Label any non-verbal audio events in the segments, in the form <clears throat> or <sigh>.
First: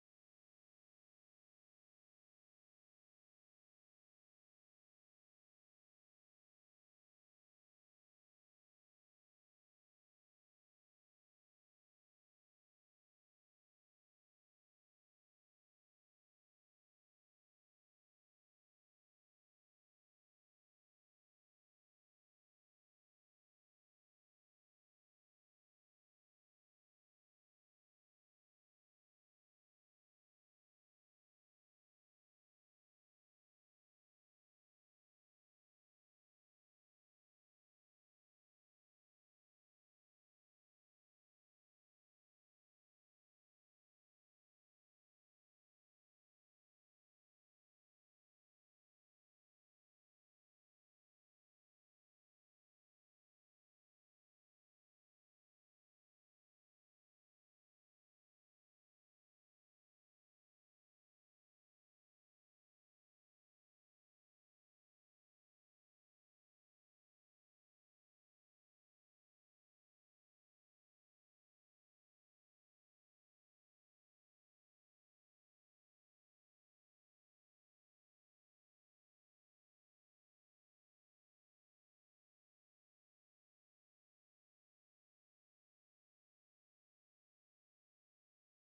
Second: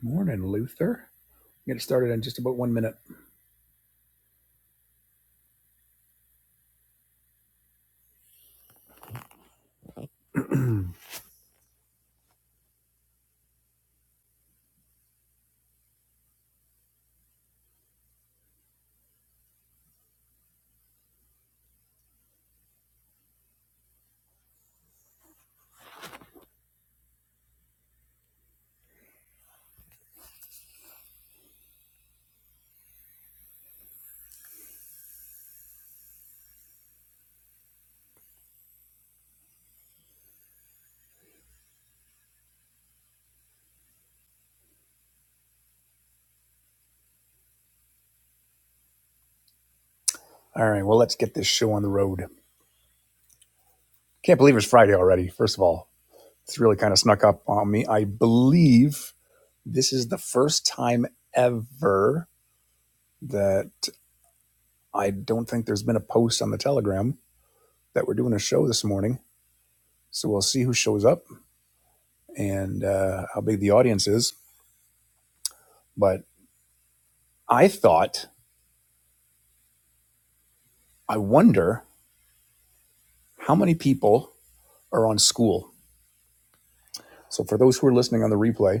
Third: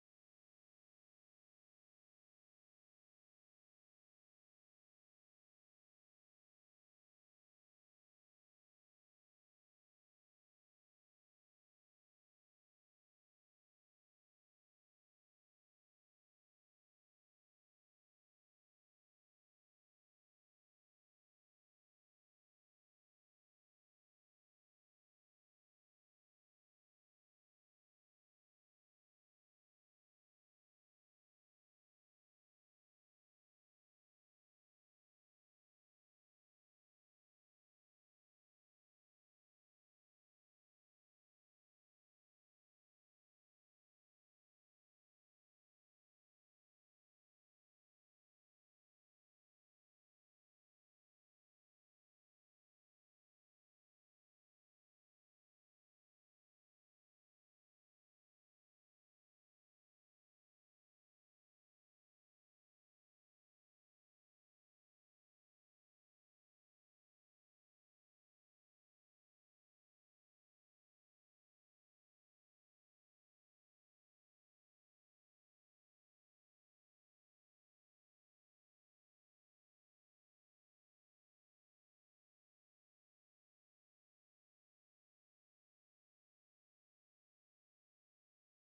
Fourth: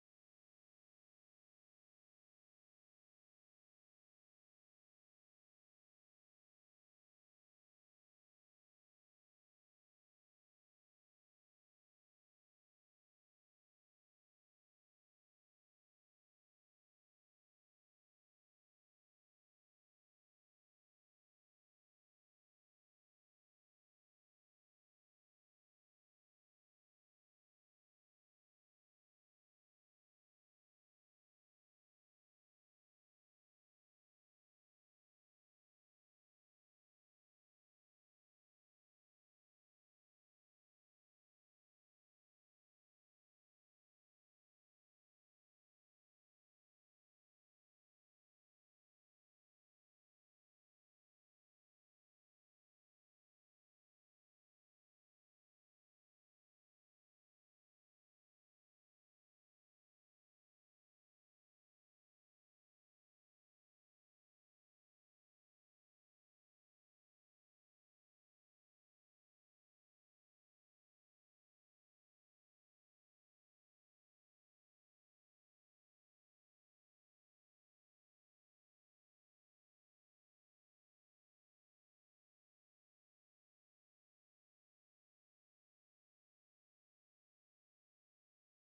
Morning, Luther. Get it started in just about one minute. <clears throat> all right, well, let's get this show on the road. Can't believe it's Friday already, first of all. It's really kind of snuck up on me. I believe this is the first time ever that I don't think there's been a post on the Telegram that we're doing a show this morning. So we'll see who shows up and uh, how big the audience is. But I thought, I wonder how many people are on school. So for those who are listening on the replay,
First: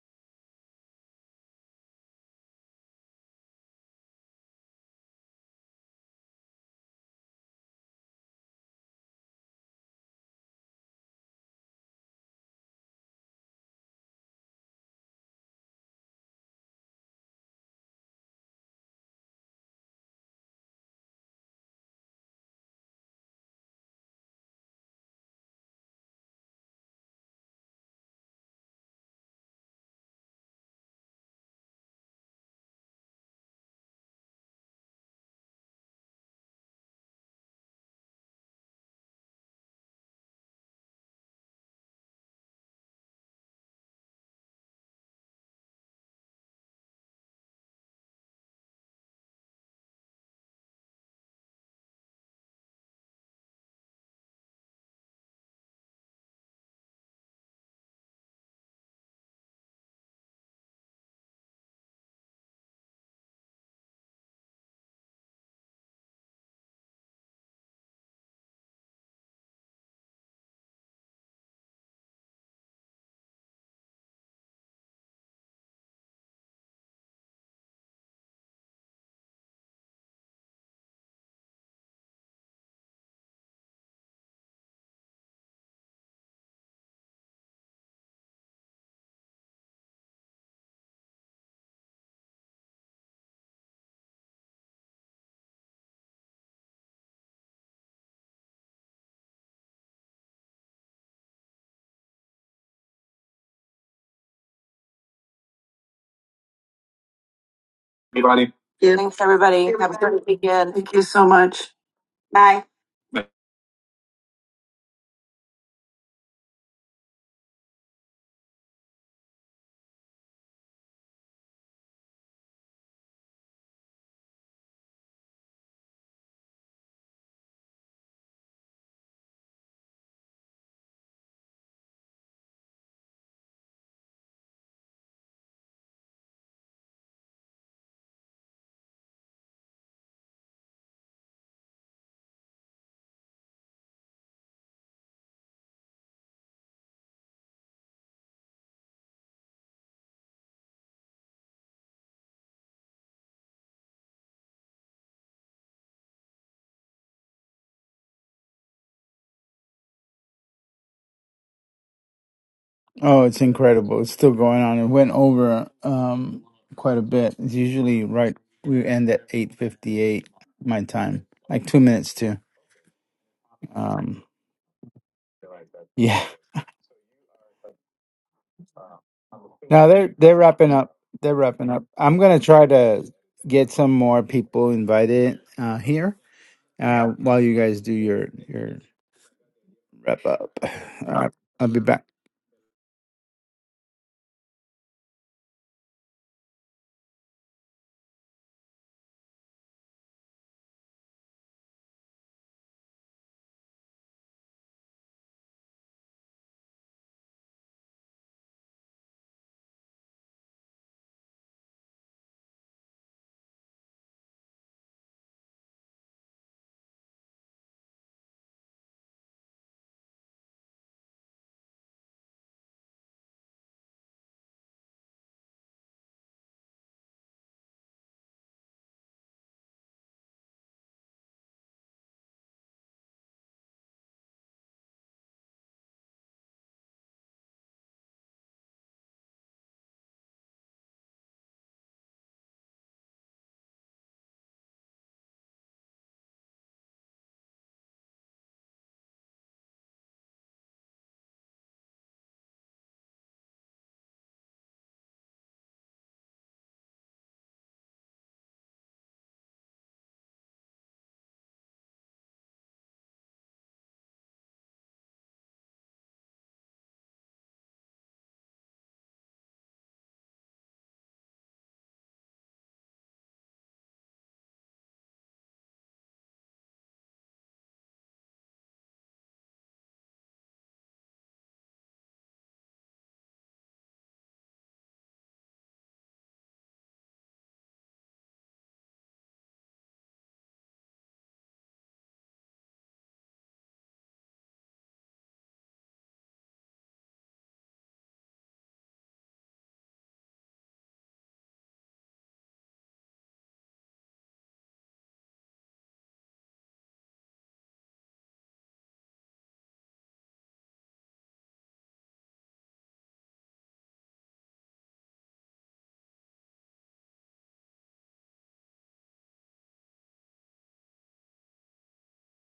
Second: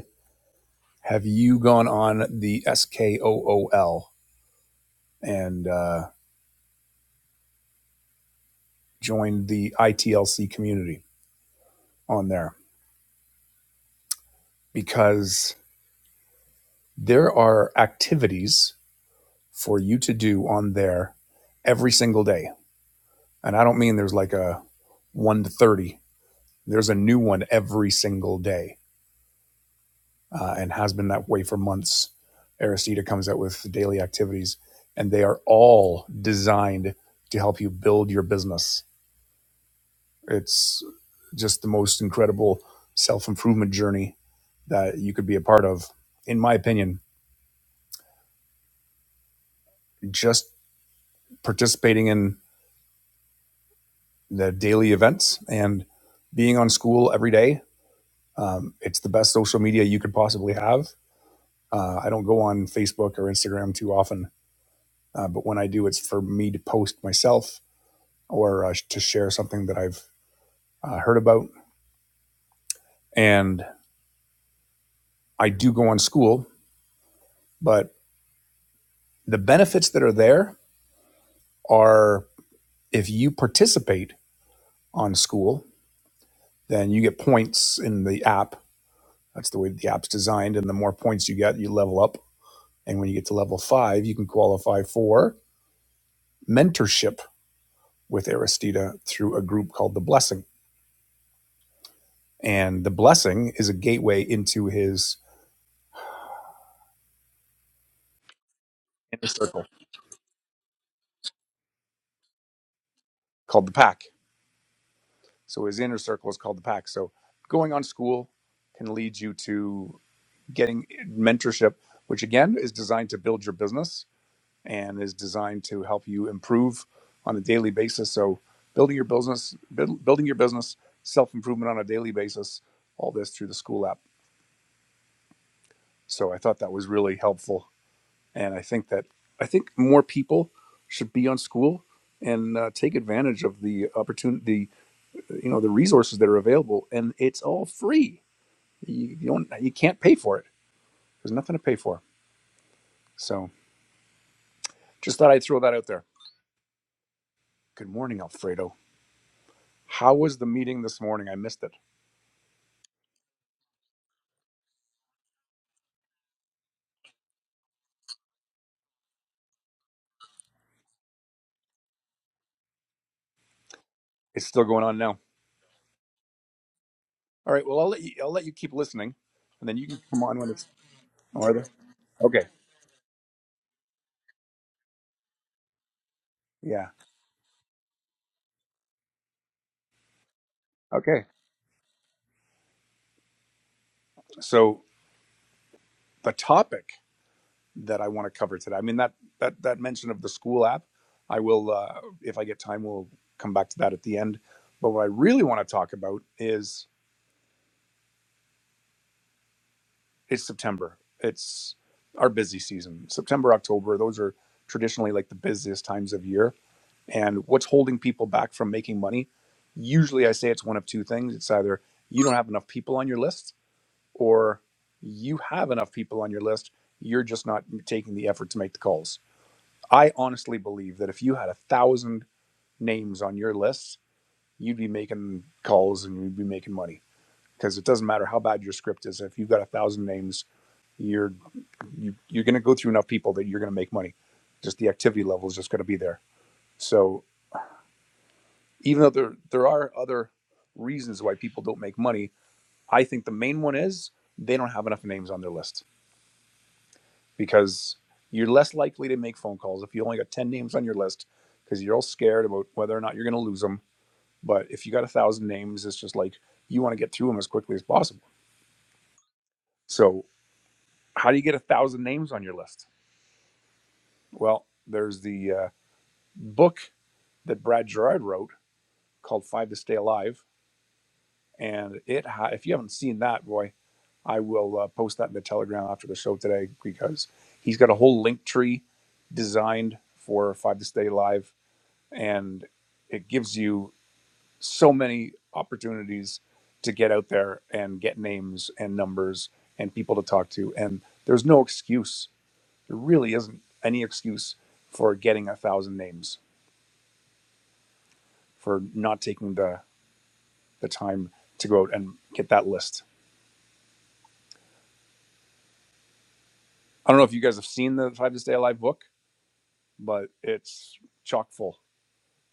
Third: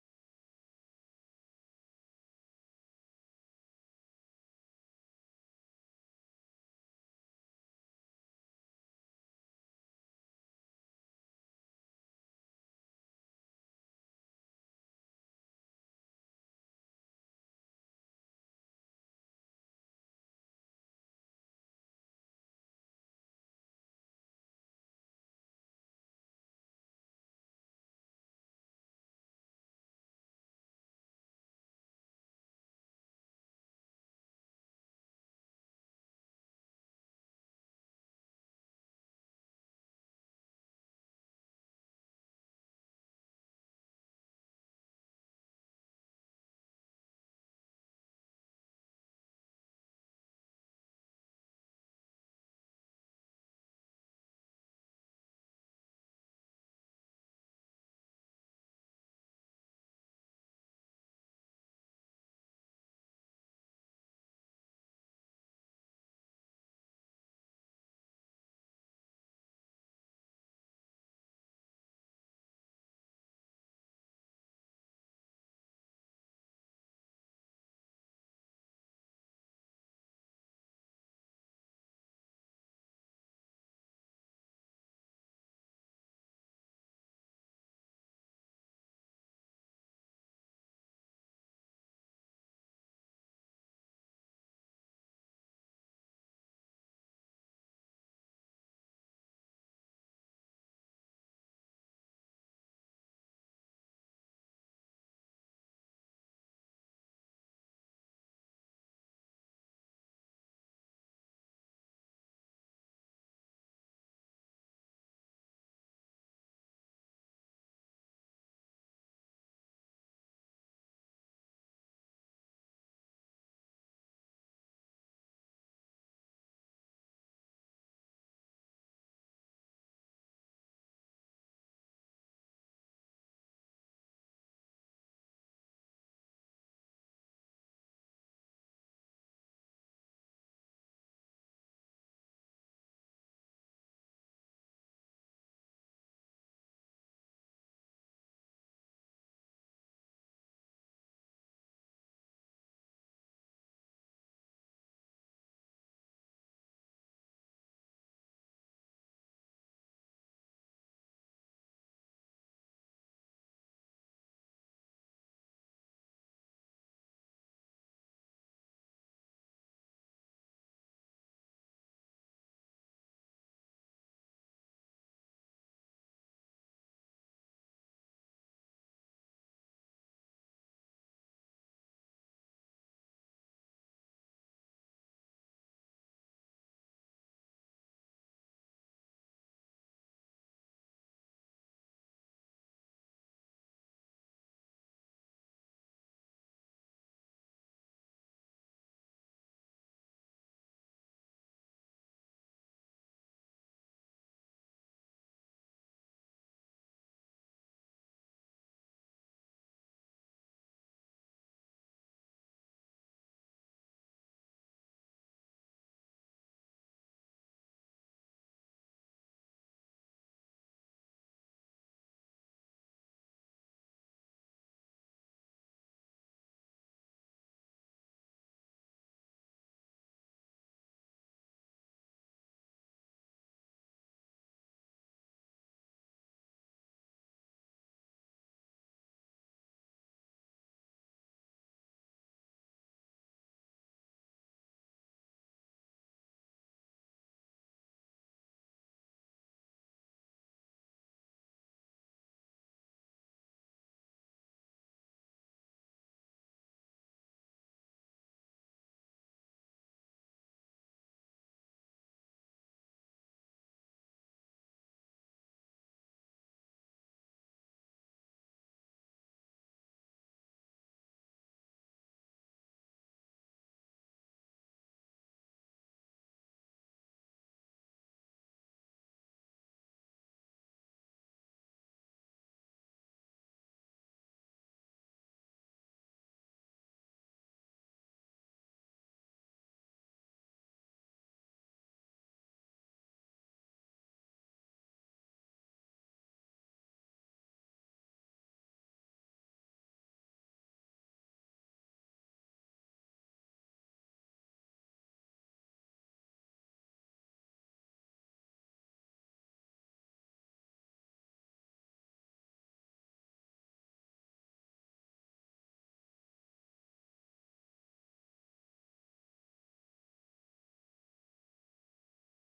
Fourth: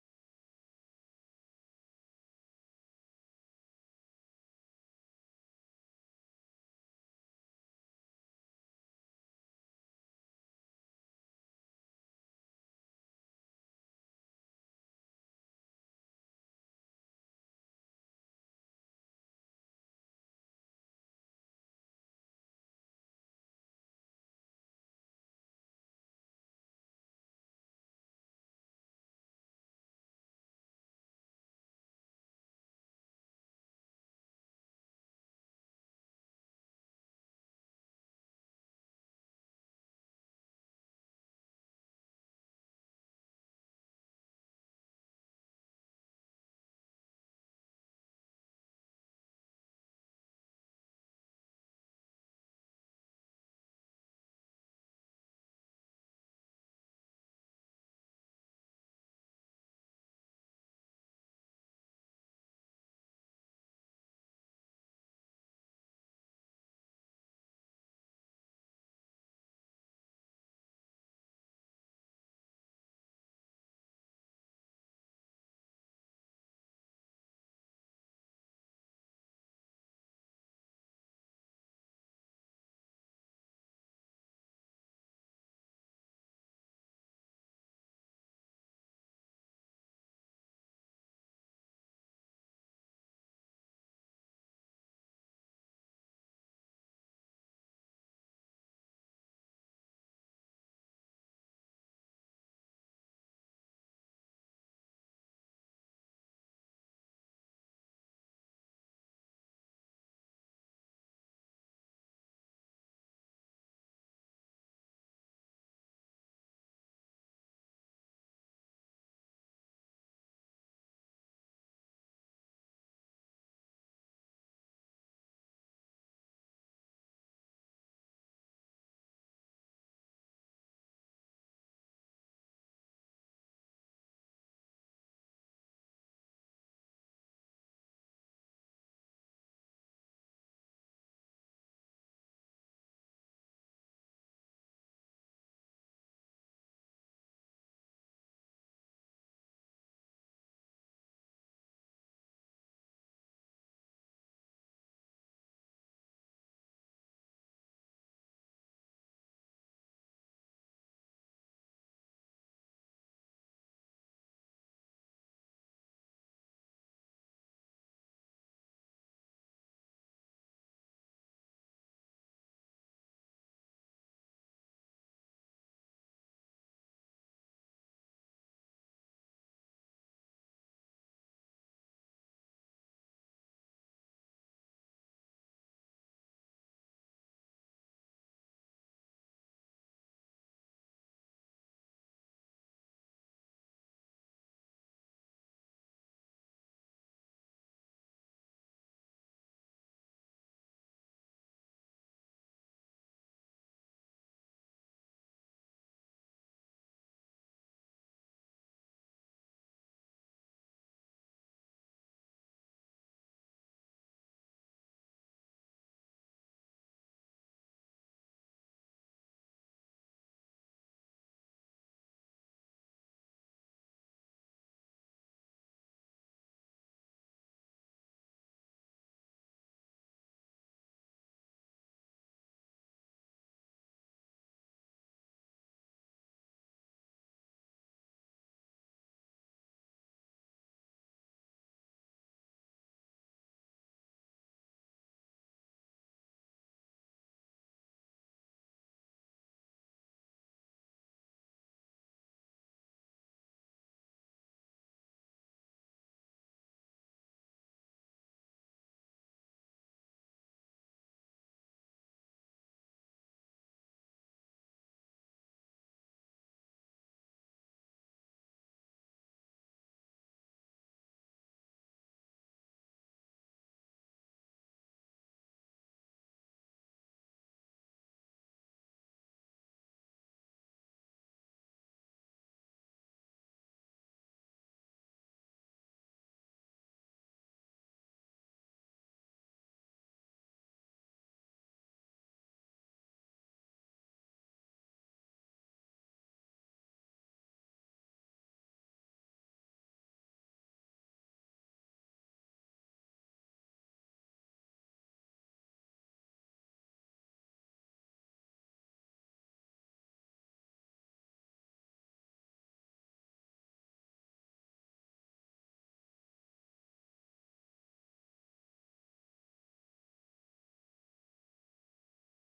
have you gone on the SKOOL and uh, joined the ITLC community on there? Because there are activities for you to do on there every single day. And I don't mean there's like a 1 to 30, there's a new one every single day uh, and has been that way for months. Aristida comes out with daily activities, and they are all designed to help you build your business It's just the most incredible self improvement journey that you could be a part of, in my opinion. Just participating in the daily events and being on school every day. Um, it's the best social media you could possibly have. Uh, I don't go on Facebook or Instagram too often, uh, but when I do, it's for me to post myself or uh, to share something that I've uh, heard about. And I do go on school, but the benefits that are there are If you participate on school, then you get points in the app. That's the way the app's designed. And the more points you get, you level up. And when you get to level five, you can qualify for mentorship with Aristida through a group called The Blessing. And The Blessing is a gateway into his Everybody. Thanks, inner everybody. circle Have a great weekend. Thank you so much. Bye. Bye. called The Pack. So his inner circle is called The Pack. So going on school can lead you to getting mentorship, which again is designed to build your business and is designed to help you improve on a daily basis. So building your business, build, building your business, self improvement on a daily basis, all this through the school app. So I thought that was really helpful, and I think that I think more people should be on school and uh, take advantage of the opportunity, you know, the resources that are available, and it's all free. You, you don't, you can't pay for it. There's nothing to pay for. So just thought I'd throw that out there. Good morning, Alfredo. How was the meeting this morning? I missed it. Oh, it's incredible. It's still going on. It went over um quite a bit. It's usually right we end at eight fifty eight my time. Like two minutes too. Um It's still going on now. yeah. All right. Well, I'll let you. I'll let you keep listening, and then Now you can they're come they're on when it's. wrapping up. They're Oh, are there? wrapping up. I'm gonna Okay. try to get some more people invited uh here. Yeah. Uh while you guys do your your wrap up. <laughs> All Okay. right, I'll be back. So the topic that I want to cover today. I mean that that that mention of the school app. I will, uh, if I get time, we'll come back to that at the end. But what I really want to talk about is it's September. It's our busy season. September, October. Those are traditionally like the busiest times of year and what's holding people back from making money usually i say it's one of two things it's either you don't have enough people on your list or you have enough people on your list you're just not taking the effort to make the calls i honestly believe that if you had a thousand names on your list you'd be making calls and you'd be making money because it doesn't matter how bad your script is if you've got a thousand names you're you, you're going to go through enough people that you're going to make money just the activity level is just going to be there so even though there there are other reasons why people don't make money, I think the main one is they don't have enough names on their list because you're less likely to make phone calls if you only got 10 names on your list because you're all scared about whether or not you're going to lose them. But if you got a thousand names, it's just like you want to get through them as quickly as possible. So, how do you get a thousand names on your list? Well, there's the uh, book that Brad Gerard wrote called Five to Stay Alive. And it, ha- if you haven't seen that, boy, I will uh, post that in the Telegram after the show today because he's got a whole link tree designed for Five to Stay Live, and it gives you so many opportunities to get out there and get names and numbers and people to talk to. And there's no excuse. There really isn't any excuse for getting a thousand names for not taking the the time to go out and get that list. I don't know if you guys have seen the Five to Stay Alive book, but it's chock full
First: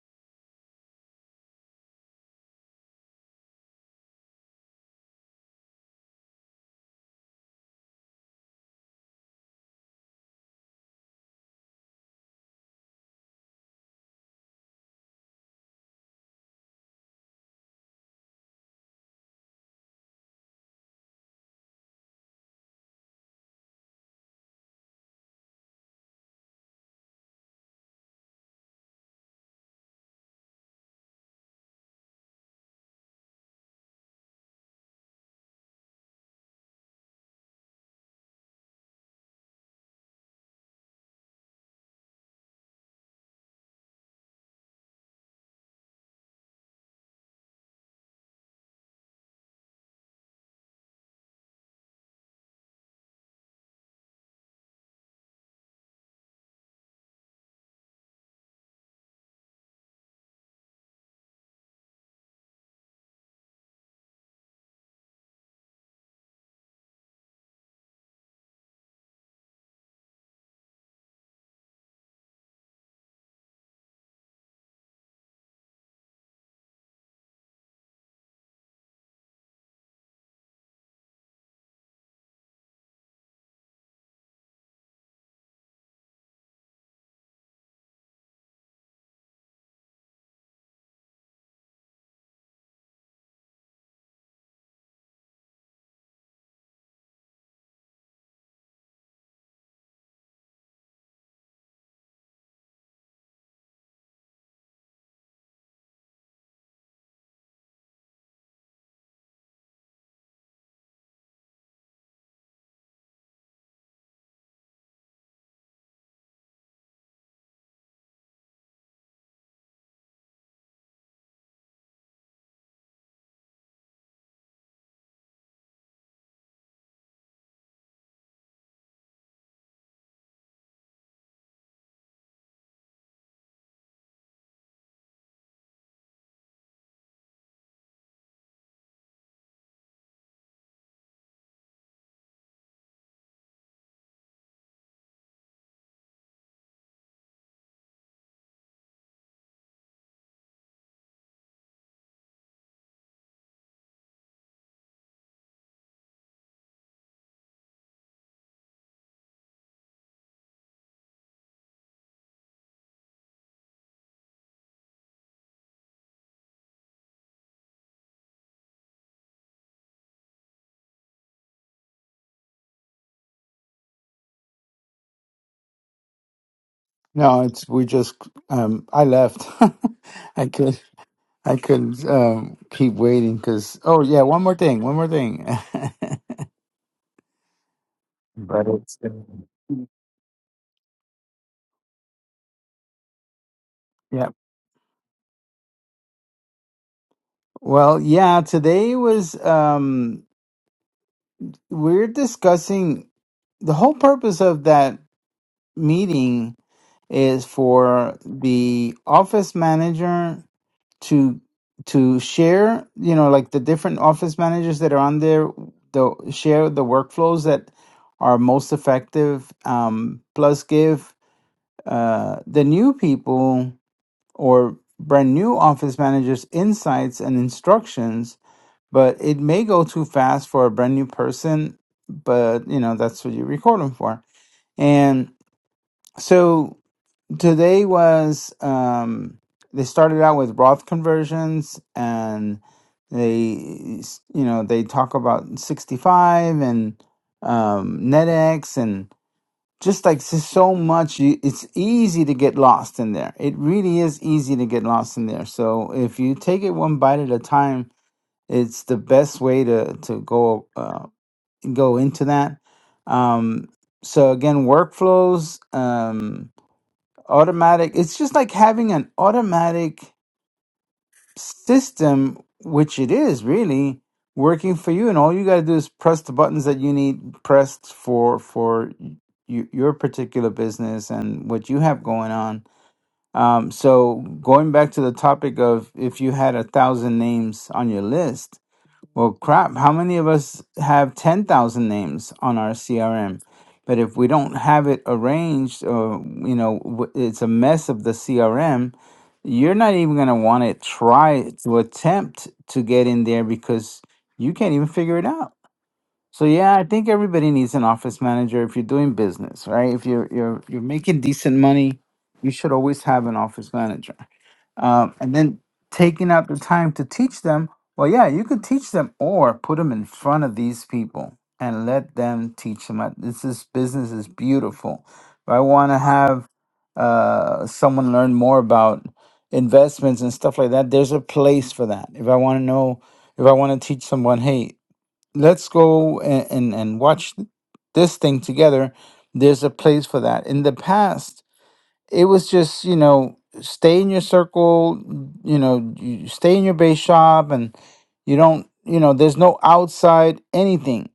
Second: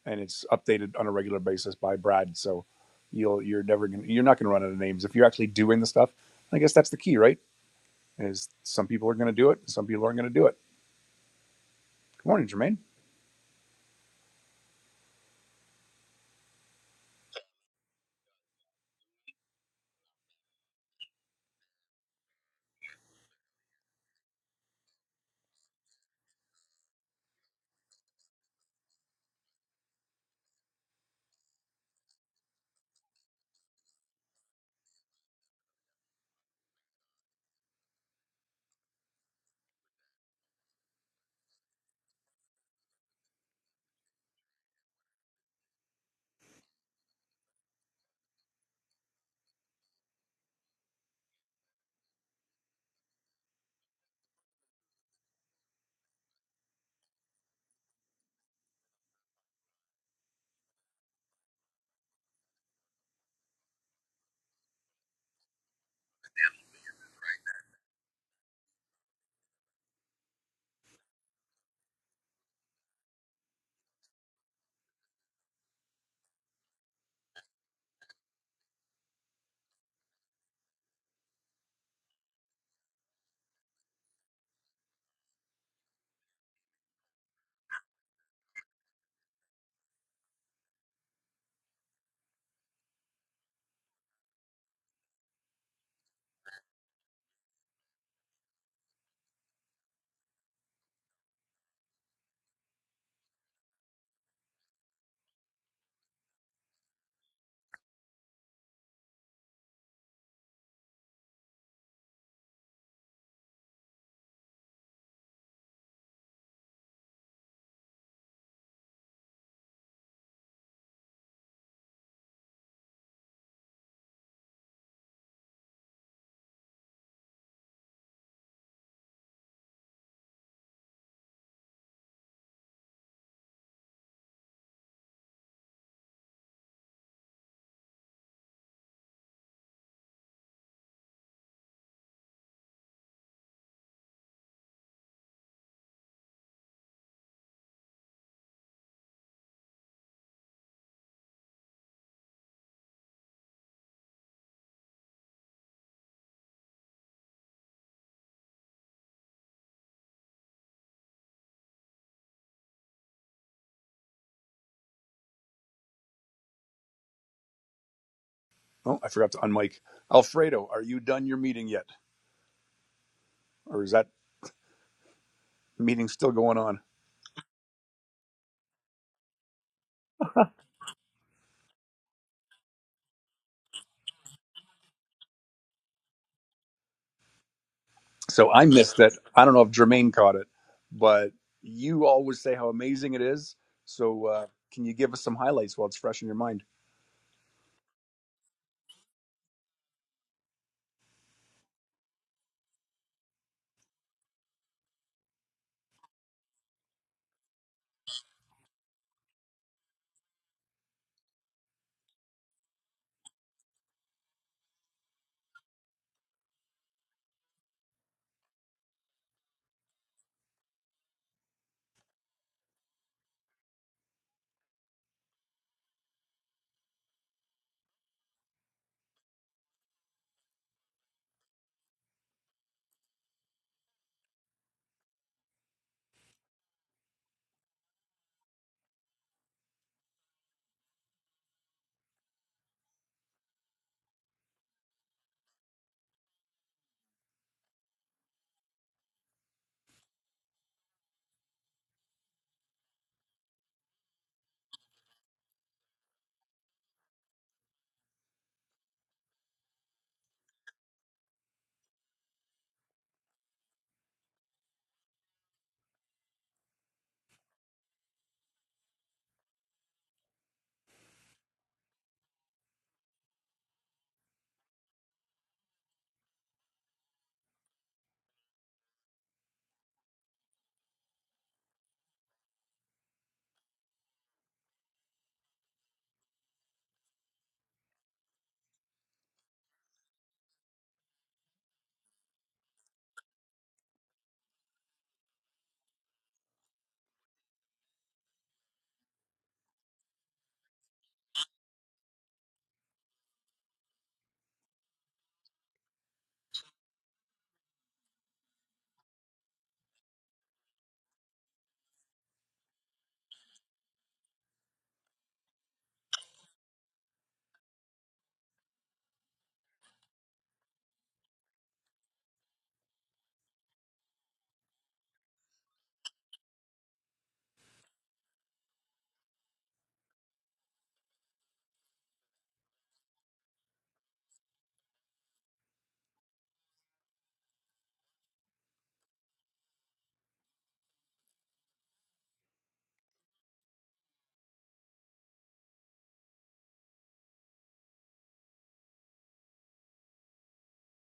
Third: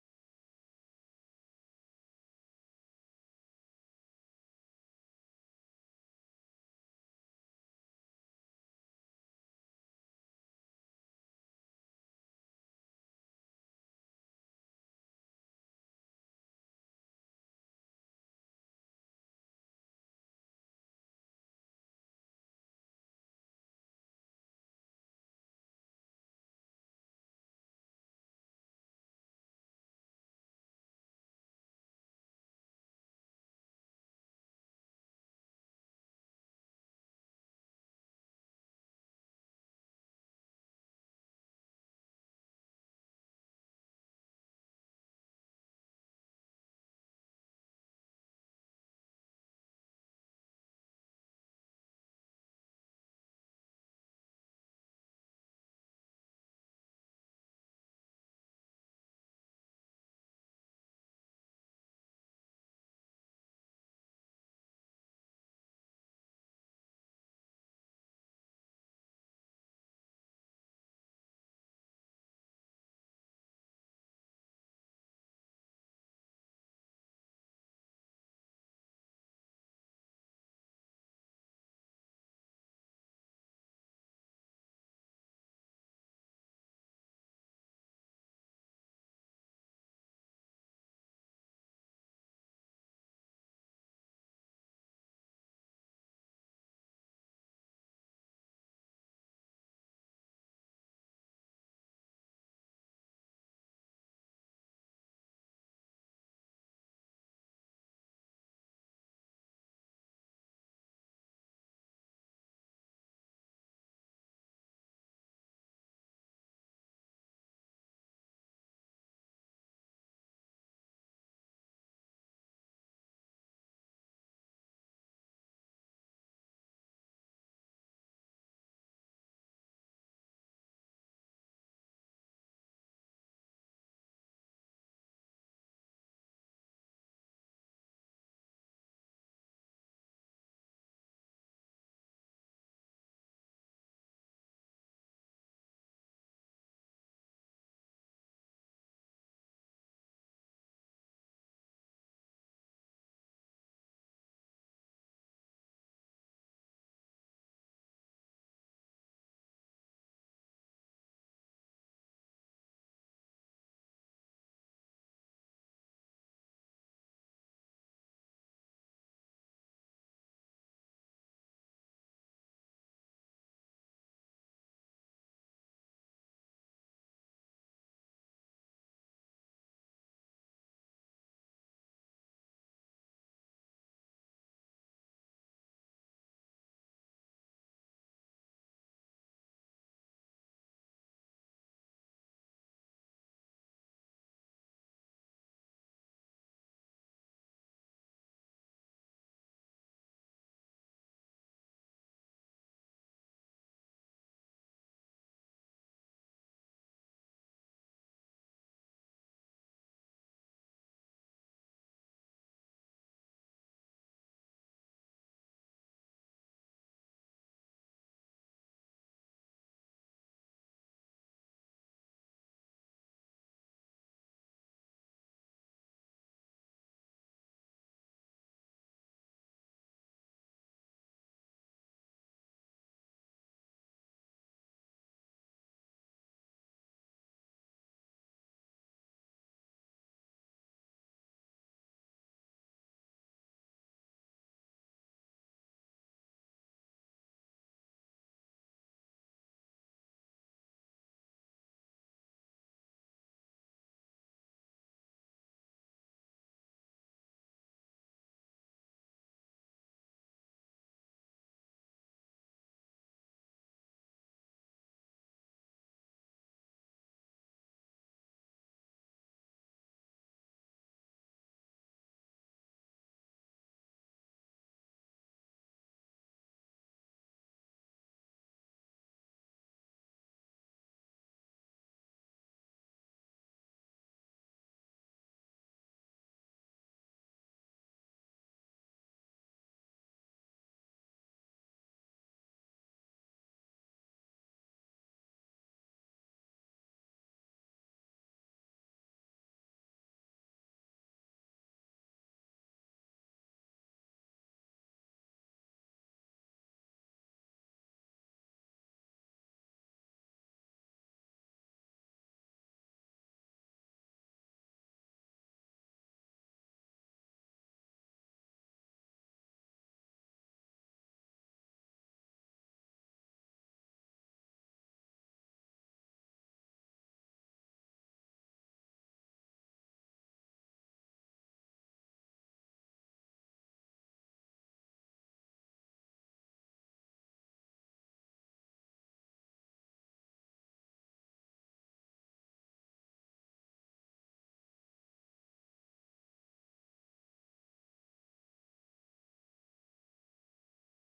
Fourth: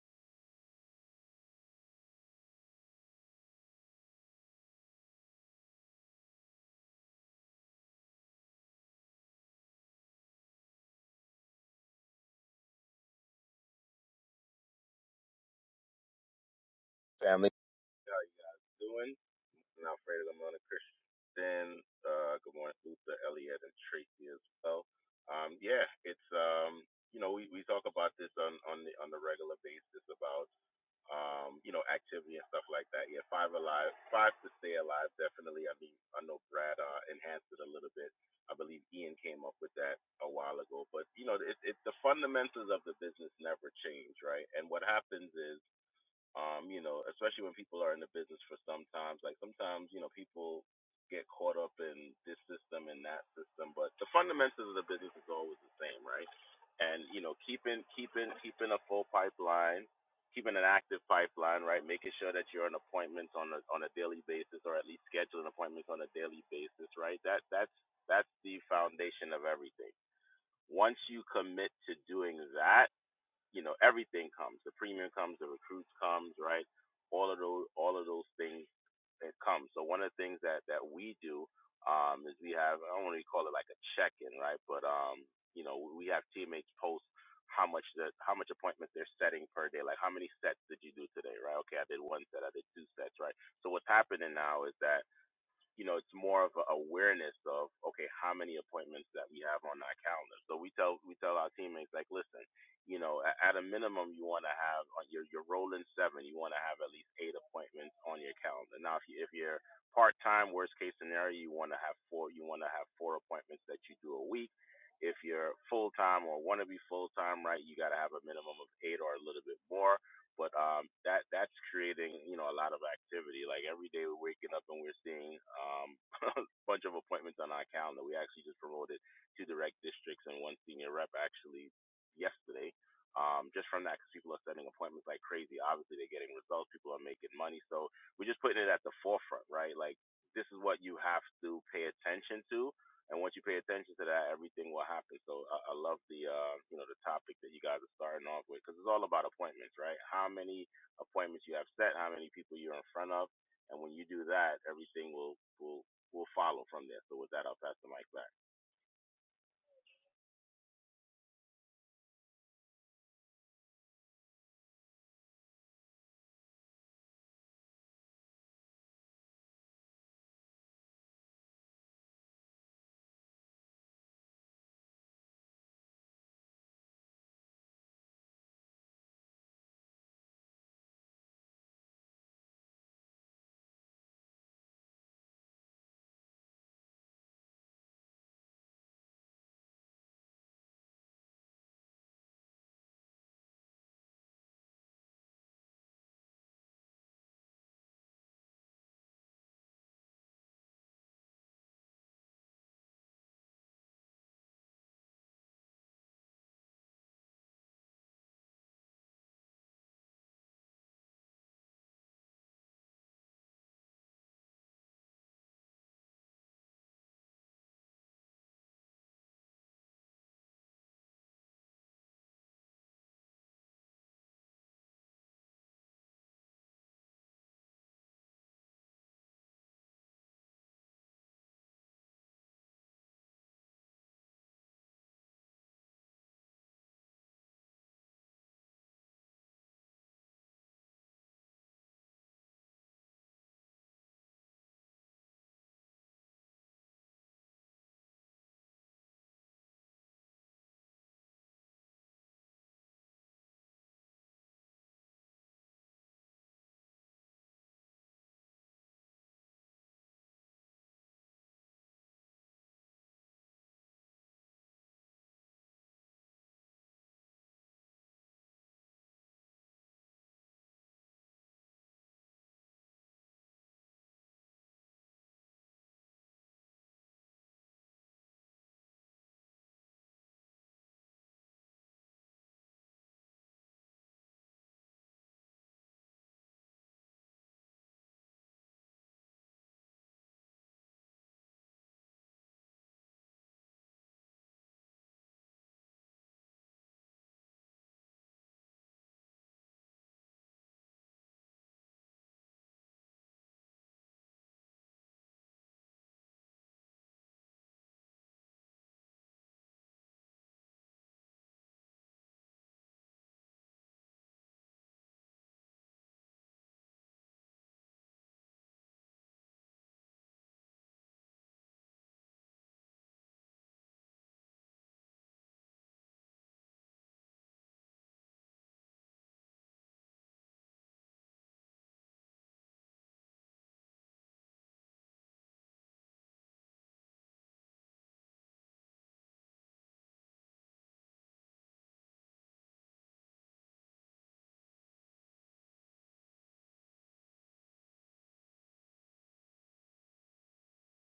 and it's updated on a regular basis by Brad. So you'll you're never gonna you're not gonna run out of names if you're actually doing the stuff. I guess that's the key, right? Is some people are gonna do it, and some people aren't gonna do it. Good morning, Jermaine. Oh, I forgot to unmic. Alfredo, are you done your meeting yet, or is that meeting still going on? No, it's we just um I left. <laughs> I could I couldn't um keep waiting because oh yeah, one more thing, one more thing. <laughs> So I missed it. I don't know if Jermaine caught it, but you always say how amazing it is. So Yeah. uh, can you give us some highlights while it's fresh in your mind? Well, yeah, today was um we're discussing the whole purpose of that meeting is for the office manager to to share you know like the different office managers that are on there the share the workflows that are most effective um, plus give uh, the new people or brand new office managers insights and instructions but it may go too fast for a brand new person but you know that's what you record them for and so Today was um, they started out with Roth conversions and they s- you know they talk about 65 and um, NetX and just like s- so much you, it's easy to get lost in there. It really is easy to get lost in there. So if you take it one bite at a time, it's the best way to to go uh, go into that. Um, so again, workflows. Um, automatic it's just like having an automatic system which it is really working for you and all you got to do is press the buttons that you need pressed for for y- your particular business and what you have going on um, so going back to the topic of if you had a thousand names on your list well, crap, how many of us have 10,000 names on our CRM? But if we don't have it arranged, or, you know, w- it's a mess of the CRM, you're not even going to want to try to attempt to get in there because you can't even figure it out. So yeah, I think everybody needs an office manager if you're doing business, right? If you're you're you're making decent money, you should always have an office manager. Um, and then taking out the time to teach them. Well, yeah, you could teach them or put them in front of these people and let them teach them. Uh, This is business is beautiful. If I want to have uh, someone learn more about investments and stuff like that, there's a place for that. If I want to know, if I want to teach someone, hey, let's go and, and, and watch th- this thing together. There's a place for that. In the past, it was just, you know, stay in your circle, you know, you stay in your base shop and you don't, you know, there's no outside anything.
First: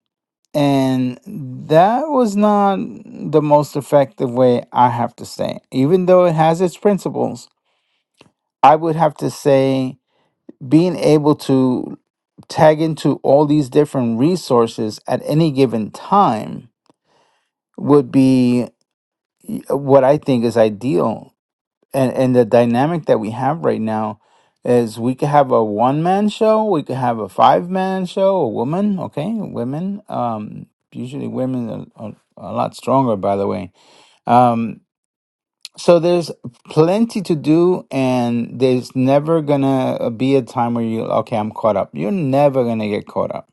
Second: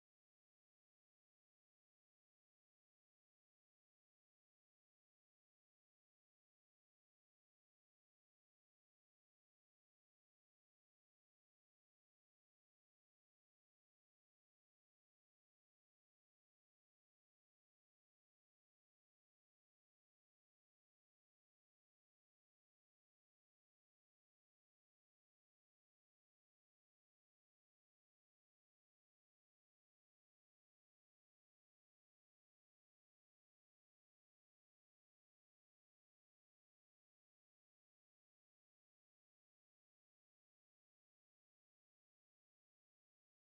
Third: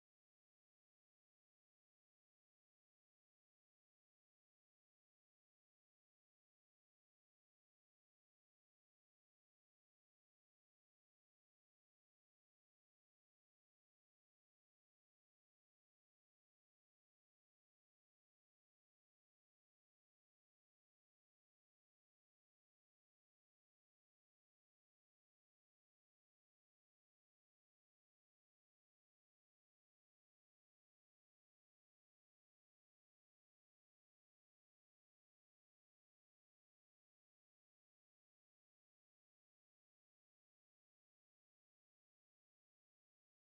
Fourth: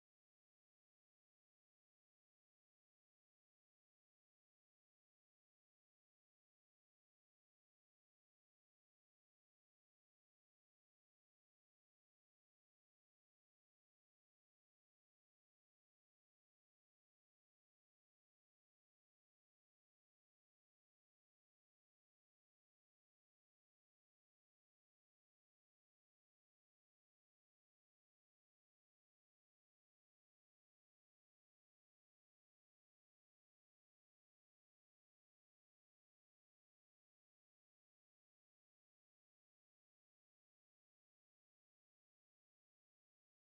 And that was not the most effective way, I have to say. Even though it has its principles, I would have to say being able to tag into all these different resources at any given time would be y- what I think is ideal. And and the dynamic that we have right now is we could have a one man show, we could have a five man show, a woman, okay, women. Um, usually women are, are a lot stronger, by the way. Um, so there's plenty to do, and there's never gonna uh, be a time where you, okay, I'm caught up. You're never gonna get caught up.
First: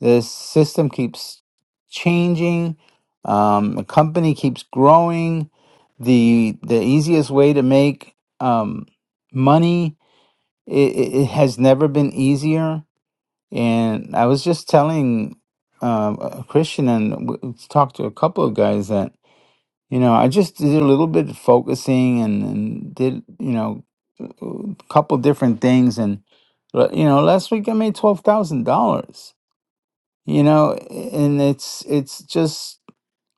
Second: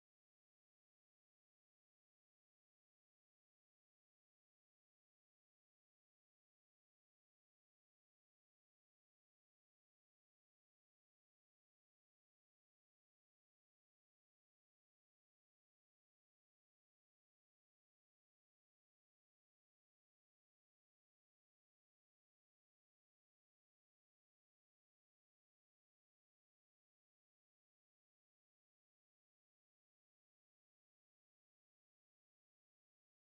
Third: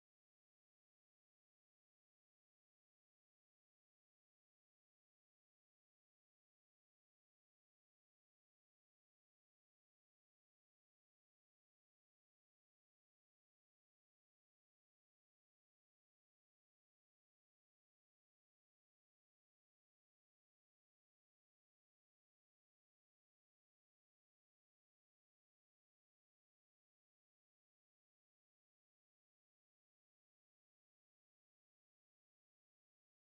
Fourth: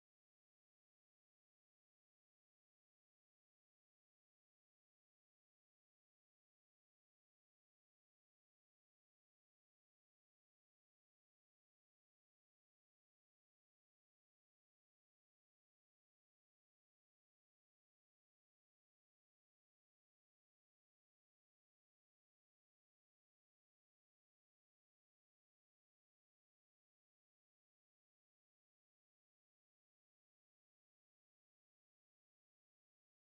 The system keeps changing. Um, the company keeps growing. The the easiest way to make um, money it, it has never been easier. And I was just telling um, a Christian and w- talked to a couple of guys that you know, I just did a little bit of focusing and, and did, you know, a couple different things. And, l- you know, last week I made $12,000, you know, and it's, it's just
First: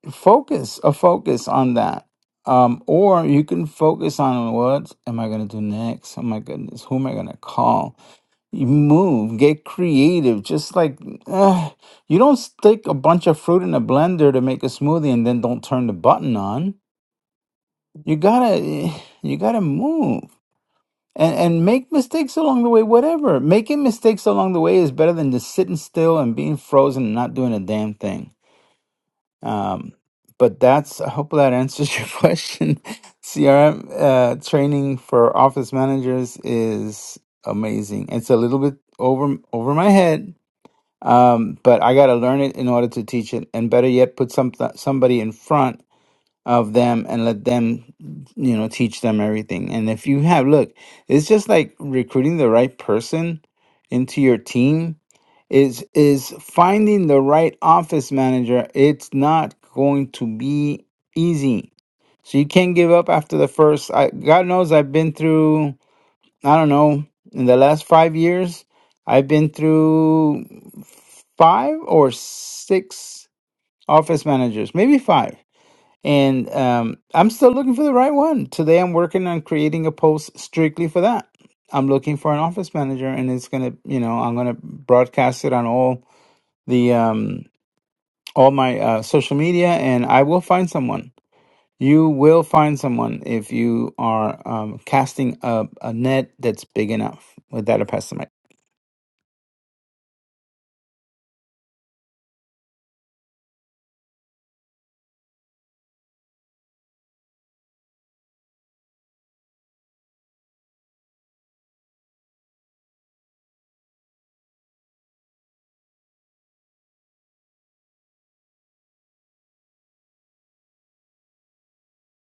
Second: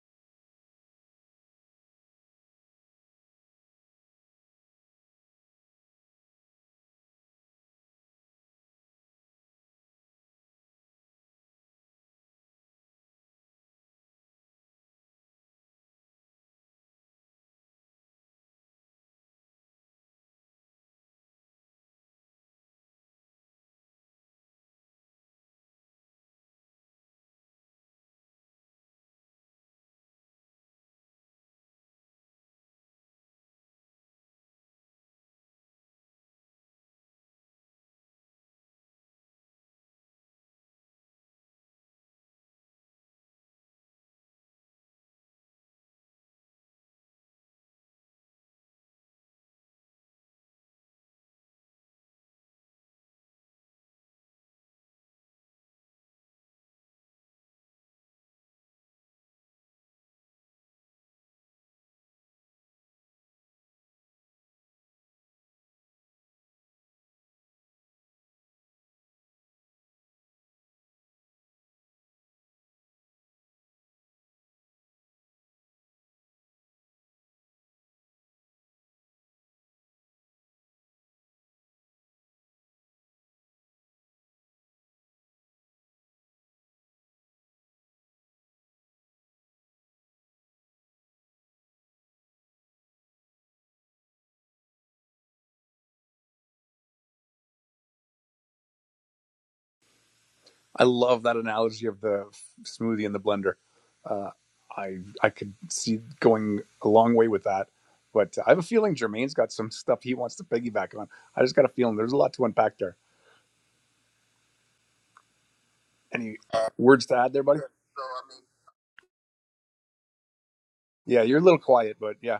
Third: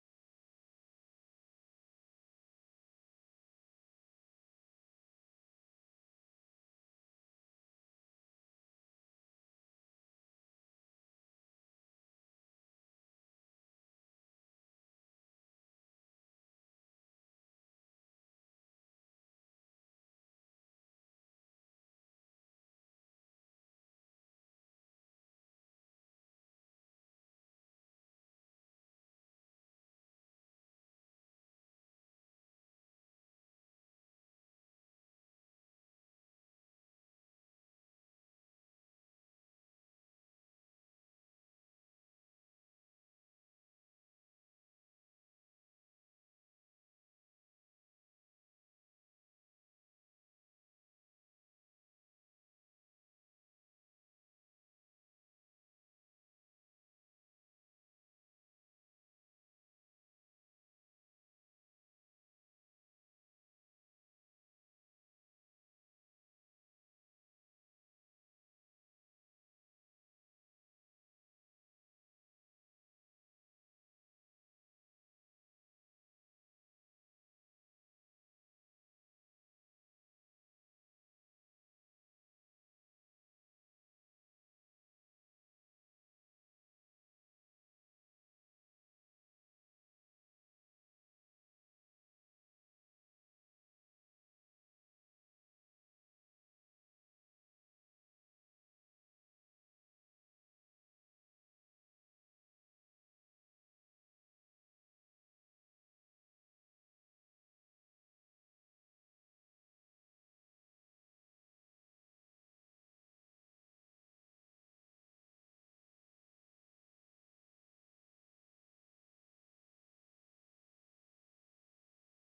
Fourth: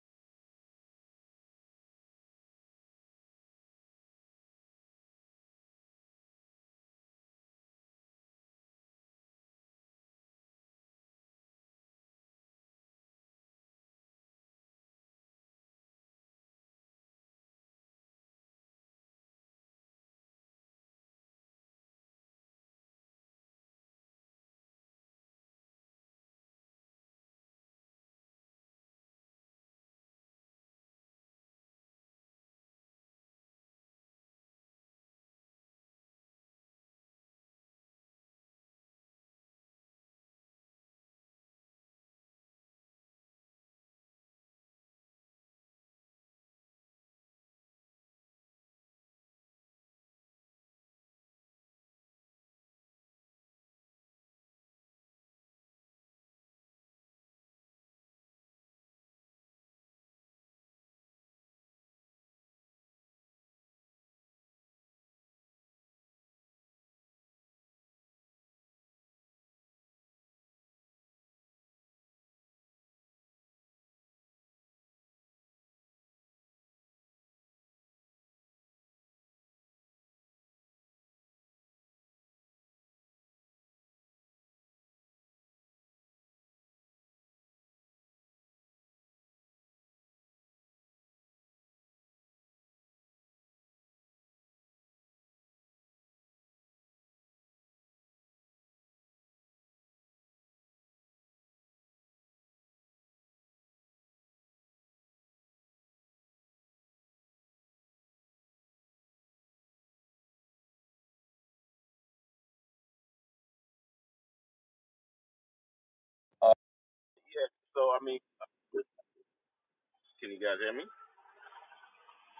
focus, a focus on that. Um, or you can focus on what am I going to do next? Oh my goodness, who am I going to call? You move, get creative. Just like ugh, you don't stick a bunch of fruit in a blender to make a smoothie and then don't turn the button on you gotta you gotta move and and make mistakes along the way, whatever. Making mistakes along the way is better than just sitting still and being frozen and not doing a damn thing. Um, but that's I hope that answers your <laughs> question. CRM uh, training for office managers is amazing. It's a little bit over over my head. Um, but I gotta learn it in order to teach it, and better yet, put some somebody in front of them and let them you know teach them everything and if you have look it's just like recruiting the right person into your team is is finding the right office manager it's not going to be easy so you can't give up after the first I, god knows i've been through i don't know in the last 5 years i've been through 5 or 6 office managers maybe 5 and um, I'm still looking for the right one. Today, I'm working on creating a post strictly for that. I'm looking for an office manager, and it's gonna, you know, I'm gonna broadcast it on all the um, all my uh, social media, and I will find someone. You will find someone if you are um, casting a, a net that's big enough. With that, I pass the mic I love that analogy of the smoothie in the blender. Uh, I I could see going a long way with that, but I have a feeling Jermaine's got some stuff he wants to piggyback on. I just got a feeling there's a lot to unpack there. Any words to add there, buddy? Yeah, you're a little quiet, but yeah.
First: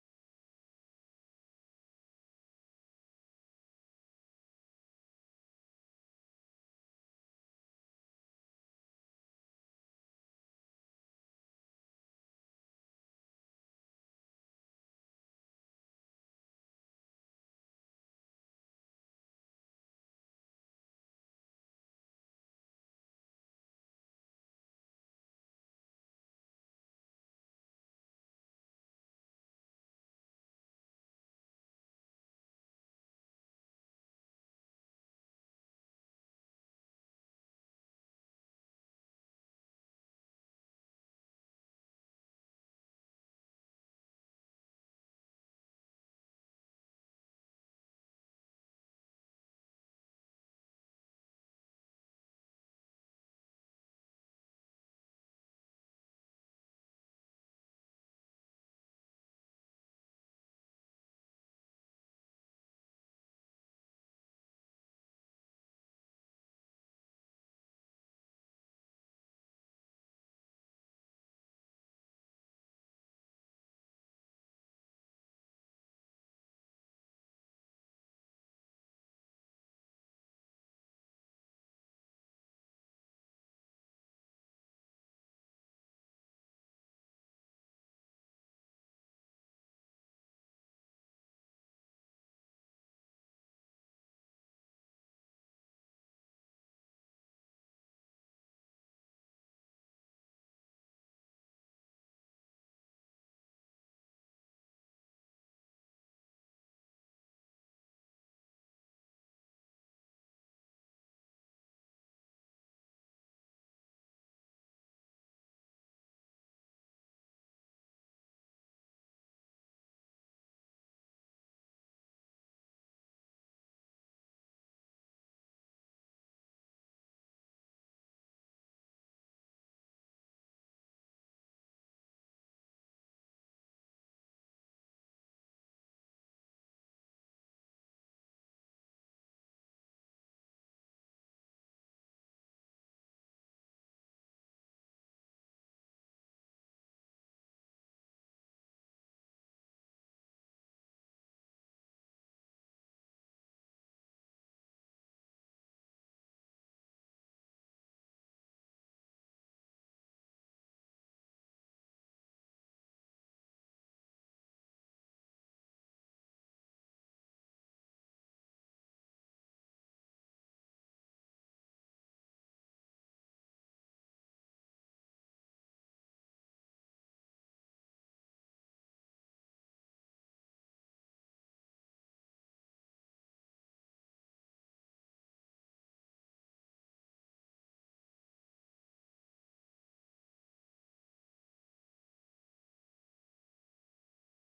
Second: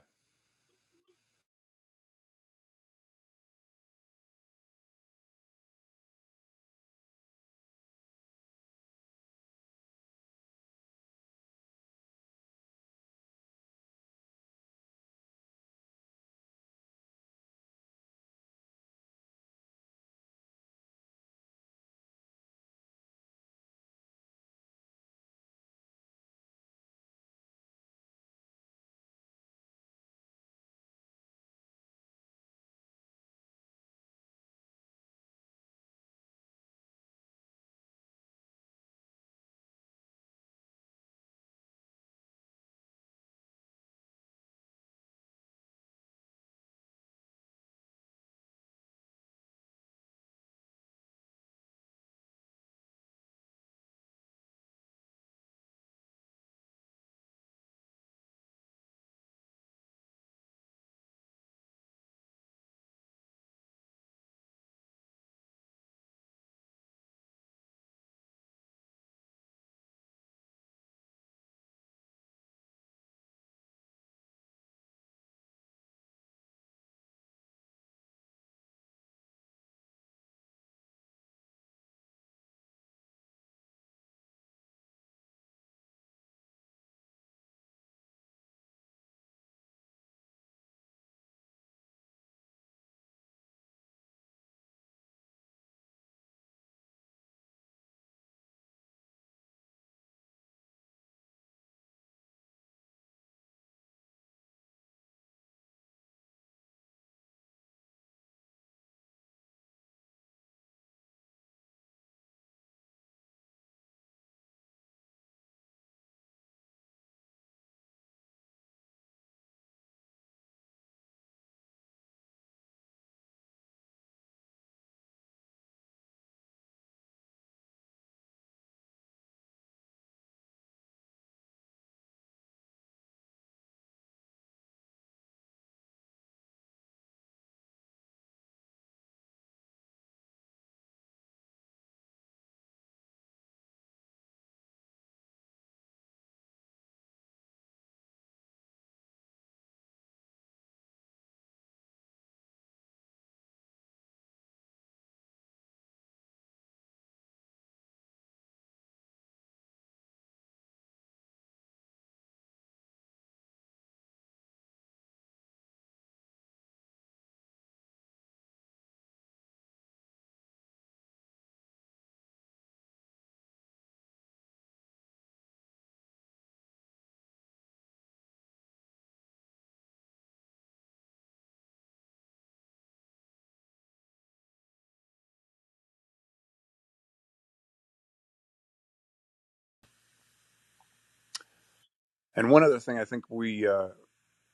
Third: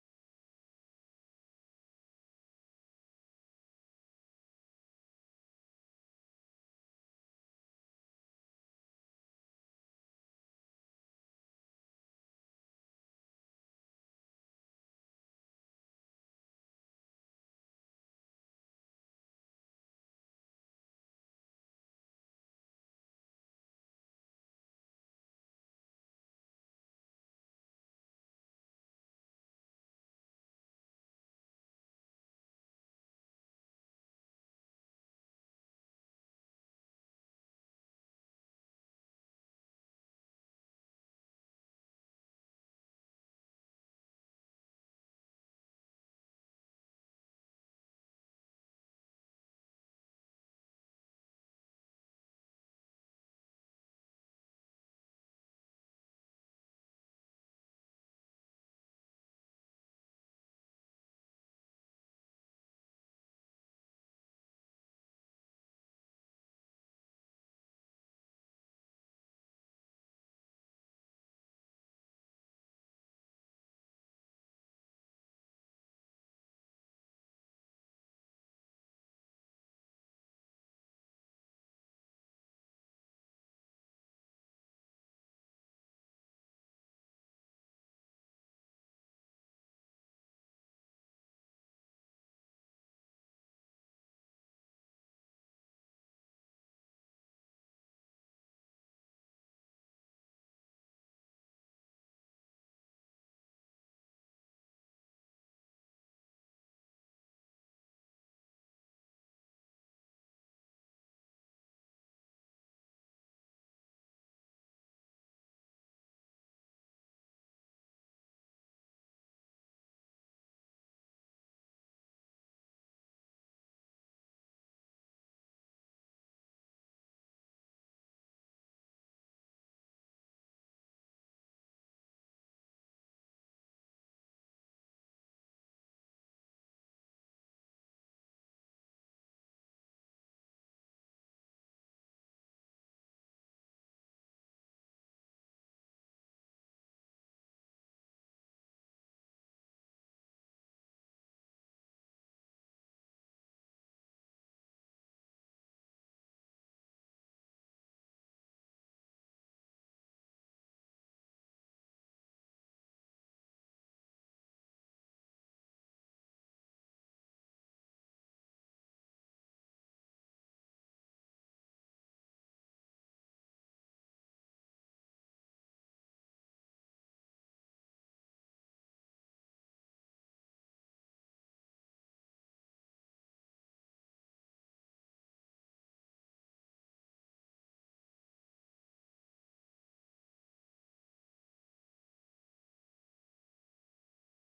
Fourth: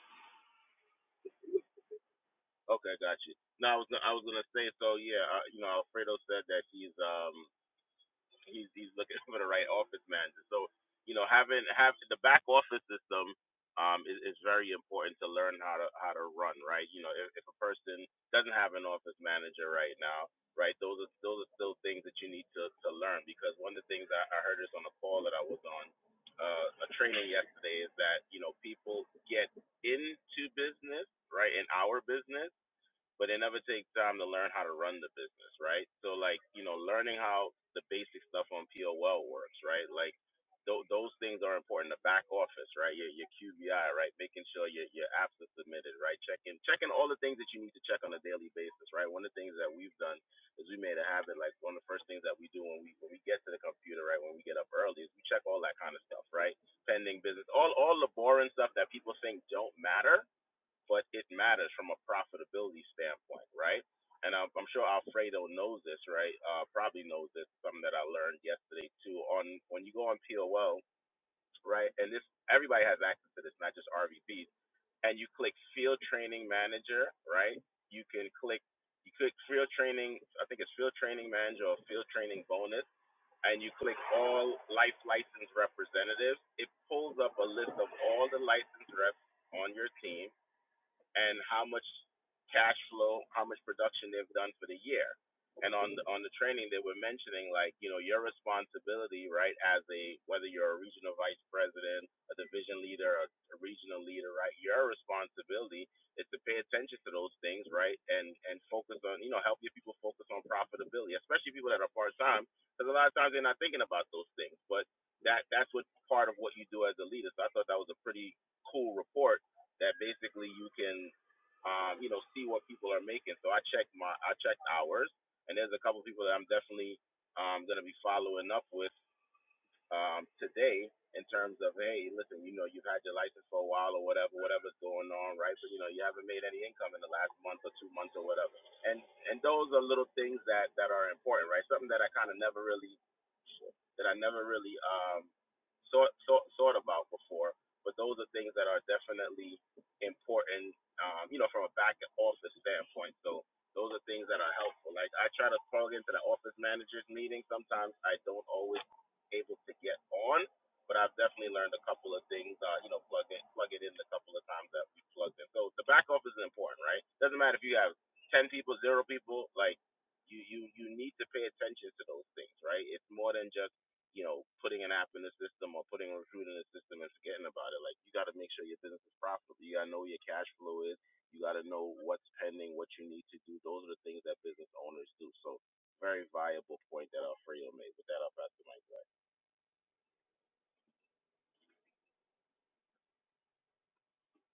And one other thing I think we uh,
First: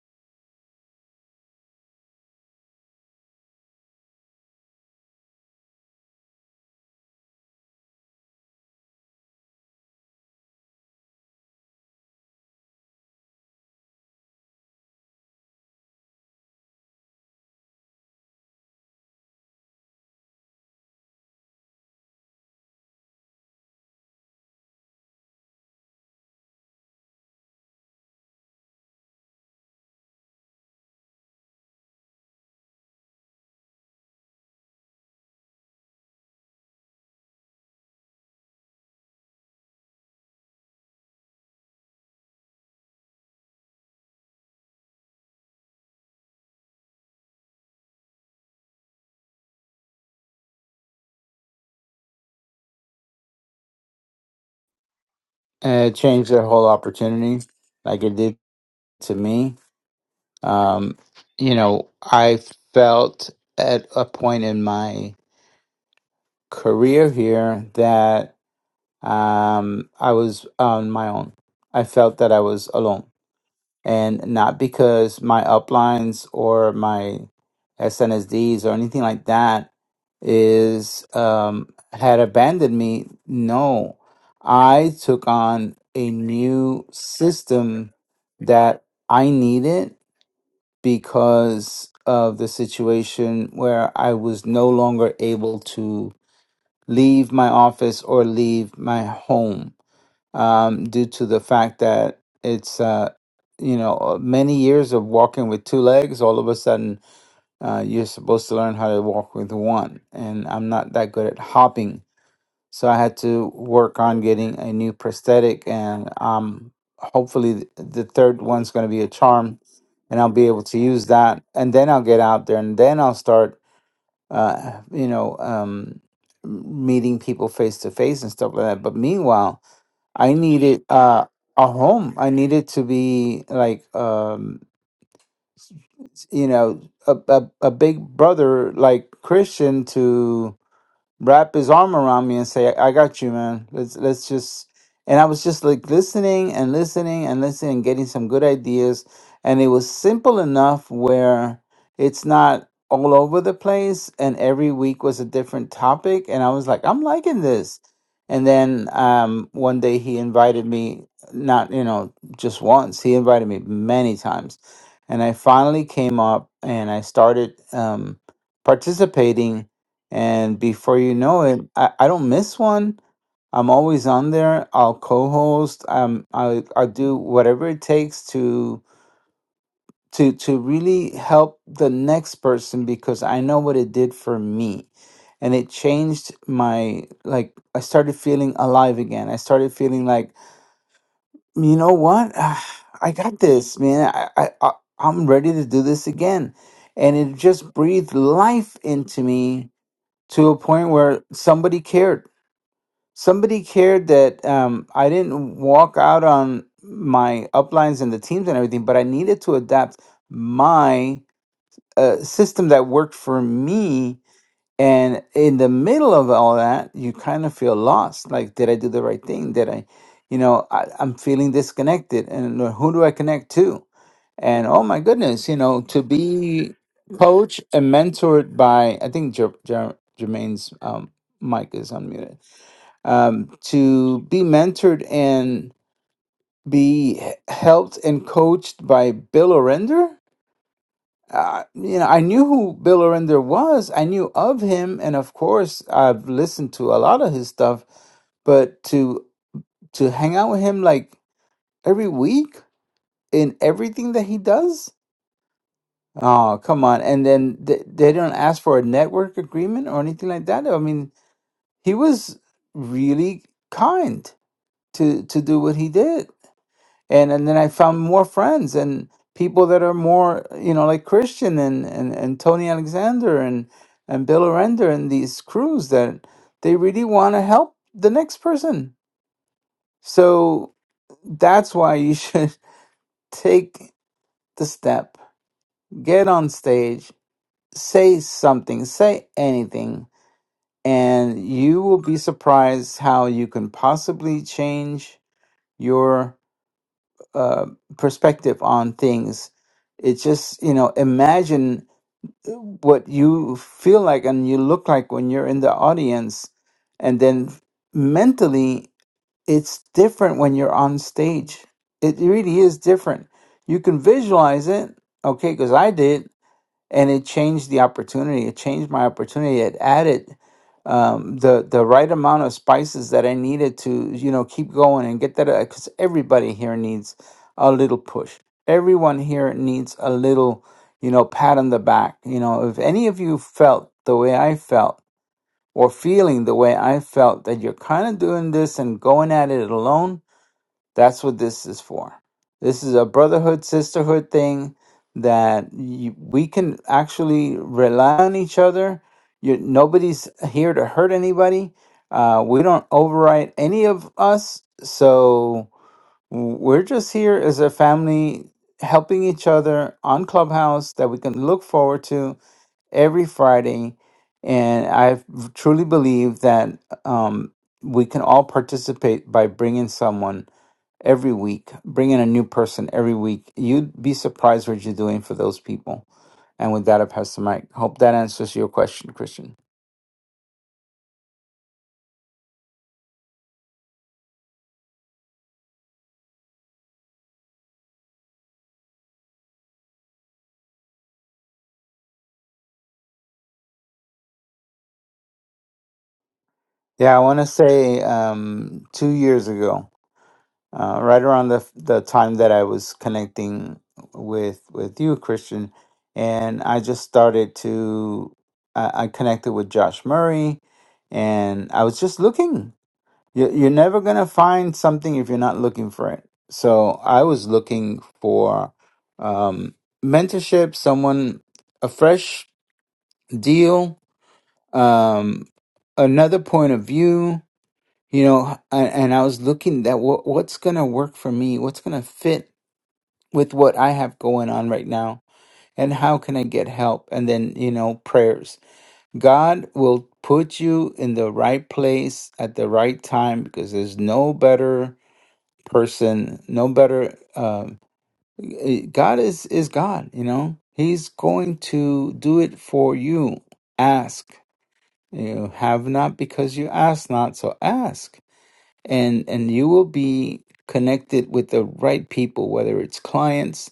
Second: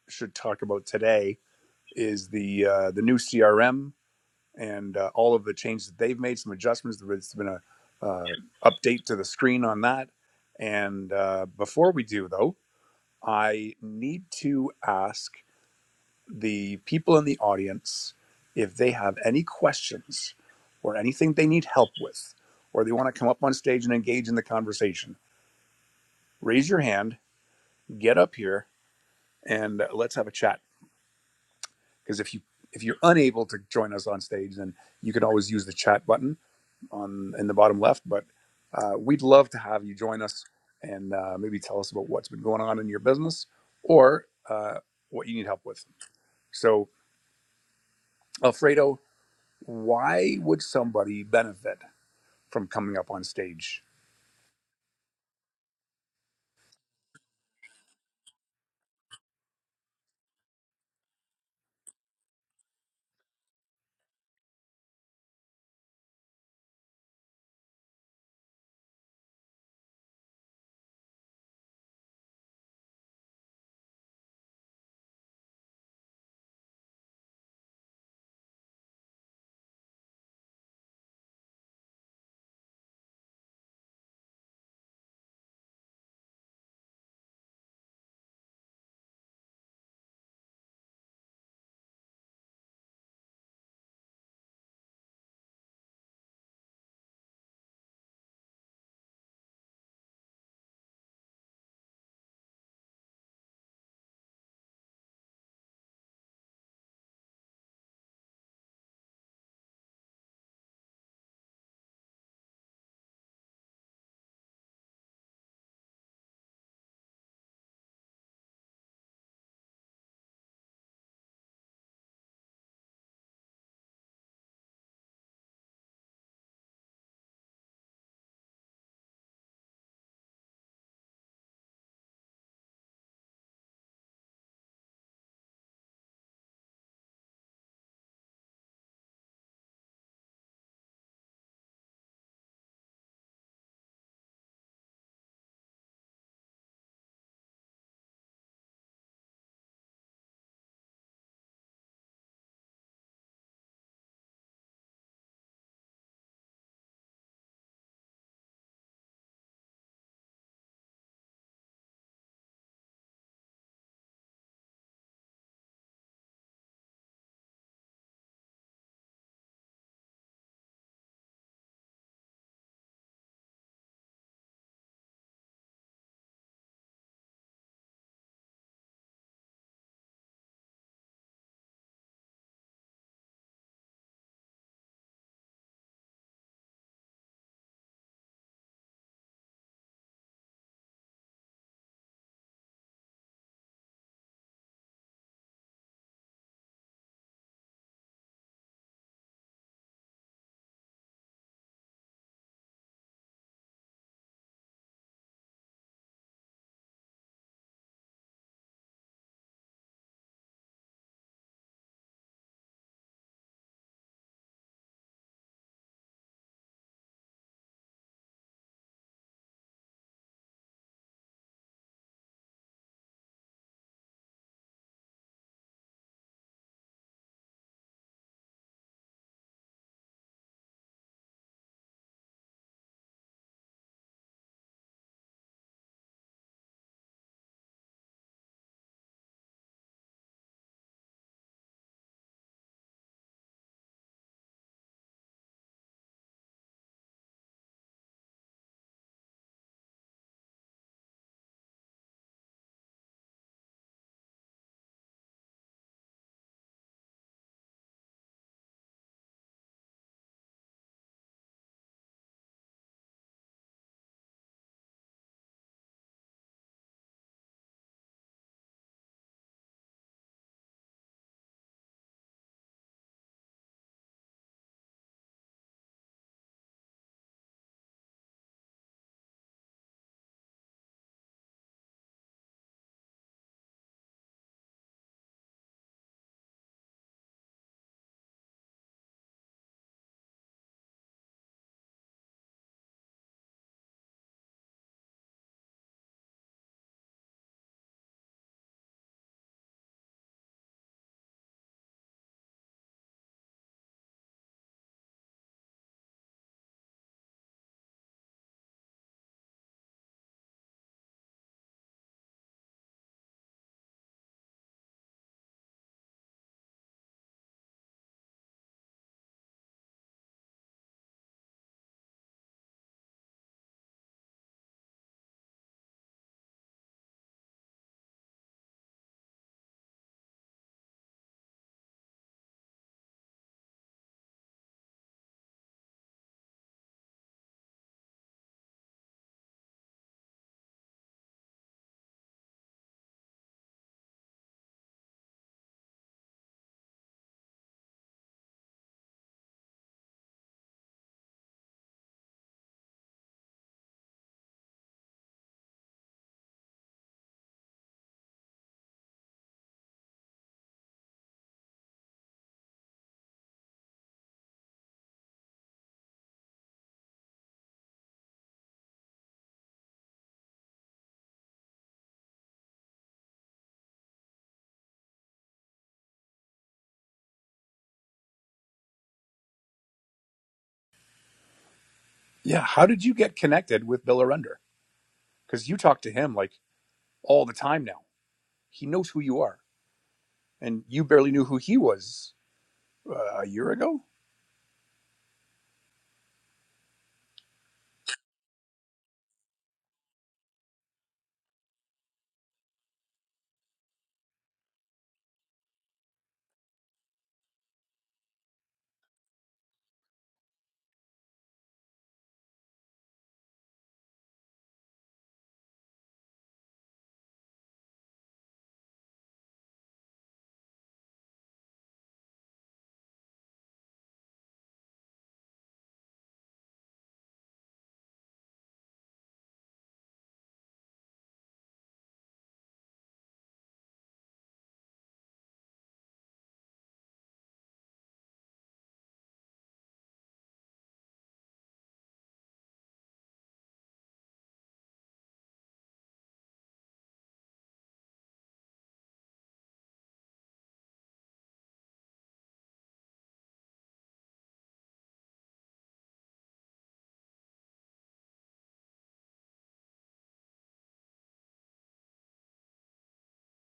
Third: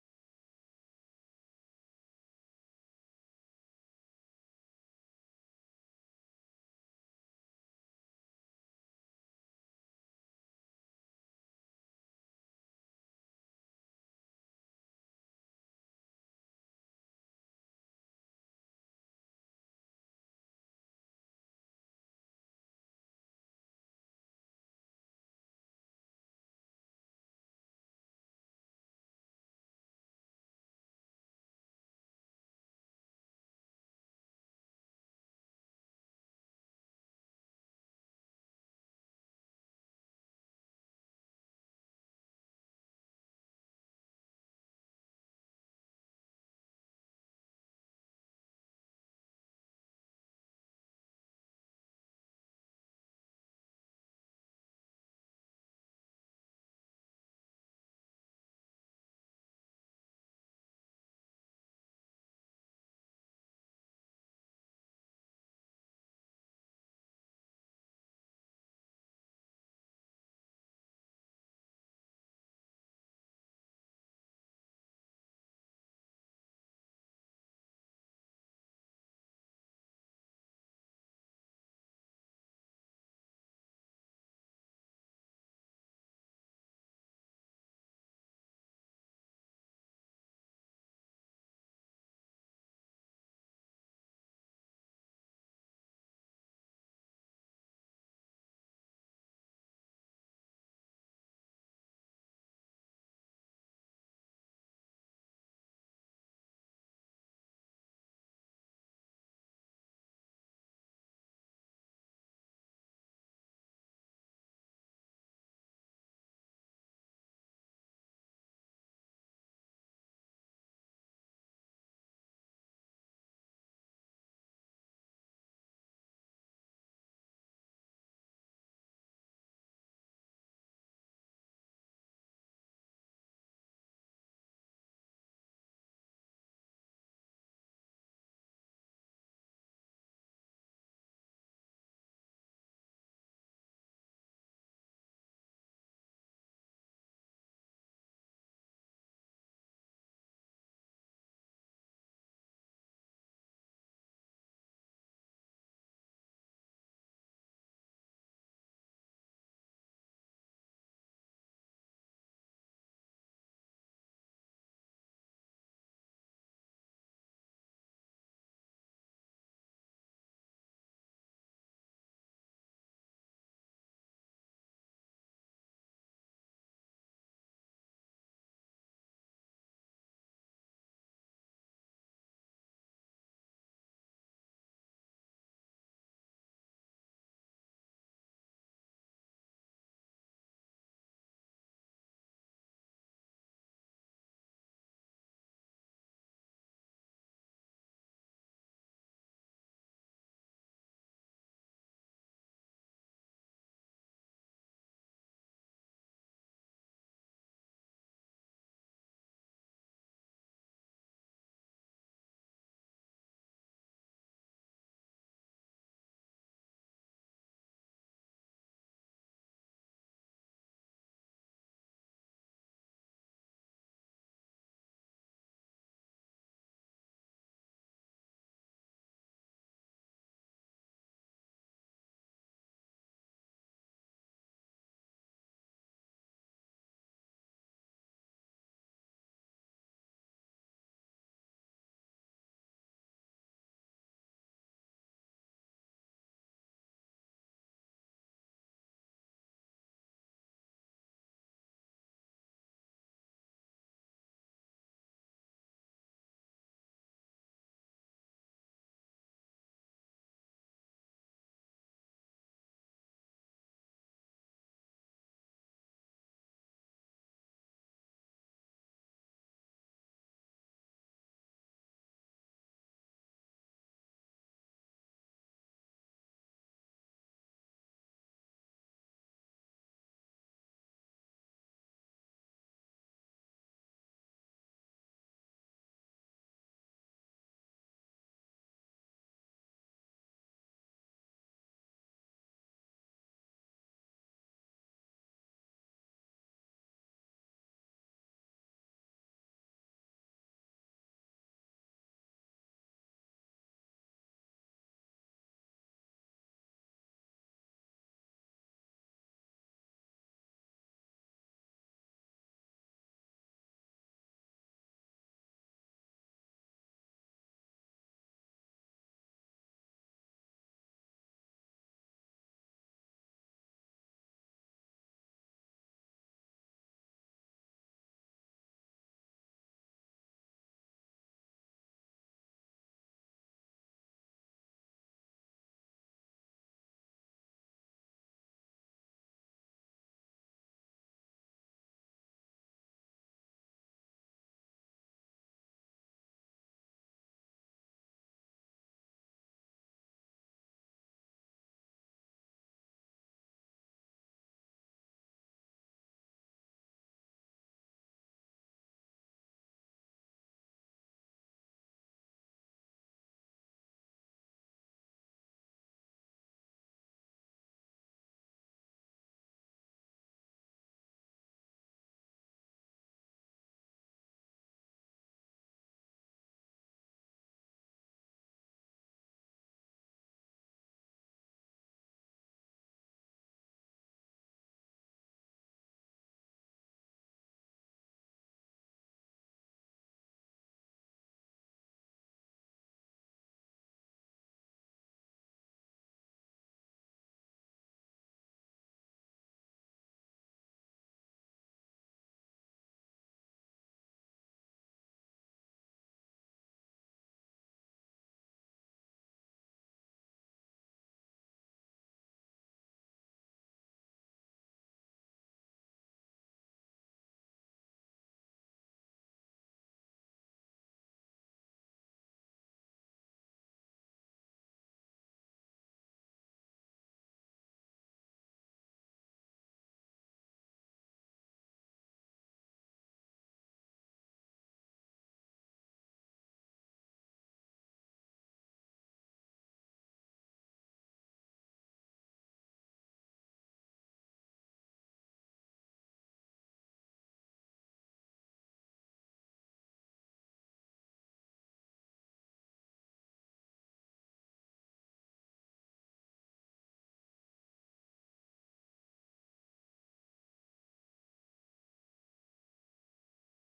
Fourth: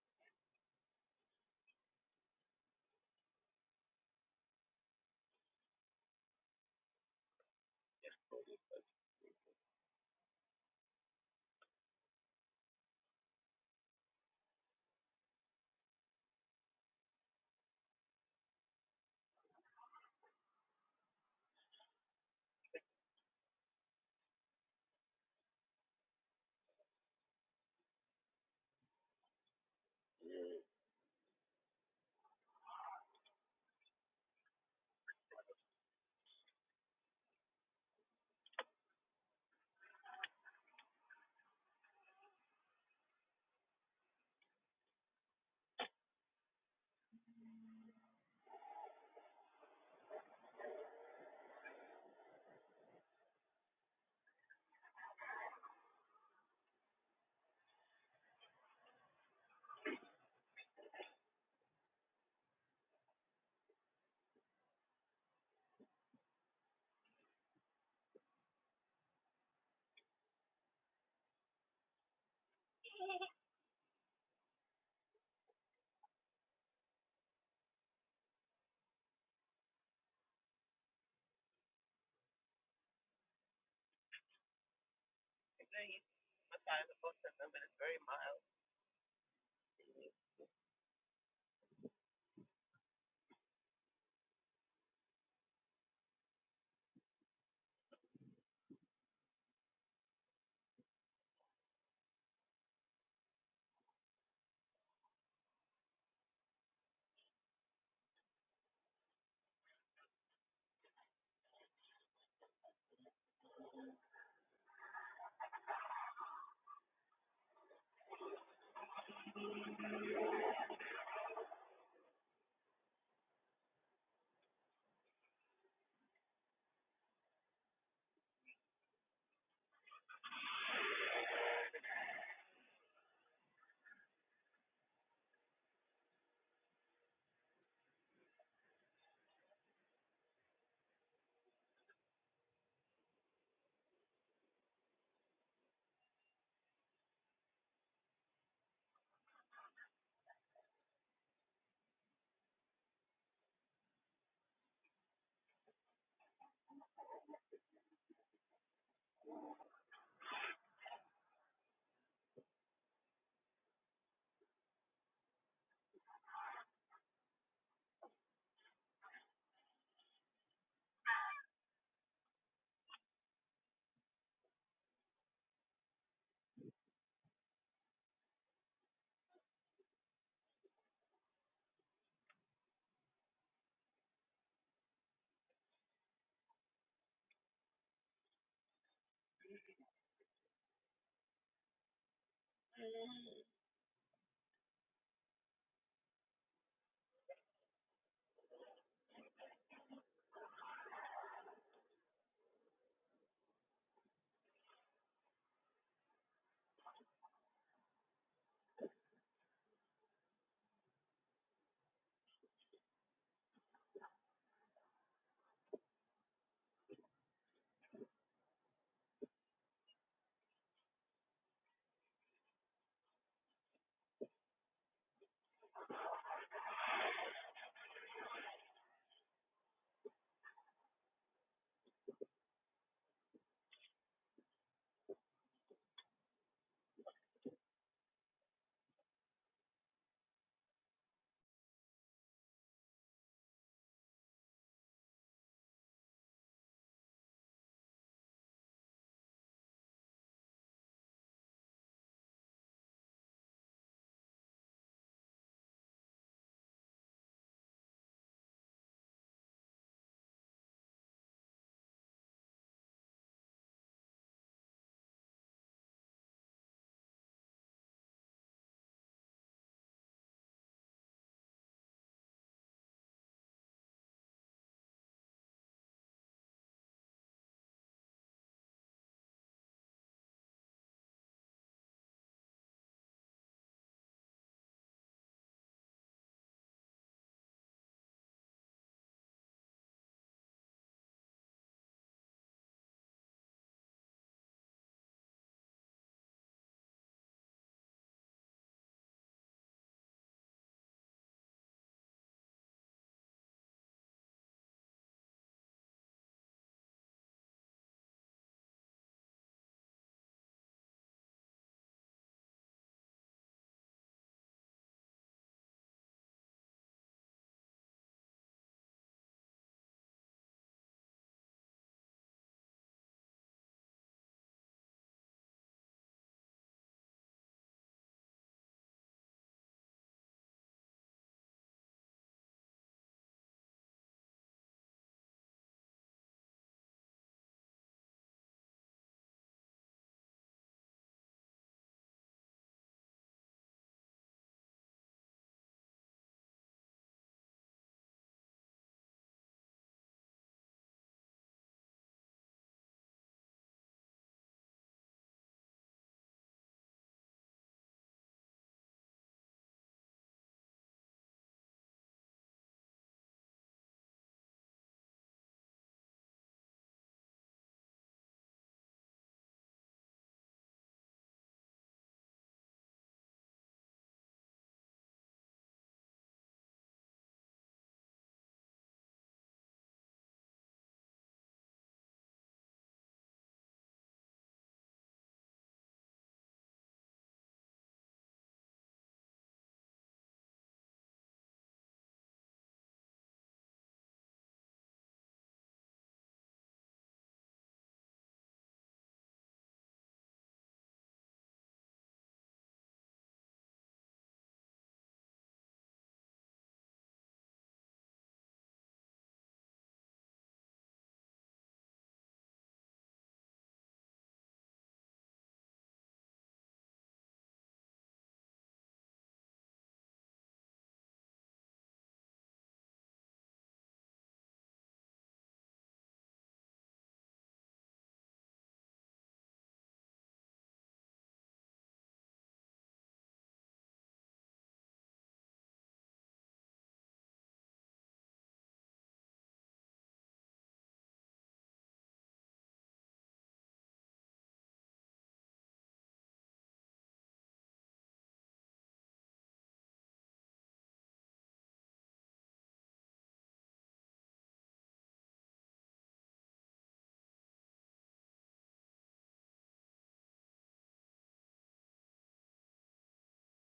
should talk about today is the uh, the new CRM and uh, all of the changes that they've made, some adjustments. There's been a uh, update to the screen on that. And uh, before we do, though, I need to ask the people in the audience if they have any questions or anything they need help with, or they want to come up on stage and engage in the conversation. Raise your hand, get up here, and uh, let's have a chat. Because if you if you're unable to join us on stage, then you can always use the chat button on in the bottom left. But uh, we'd love to have you join us and uh, maybe tell us about what's been going on in your business or uh, what you need help with. So Alfredo, why would somebody benefit from coming up on stage? and it changed their whole opportunity like it did to me um you know i felt at a point in my career here that um i was on my own i felt that i was alone and not because my uplines or my SNSDs or anything like that is um, had abandoned me. No, I took on a new system that I needed because of the situation where I was no longer able to leave my office or leave my home um, due to the fact that it's uh, you know uh, many years of walking with two legs. All of a sudden, uh, you're supposed to learn how to walk with one, and I'm not that good at hopping, so I had to work on getting a new prosthetic, and um, hopefully th- the third one's going to be a charm, and I'll be able to use that, and then I'll get out there, and then I'll start, uh, you know. Um, meeting people face to face and stuff like that but meanwhile I needed uh, a home. I needed to be like, um, you know, a, a, a big brother like Christian to wrap his arm around me and say, "I got you, man. Let's let's just." And I was just like listening and listening and listening, and getting some good ideas. And it was simple enough where it's not all over the place. And every week was a different topic. And I was like, I'm liking this. And then um, one day he invited me, not you know just once. He invited me many times, and I finally came up and I started um, participating and before you know it, I, I don't miss one. I'm always on there. I'll co-host. Um, I I do whatever it takes to to to really help the next person because I know what it did for me, and it changed my like. I started feeling alive again. I started feeling like you know what, <sighs> I got this, man. I I I- I'm ready to do this again, and it just breathed life into me to a point where somebody cared somebody cared that um, I didn't walk out on my uplines and the teams and everything, but I needed to adapt my uh, system that worked for me. And in the middle of all that, you kind of feel lost. Like, did I do the right thing? Did I, you know, I, I'm feeling disconnected. And who do I connect to? And oh my goodness, you know, to be coached and mentored by, I think Jer- Jer- Jermaine's um, mic is unmuted um, to be mentored and be helped and coached by Bill Orender. Uh, you know, I knew who Bill Orender was. I knew of him, and of course, I've listened to a lot of his stuff. But to to hang out with him like every week in everything that he does, oh come on! And then they, they don't ask for a network agreement or anything like that. I mean, he was really kind to to do what he did and and then I found more friends and people that are more you know like Christian and and, and Tony Alexander and and Bill Arender and these crews that they really want to help the next person. So that's why you should <laughs> take the step, get on stage, say something, say anything, and you will be surprised how you can possibly change your uh, perspective on things. It's just you know imagine uh, what you feel like and you look like when you're in the audience, and then mentally it's different when you're on stage. It really is different. You can visualize it, okay? Because I did, and it changed the opportunity. It changed my opportunity. It added um, the the right amount of spices that I needed to, you know, keep going and get that. Because everybody here needs a little push. Everyone here needs a little, you know, pat on the back. You know, if any of you felt the way I felt or feeling the way I felt that you're kind of doing this and going at it alone that's what this is for. This is a brotherhood, sisterhood thing that y we can actually rely on each other. You, nobody's here to hurt anybody. Uh, we don't override any of us. So w- we're just here as a family helping each other on Clubhouse that we can look forward to every Friday. And I truly believe that um, we can all participate by bringing someone every week. Bring in a new person every week. You'd be surprised what you're doing for those people. And with that, I pass the mic. Hope that answers your question, Christian. Yeah, how did you get connected with Bill Arender? Because you talk to him like all the time now. He knows who you are, and you barely knew who he was uh, a year ago. Yeah, I want to say um, two years ago, uh, right around the the time that I was connecting with with you, Christian, and I just started to I, I connected with Josh Murray, and I was just looking. You- You're never gonna find something if you're not looking for it. So I was looking for um, mentorship, someone, a fresh deal, um, another point of view. You know, and, and I was looking at what what's gonna work for me, what's gonna fit with what I have going on right now, and how can I get help? And then you know, prayers. God will put you in the right place at the right time because there's no better person no better um eh, god is is god you know he's going to do it for you ask you have not because you ask not so ask and and you will be connected with the right people whether it's clients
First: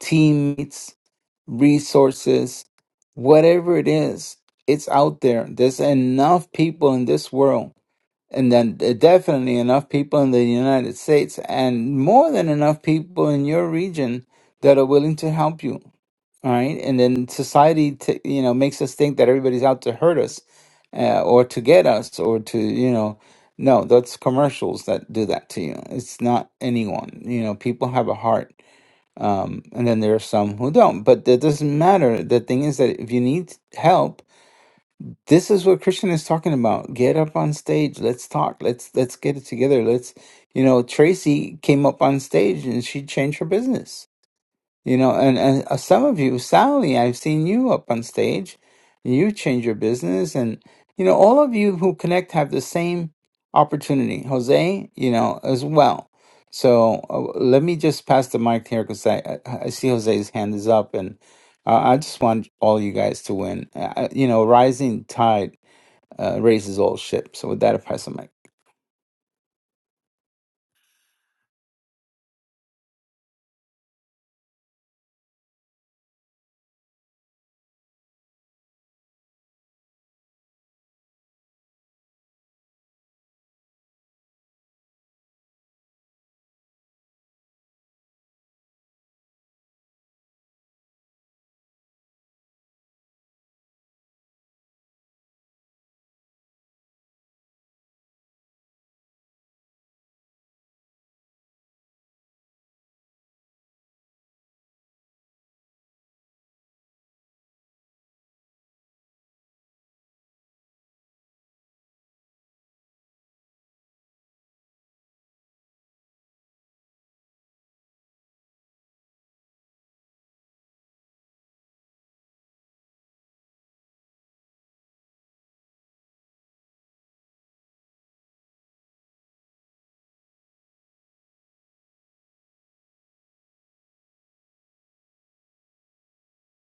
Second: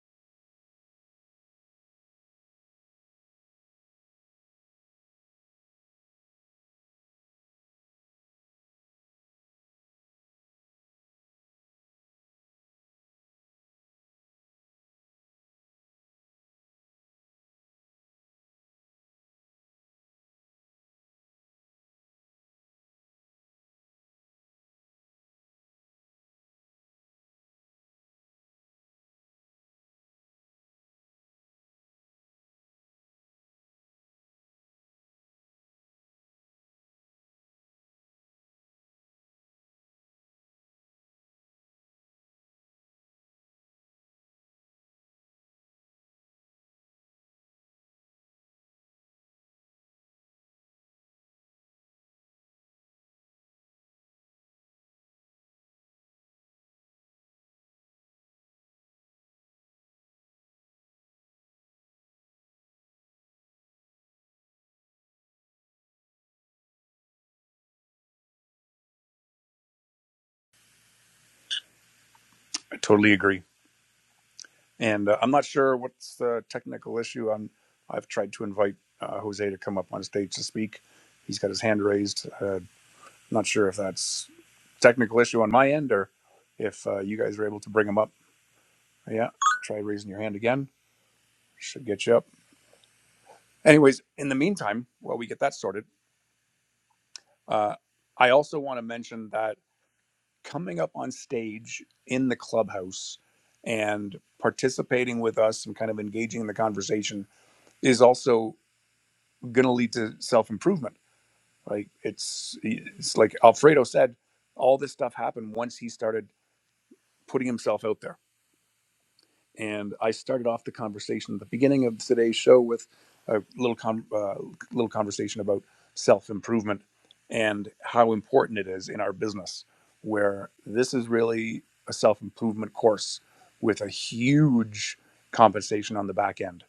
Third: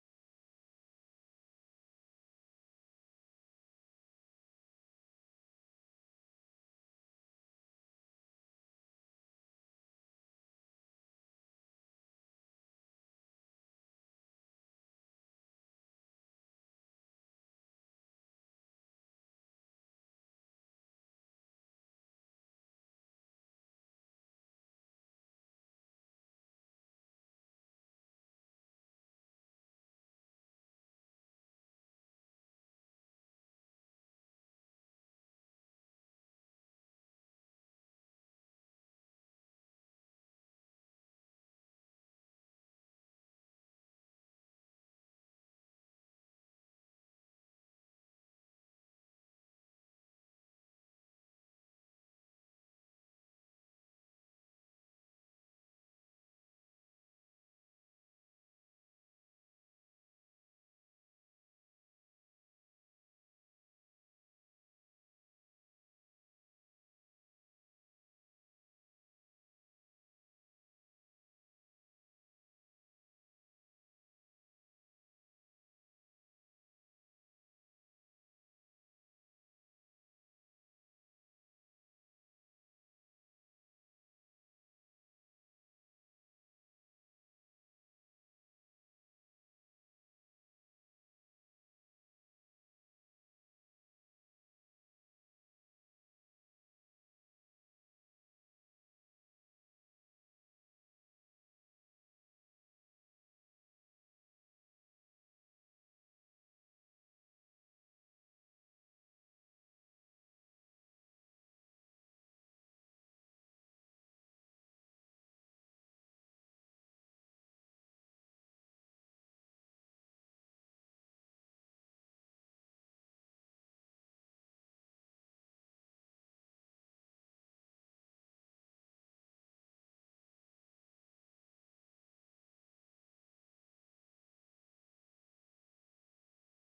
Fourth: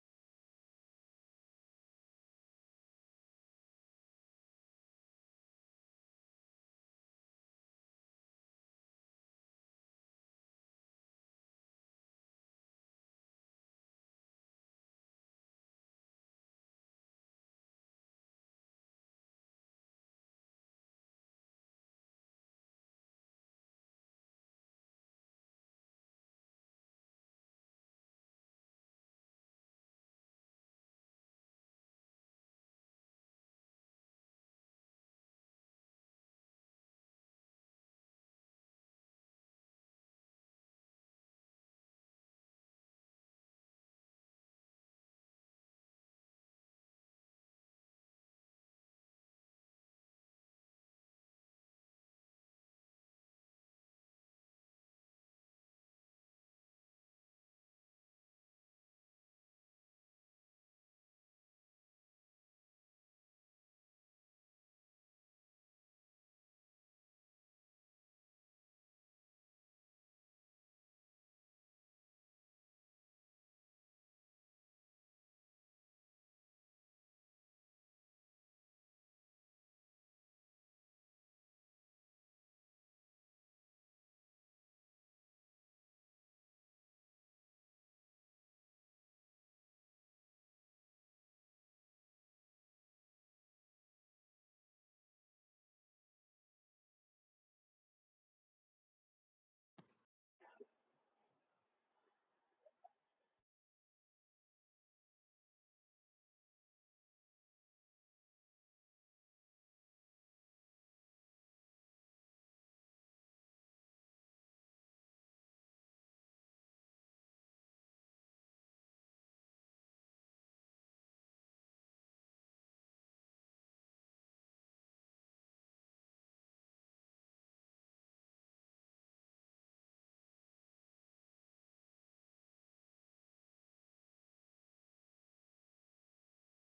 teammates resources whatever it is it's out there there's enough people in this world and then there definitely enough people in the United States and more than enough people in your region that are willing to help you. All right, and then society, t- you know, makes us think that everybody's out to hurt us, uh, or to get us, or to you know, no, that's commercials that do that to you. It's not anyone. You know, people have a heart, um, and then there are some who don't. But that doesn't matter. The thing is that if you need help, this is what Christian is talking about. Get up on stage. Let's talk. Let's let's get it together. Let's you know, Tracy came up on stage and she changed her business. You know, and, and uh, some of you, Sally, I've seen you up on stage. You change your business and you know, all of you who connect have the same opportunity. Jose, you know, as well. So uh, let me just pass the mic here because I, I I see Jose's hand is up and uh, I just want all you guys to win. Uh, you know, rising tide uh, raises all ships. So with that, I pass the mic. I totally agree. And uh, I'm not sure what's the technical issue. I'm, I've tried to invite uh, Jose to come up on stage to speak. He's got his hand raised. Uh, not sure if that's technical issue on my end or if uh, you guys were able to bring him up. Yeah. Try raising your hand again. Should get you up. Anyways, in the meantime, while we get that sorted, uh, I also want to mention that coming up on stage in the clubhouse and participating with us and kind of engaging in the conversation is also going to lead to self improvement. Like it's it's like Alfredo said, all this stuff happened once he started putting himself out there and I started off the conversation at the beginning of today's show with a little con- uh, little conversation about self improvement and how important it is in our business. Where this is really a self improvement course with a huge compensation on the back end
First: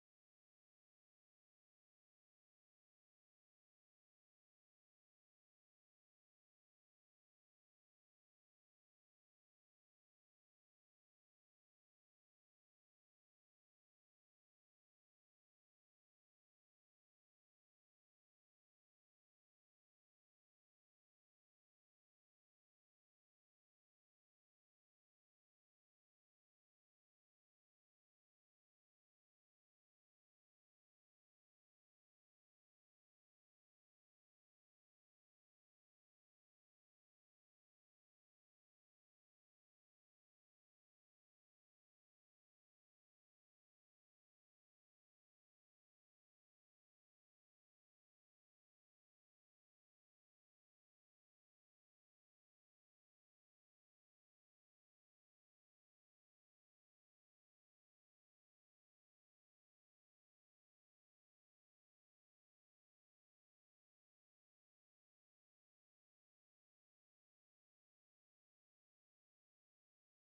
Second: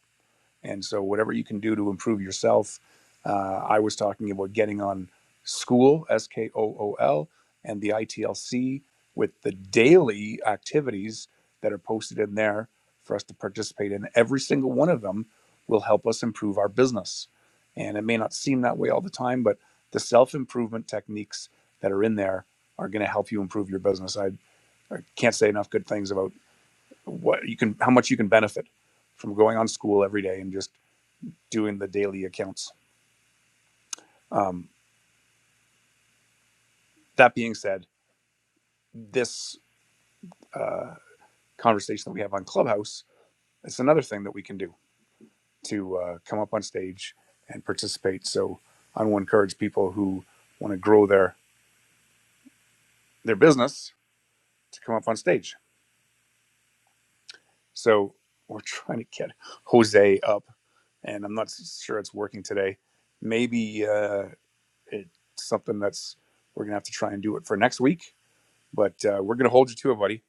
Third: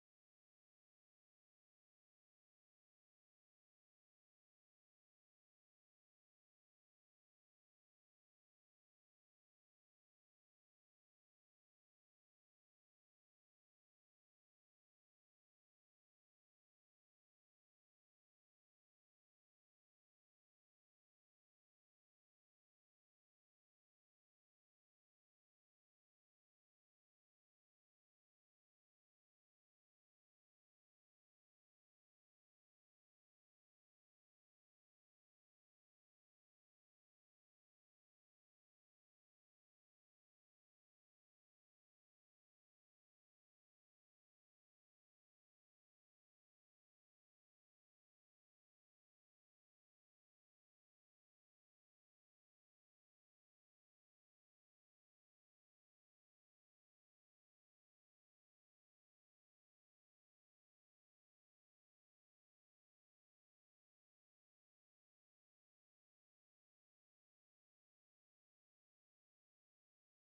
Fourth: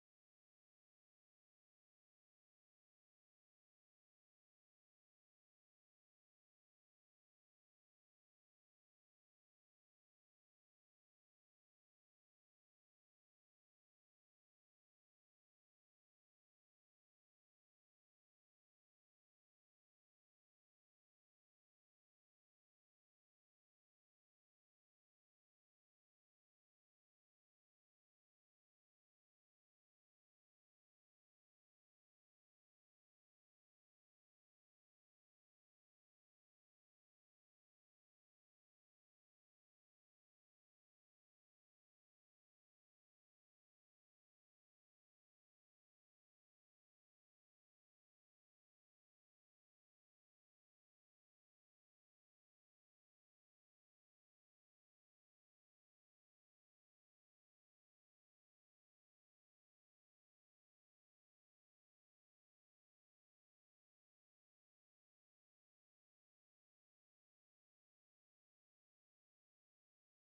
and so, whatever you can do to improve yourself, uh, I was talking about getting on school, S K O O L, and the ITLC with the daily activities that are posted in there for us to participate in. Every single one of them will help us improve our business. And it may not seem that way all the time, but the self improvement techniques that are in there are going to help you improve your business. I, I can't say enough good things about what you can, how much you can benefit from going on school every day and just doing the daily accounts. Um, that being said, this uh, conversation that we have on Clubhouse it's another thing that we can do to uh, come up on stage and participate. So I will encourage people who want to grow their their business to come up on stage. So we're <laughs> trying to get Jose up, and I'm not sure it's working today. Maybe uh, it's something that's we're gonna have to try and do it for next week. But uh, we're gonna hold you to it, buddy.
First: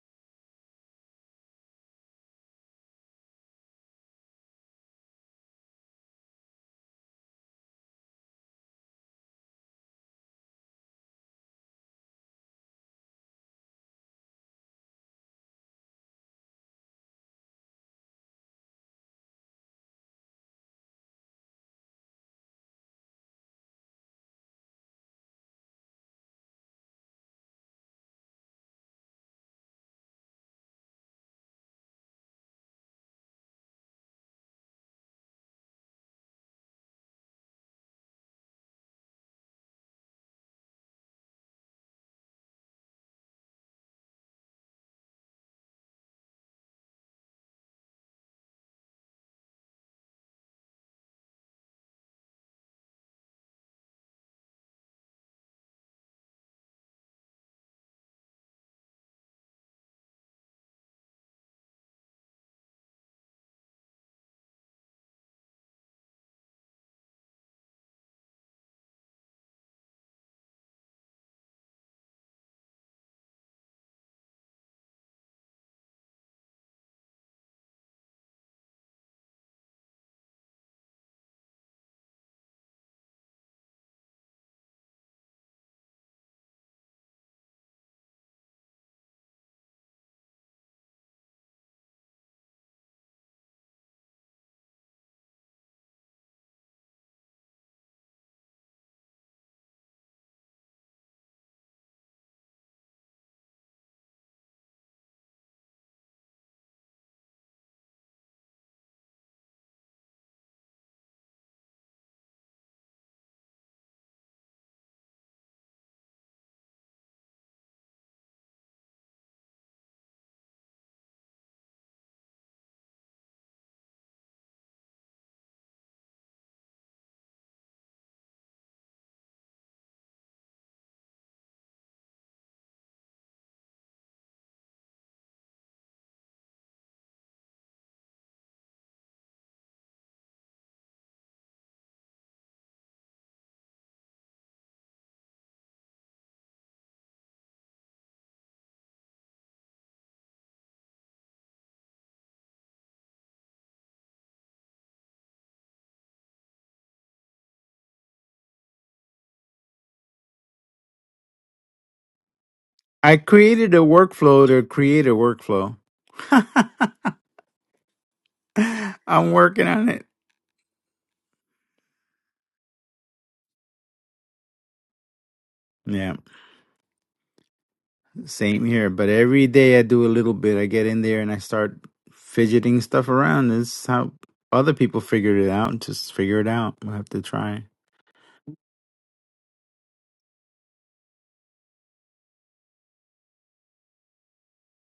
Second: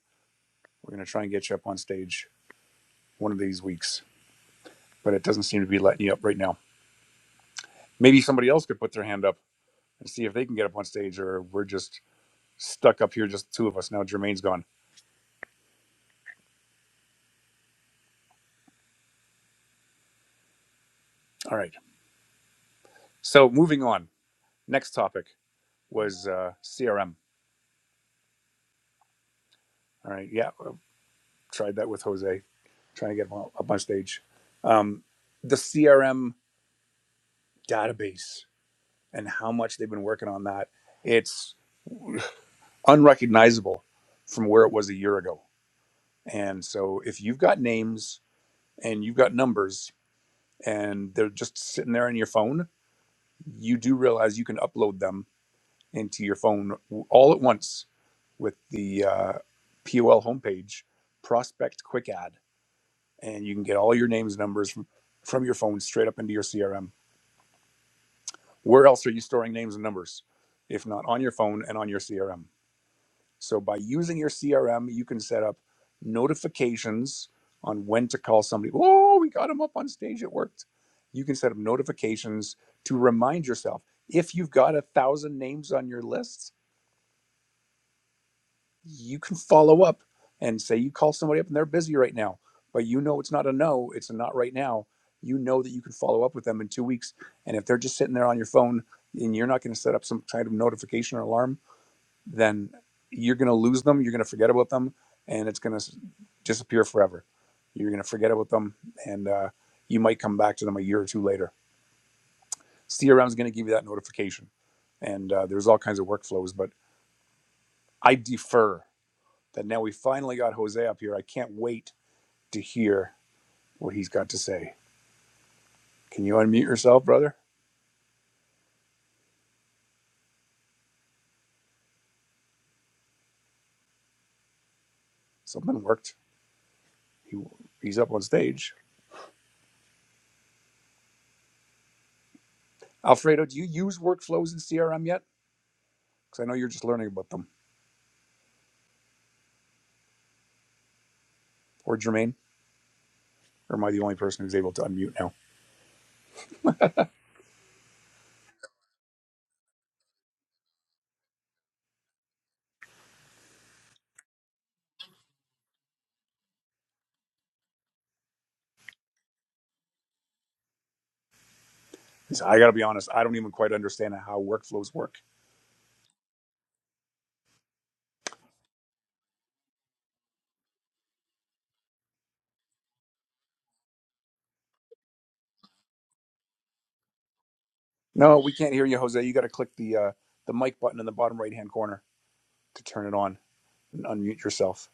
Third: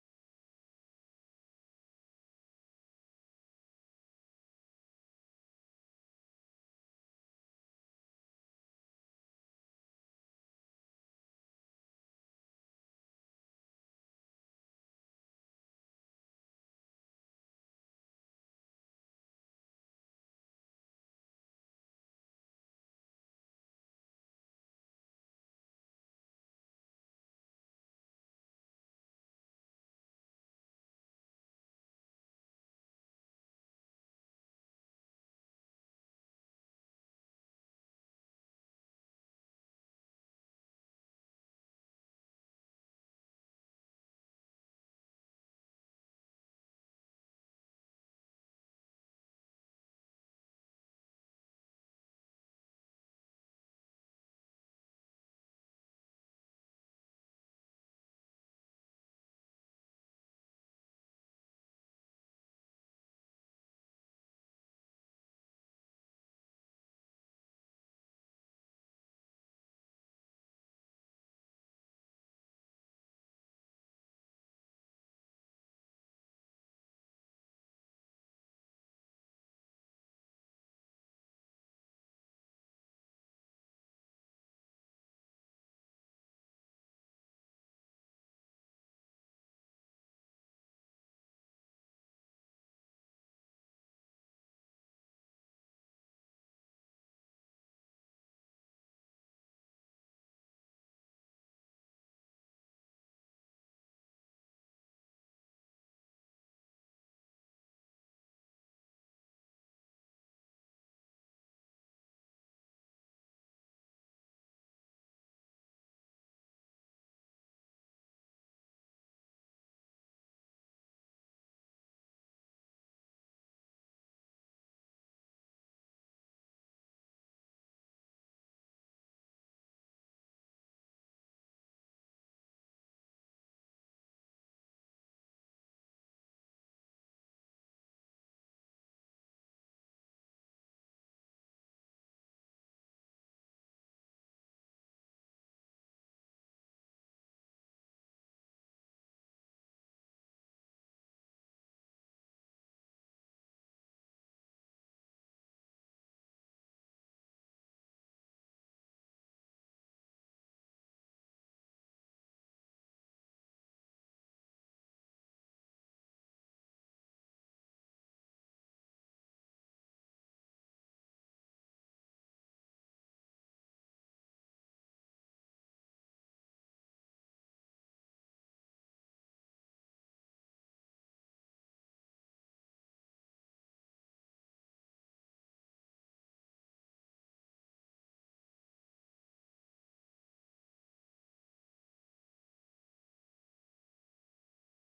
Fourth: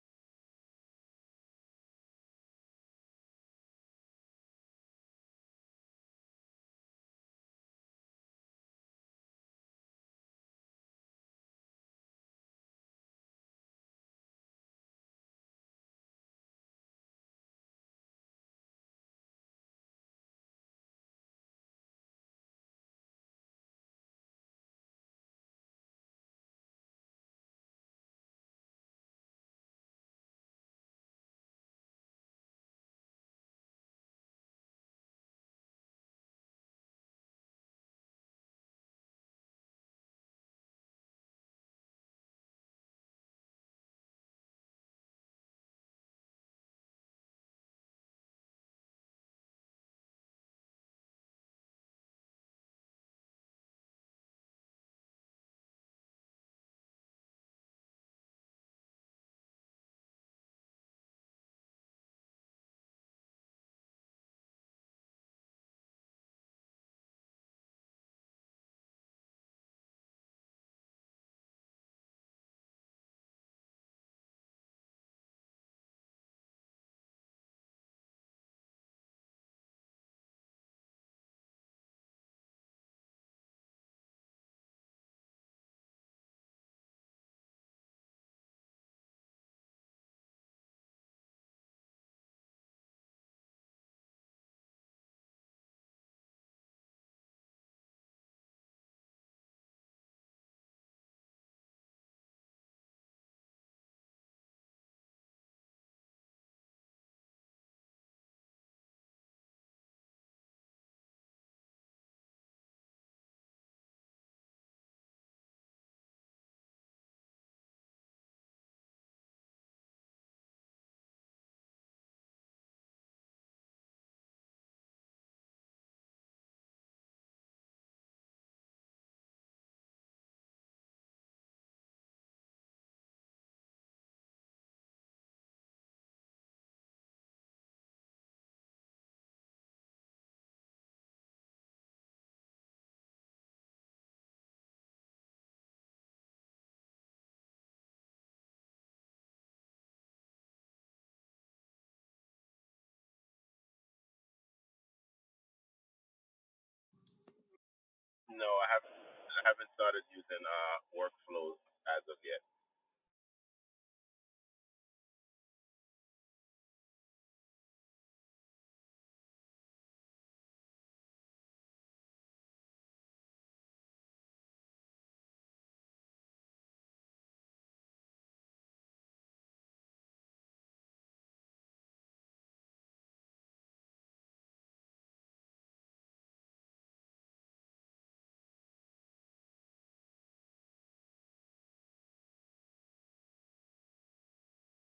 We're gonna try and get you up on stage one of these weeks, but it doesn't seem to be letting you up right now. Maybe somebody else could put their hand up and see if they can get up on stage, or we're just stuck up here, just two of us. Now Jermaine's gone. All right. So moving on. Next topic was uh, CRM. All right. Yeah. I Tried that with Jose, trying to get him up on stage. Um, the CRM database and how much they've been working on that. It's unrecognizable from where it was a year ago. And so if you've got names and you've got numbers and they're just sitting there on your phone, you do realize you can upload them into your phone all at once with the uh, POL homepage, Prospect Quick Add, and you can get all your names and numbers from, from your phone straight up into your CRM. Where else are you storing names and numbers if not on your phone and on your CRM? So by using your CRM, you can set up notifications on when to call somebody. Oh, we got him up on stage. It worked. You can set up notifications to remind yourself. If you've got a thousand names on your list, you can follow up and say you call somebody up and they're busy right now, but you know it's not a no, it's a not right now. You know that you can follow up with them in two weeks. And if they're just sitting there on your phone and you're not going to set up some kind of notification or alarm, then you're going to lose them. You're going to forget about them, and it's going to disappear forever. You're going to forget about them, and uh, you might come back to them a year or two later. CRM is going to give you that notification, and uh, there's all kinds of workflows. But I defer that now we finally got Jose up here. I can't wait to hear what he's got to say. Can you unmute yourself, brother? Something worked. He, he's up on stage. Alfredo, do you use workflows in CRM yet? Because I know you're just learning about them. Or Jermaine? Or am I the only person who's able to unmute now? I created a workflow to create a workflow. <laughs> I'm working on it. I got to be honest, I don't even quite understand how workflows work. Yeah, same here. But every day I do a little bit. I get in there and I start fidgeting stuff around. This is how other people figured it out. Just figure it out. We'll have to try. No, we can't hear you, Jose. You got to click the uh, the mic button in the bottom right hand corner to turn it on and unmute yourself.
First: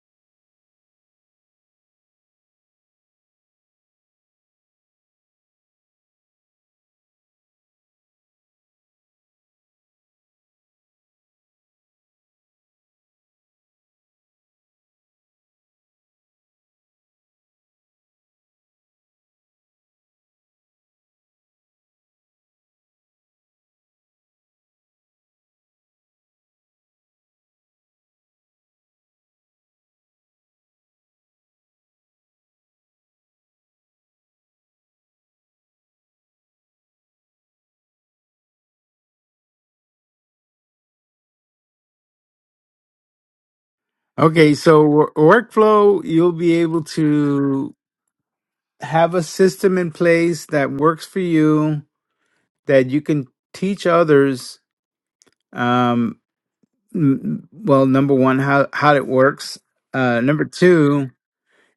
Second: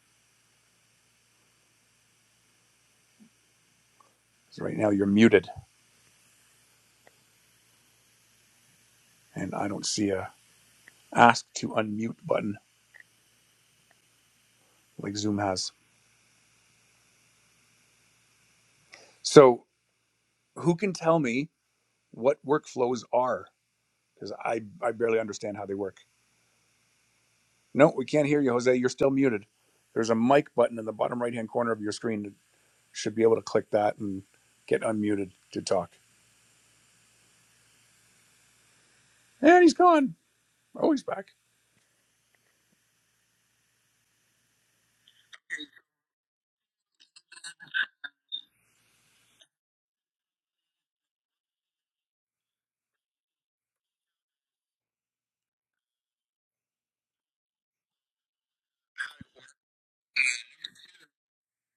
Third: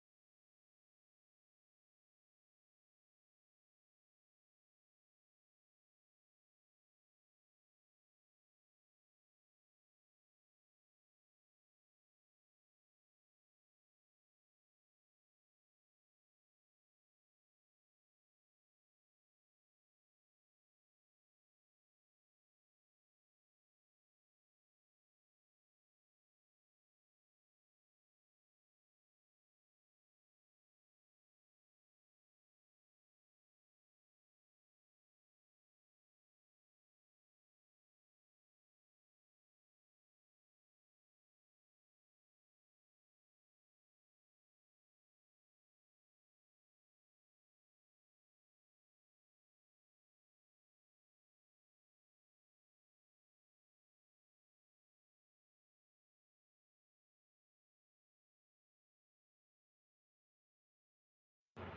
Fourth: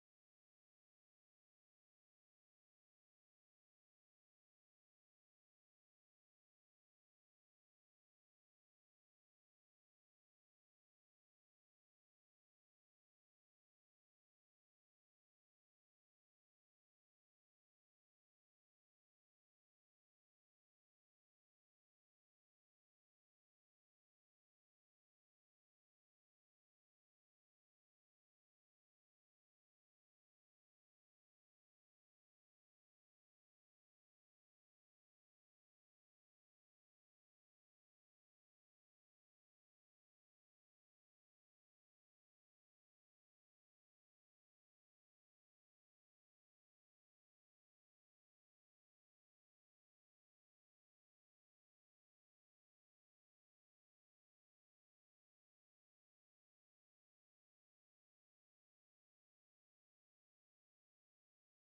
'Cause right now you're muted, and I don't see a ask to unmute button like Zoom has. So who can tell me what workflows are? Because I I barely understand how they work. No, we can't hear you, Jose. You're still muted. There's a mic button in the bottom right hand corner of your screen. should be able to click that and get unmuted to talk. And he's gone. Oh, he's back. Okay, so wor- workflow, you'll be able to have a system in place that works for you that you can teach others. Um, m- well number one how how it works uh number two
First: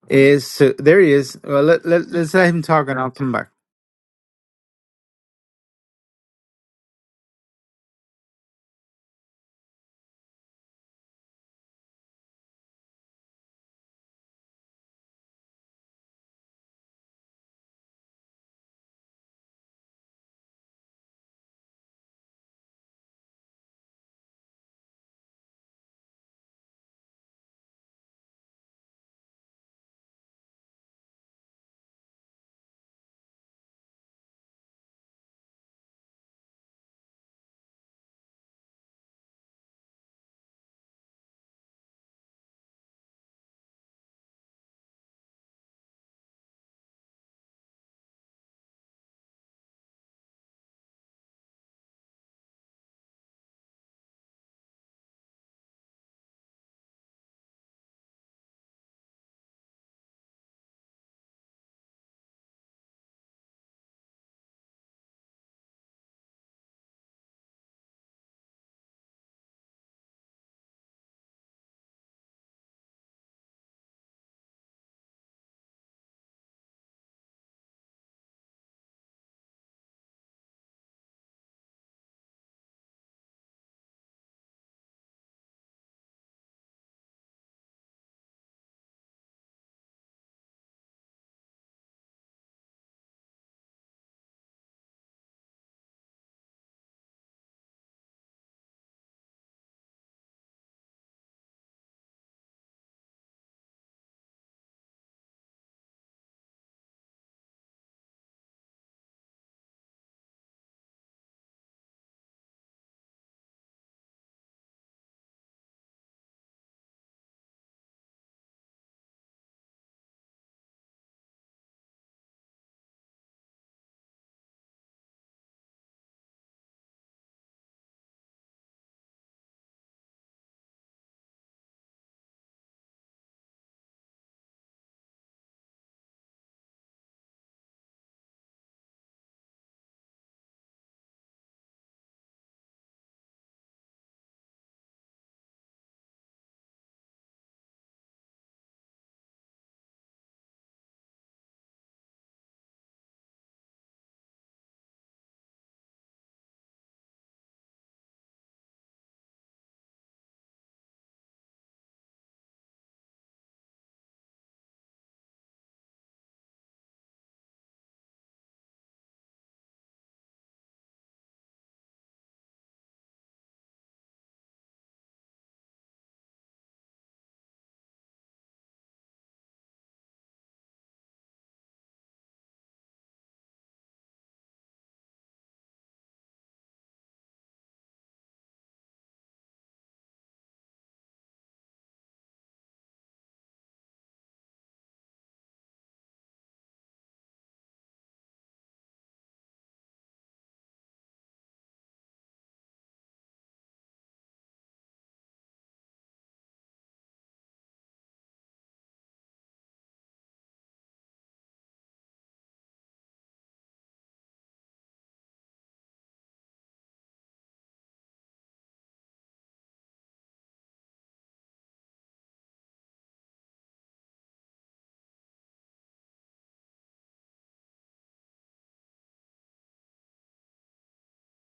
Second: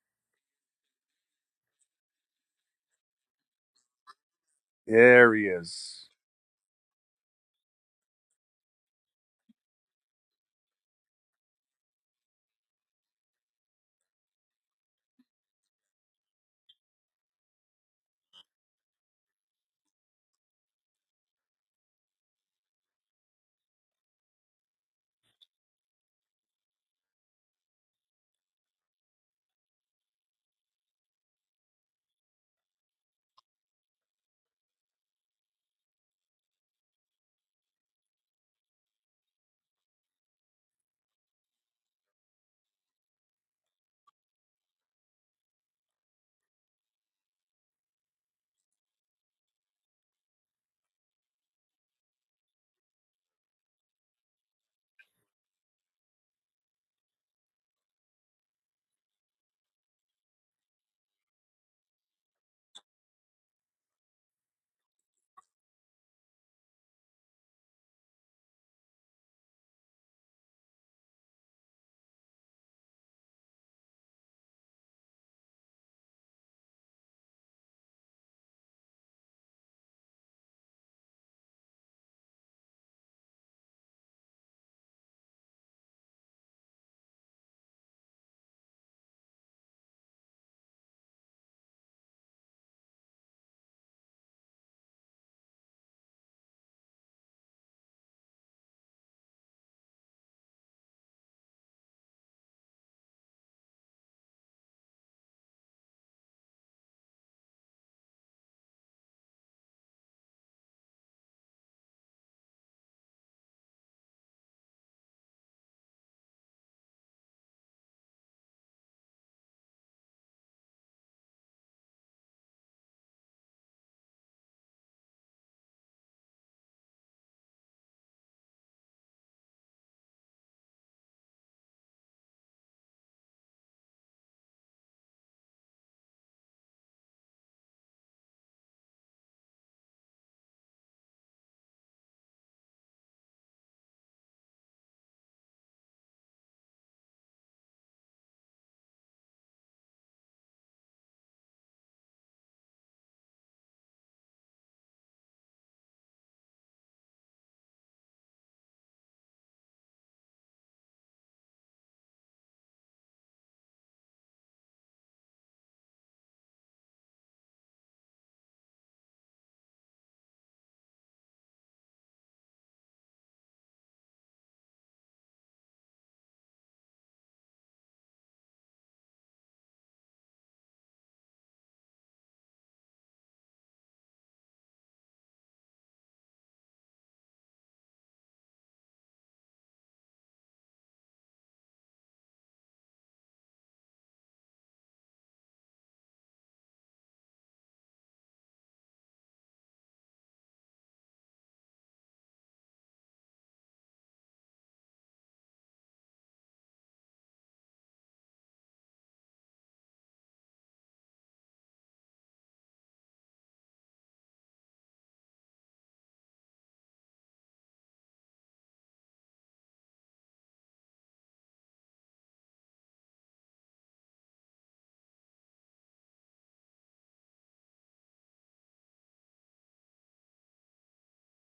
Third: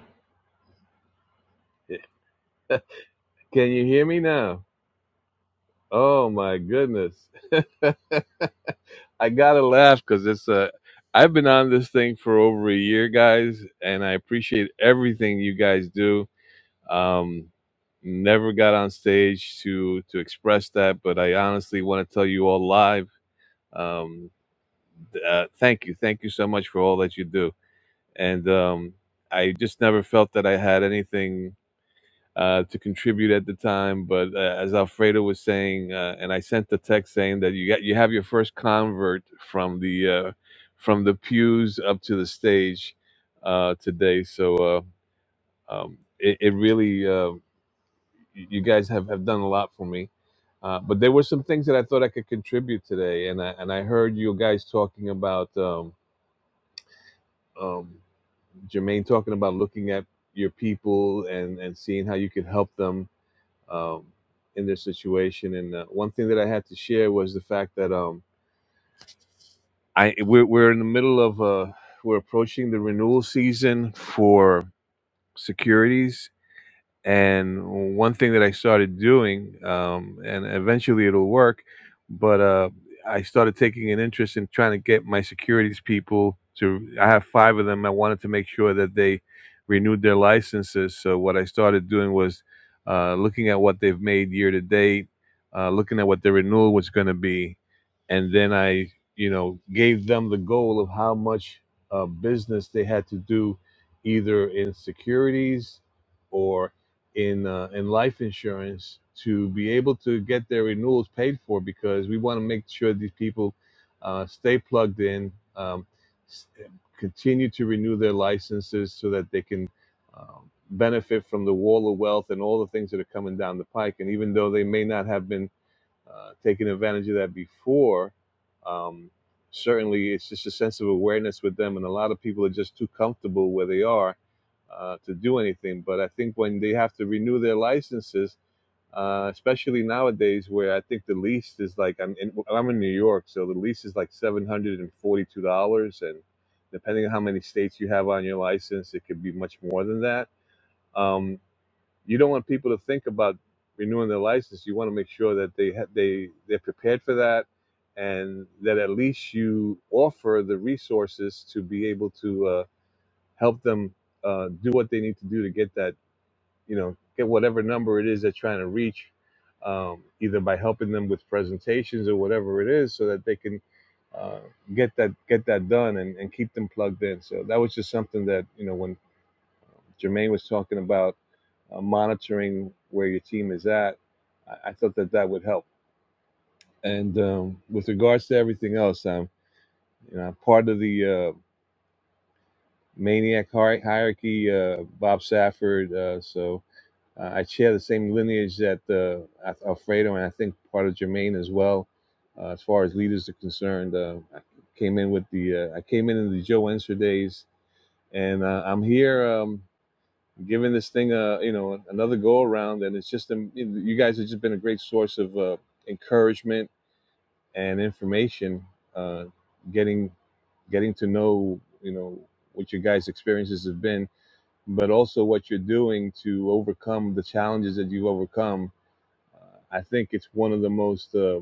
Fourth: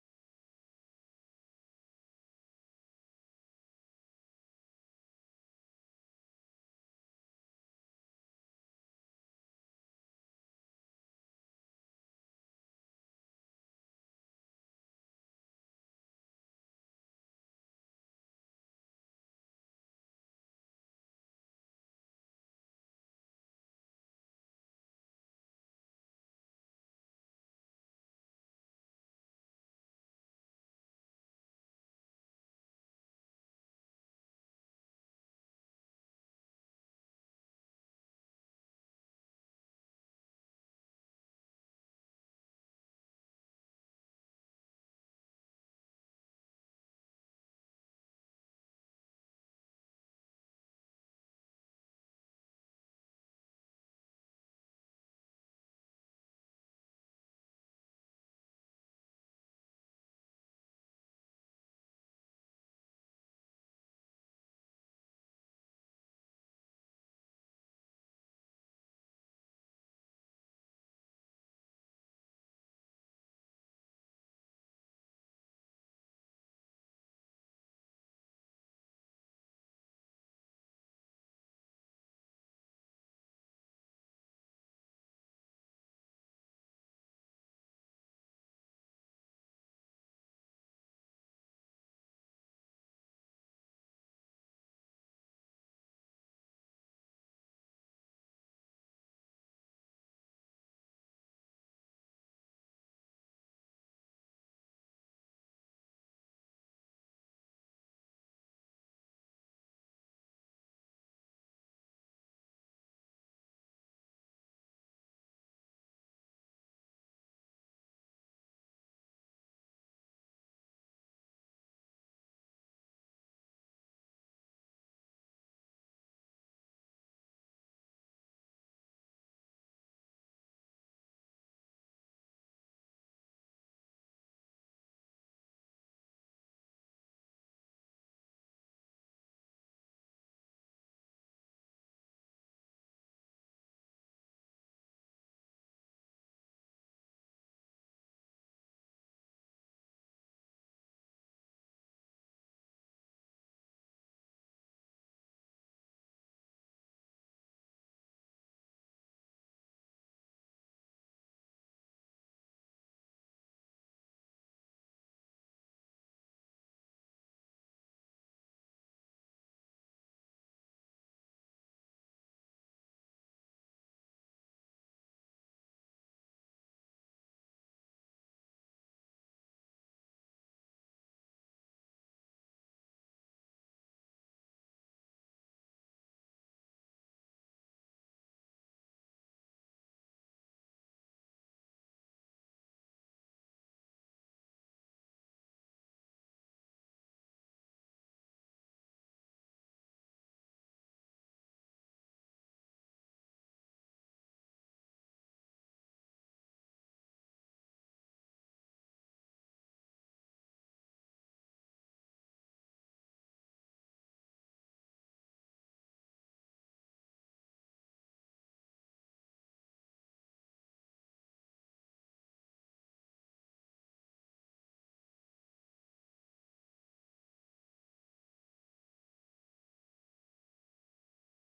is so there he is well let, let, <laughs> let's let him Can talk and i'll come back you hear me now? There he is. Oh my goodness. <laughs> I gotta laugh because it's a. I've been on this thing for over a year, guys, and I appreciate everything you guys do. Um, never got on stage to to express that, but I honestly want to tell you all live. Um, uh, thank you, thank you so much for all that you do. And um, I just never felt that I had anything uh, to contribute at the time. But uh, as Alfredo was saying, uh, and I sent the text saying that you got you have your first convert from the uh, from the pews up to the stage uh, today. So uh, um, it, it really uh, you guys have, have done a lot for me. Uh, but there were some things that I thought I could contribute today, and I and I heard you guys talking about um, um, Jermaine talking about looking at your people and and seeing how you could help them um, in their situation. And uh, one thing that I had to share was the fact that um, I we're, we're in the middle of uh, we're approaching the renewal season for securities and one thing that I started doing, um, and eventually it'll work, but uh, I started taking an interest in trying to get my securities people to. I have five of them. I wanted to make sure that they renewed their licenses. So what I started doing was uh, looking at what they've made year to date, uh, looking at what their renewal was going to be, and then I, you know, gave them the goal of how much uh, business they had to do, either in securities or in uh, in life insurance to be able to get their renewals paid for because we want to make sure these people uh, stay plugged in, um, continue to renew their licenses so that they can um, benefit from the wall of wealth and all the things that are coming down the pike. And even though they may not have been uh, taking advantage of that before, um, certainly it's just a sense of awareness with them. And a lot of people are just too comfortable where they are uh, to do anything. But I think when they have to renew their licenses, uh, especially nowadays, where I think the lease is like I'm in, well, I'm in New York, so the lease is like seven hundred and forty-two dollars, and depending on how many states you have on your license, it could be much more than that. Um, you don't want people to think about renewing their license. You want to make sure that they ha- they they're prepared for that, and that at least you offer the resources to be able to uh, help them uh, do what they need to do to get that you know get whatever number it is they're trying to reach um, either by helping them with presentations or whatever it is so that they can uh, get that get that done and, and keep them plugged in so that was just something that you know when Jermaine was talking about uh, monitoring where your team is at I, I thought that that would help and um, with regards to everything else I'm you know I'm part of the uh, maniac hierarchy uh, Bob Safford uh, so Uh, I share the same lineage that uh, Alfredo and I think part of Jermaine as well, uh, as far as leaders are concerned. Uh, I came in with the uh, I came in in the Joe Enser days, and uh, I'm here um, giving this thing a you know another go around, and it's just um, you you guys have just been a great source of uh, encouragement and information, uh, getting getting to know you know what your guys' experiences have been, but also what you're doing to overcome the challenges that you've overcome uh, I think it's one of the most uh,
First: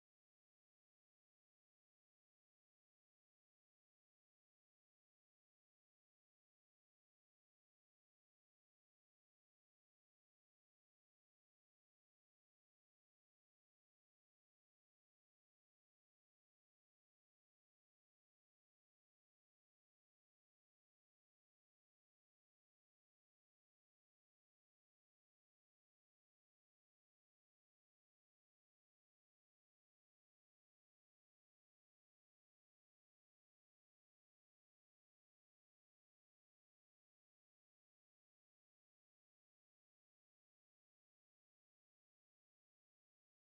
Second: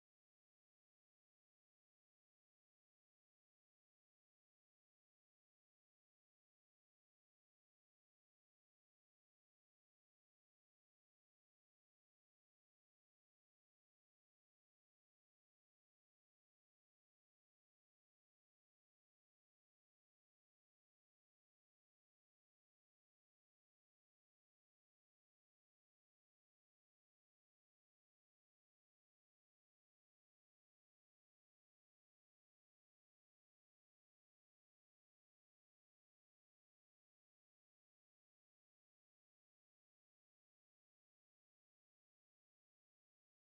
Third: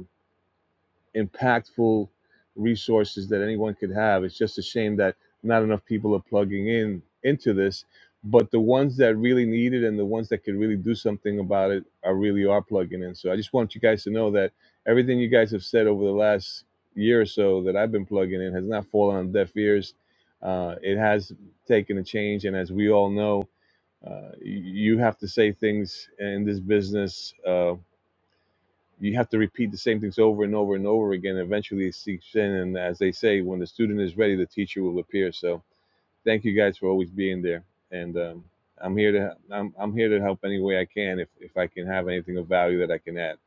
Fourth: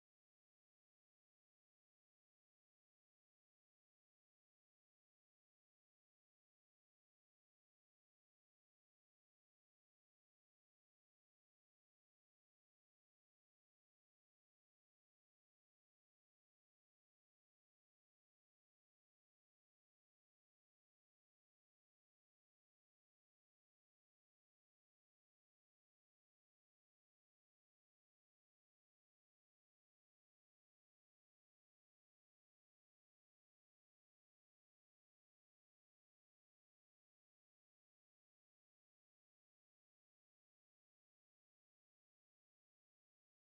impactful resources that anyone could have. It's just a shame that not enough people are plugging in into this, but the ones that really need it and the ones that could really do something about it are really are plugging in. So I just want you guys to know that everything you guys have said over the last year or so that I've been plugging in has not fallen on deaf ears. Uh, it has taken a change, and as we all know, uh, y- you have to say things in this business. Uh, you have to repeat the same things over and over and over again. Eventually, it seeps in. And as they say, when the student is ready, the teacher will appear. So thank you guys for always being there. And um, I'm here to I'm, I'm here to help any way I can if, if I can have anything of value that I can add.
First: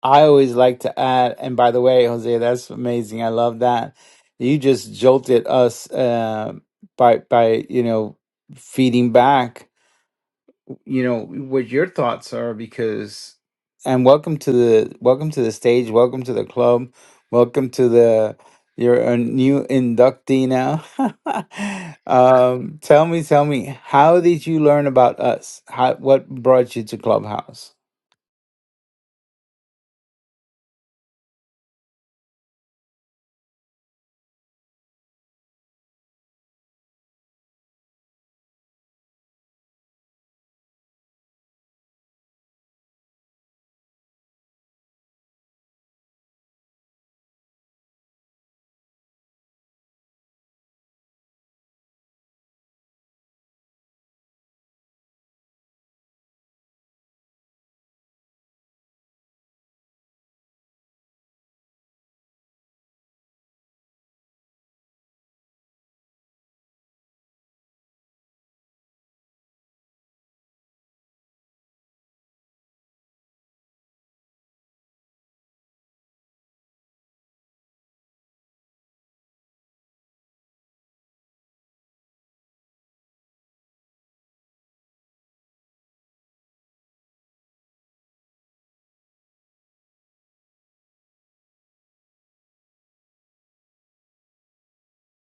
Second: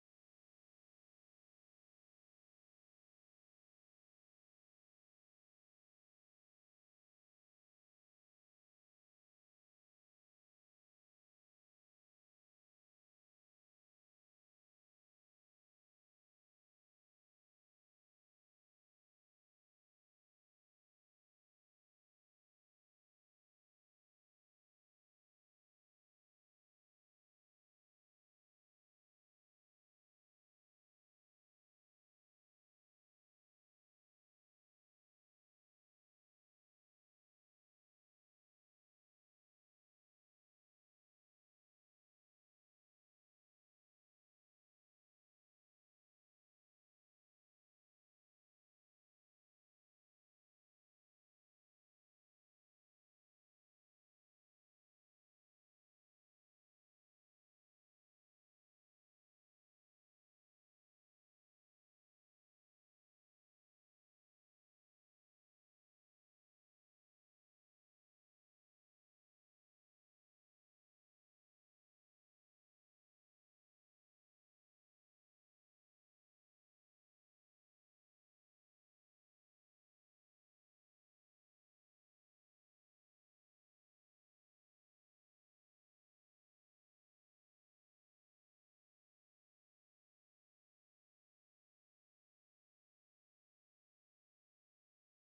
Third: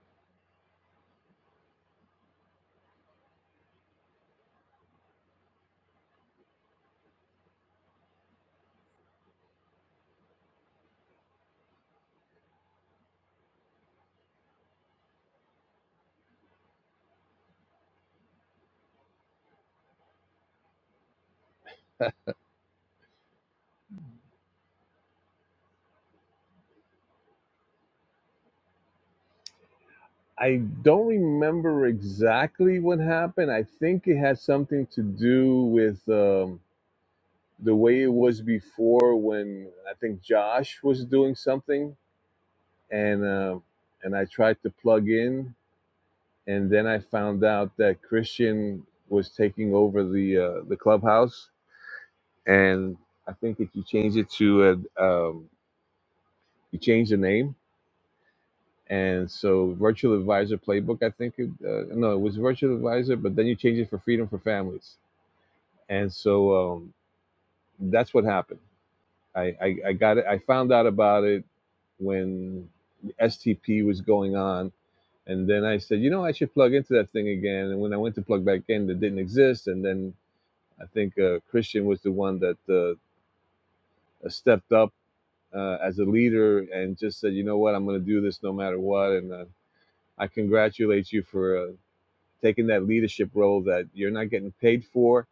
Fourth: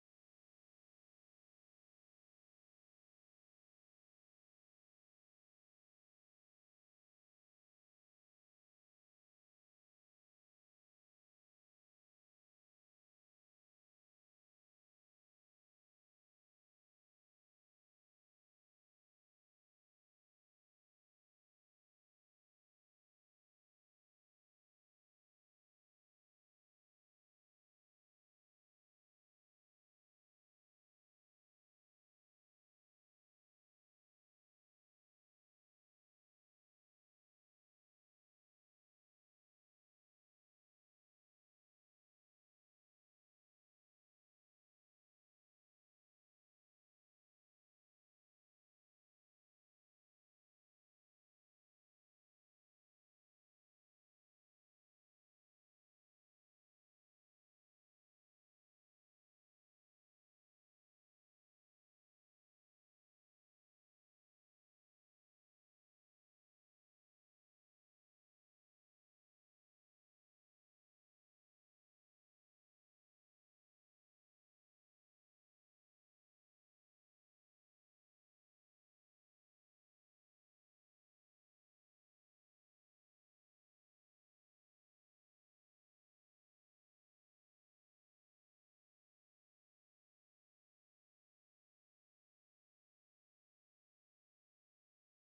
I always like to add, and by the way, Jose, that's amazing. I love that you just jolted us uh, by by you know feeding back you know what your thoughts are because and welcome to the welcome to the stage welcome to the club welcome to the you're a new inductee now <laughs> um tell me tell me how did you learn about us how what brought you to clubhouse I don't remember exactly what happened. I think it had something to do with um, the way it was before when I think Josh was doing something and uh, and I tried to plug in and then I found out that Christian was taking over the uh, the clubhouse, and I think that you changed it to a, um, you changed the name, and so Virtual Advisor Playbook. I think it, uh, no, it was Virtual Advisor, but then you changed it for Freedom for Families, and so um, that's what happened. I, I I got it. I found out about it when STP was going on. And then I said, you know, I should plug into that thing again. And when I went to plug back in, it didn't exist. And then I think uh, Christian was the one that uh, uh, stepped up uh, as a leader and just said, you know what, I'm going to do this no matter what. And uh, I congratulate you for uh, taking that leadership role that you're not getting paid for,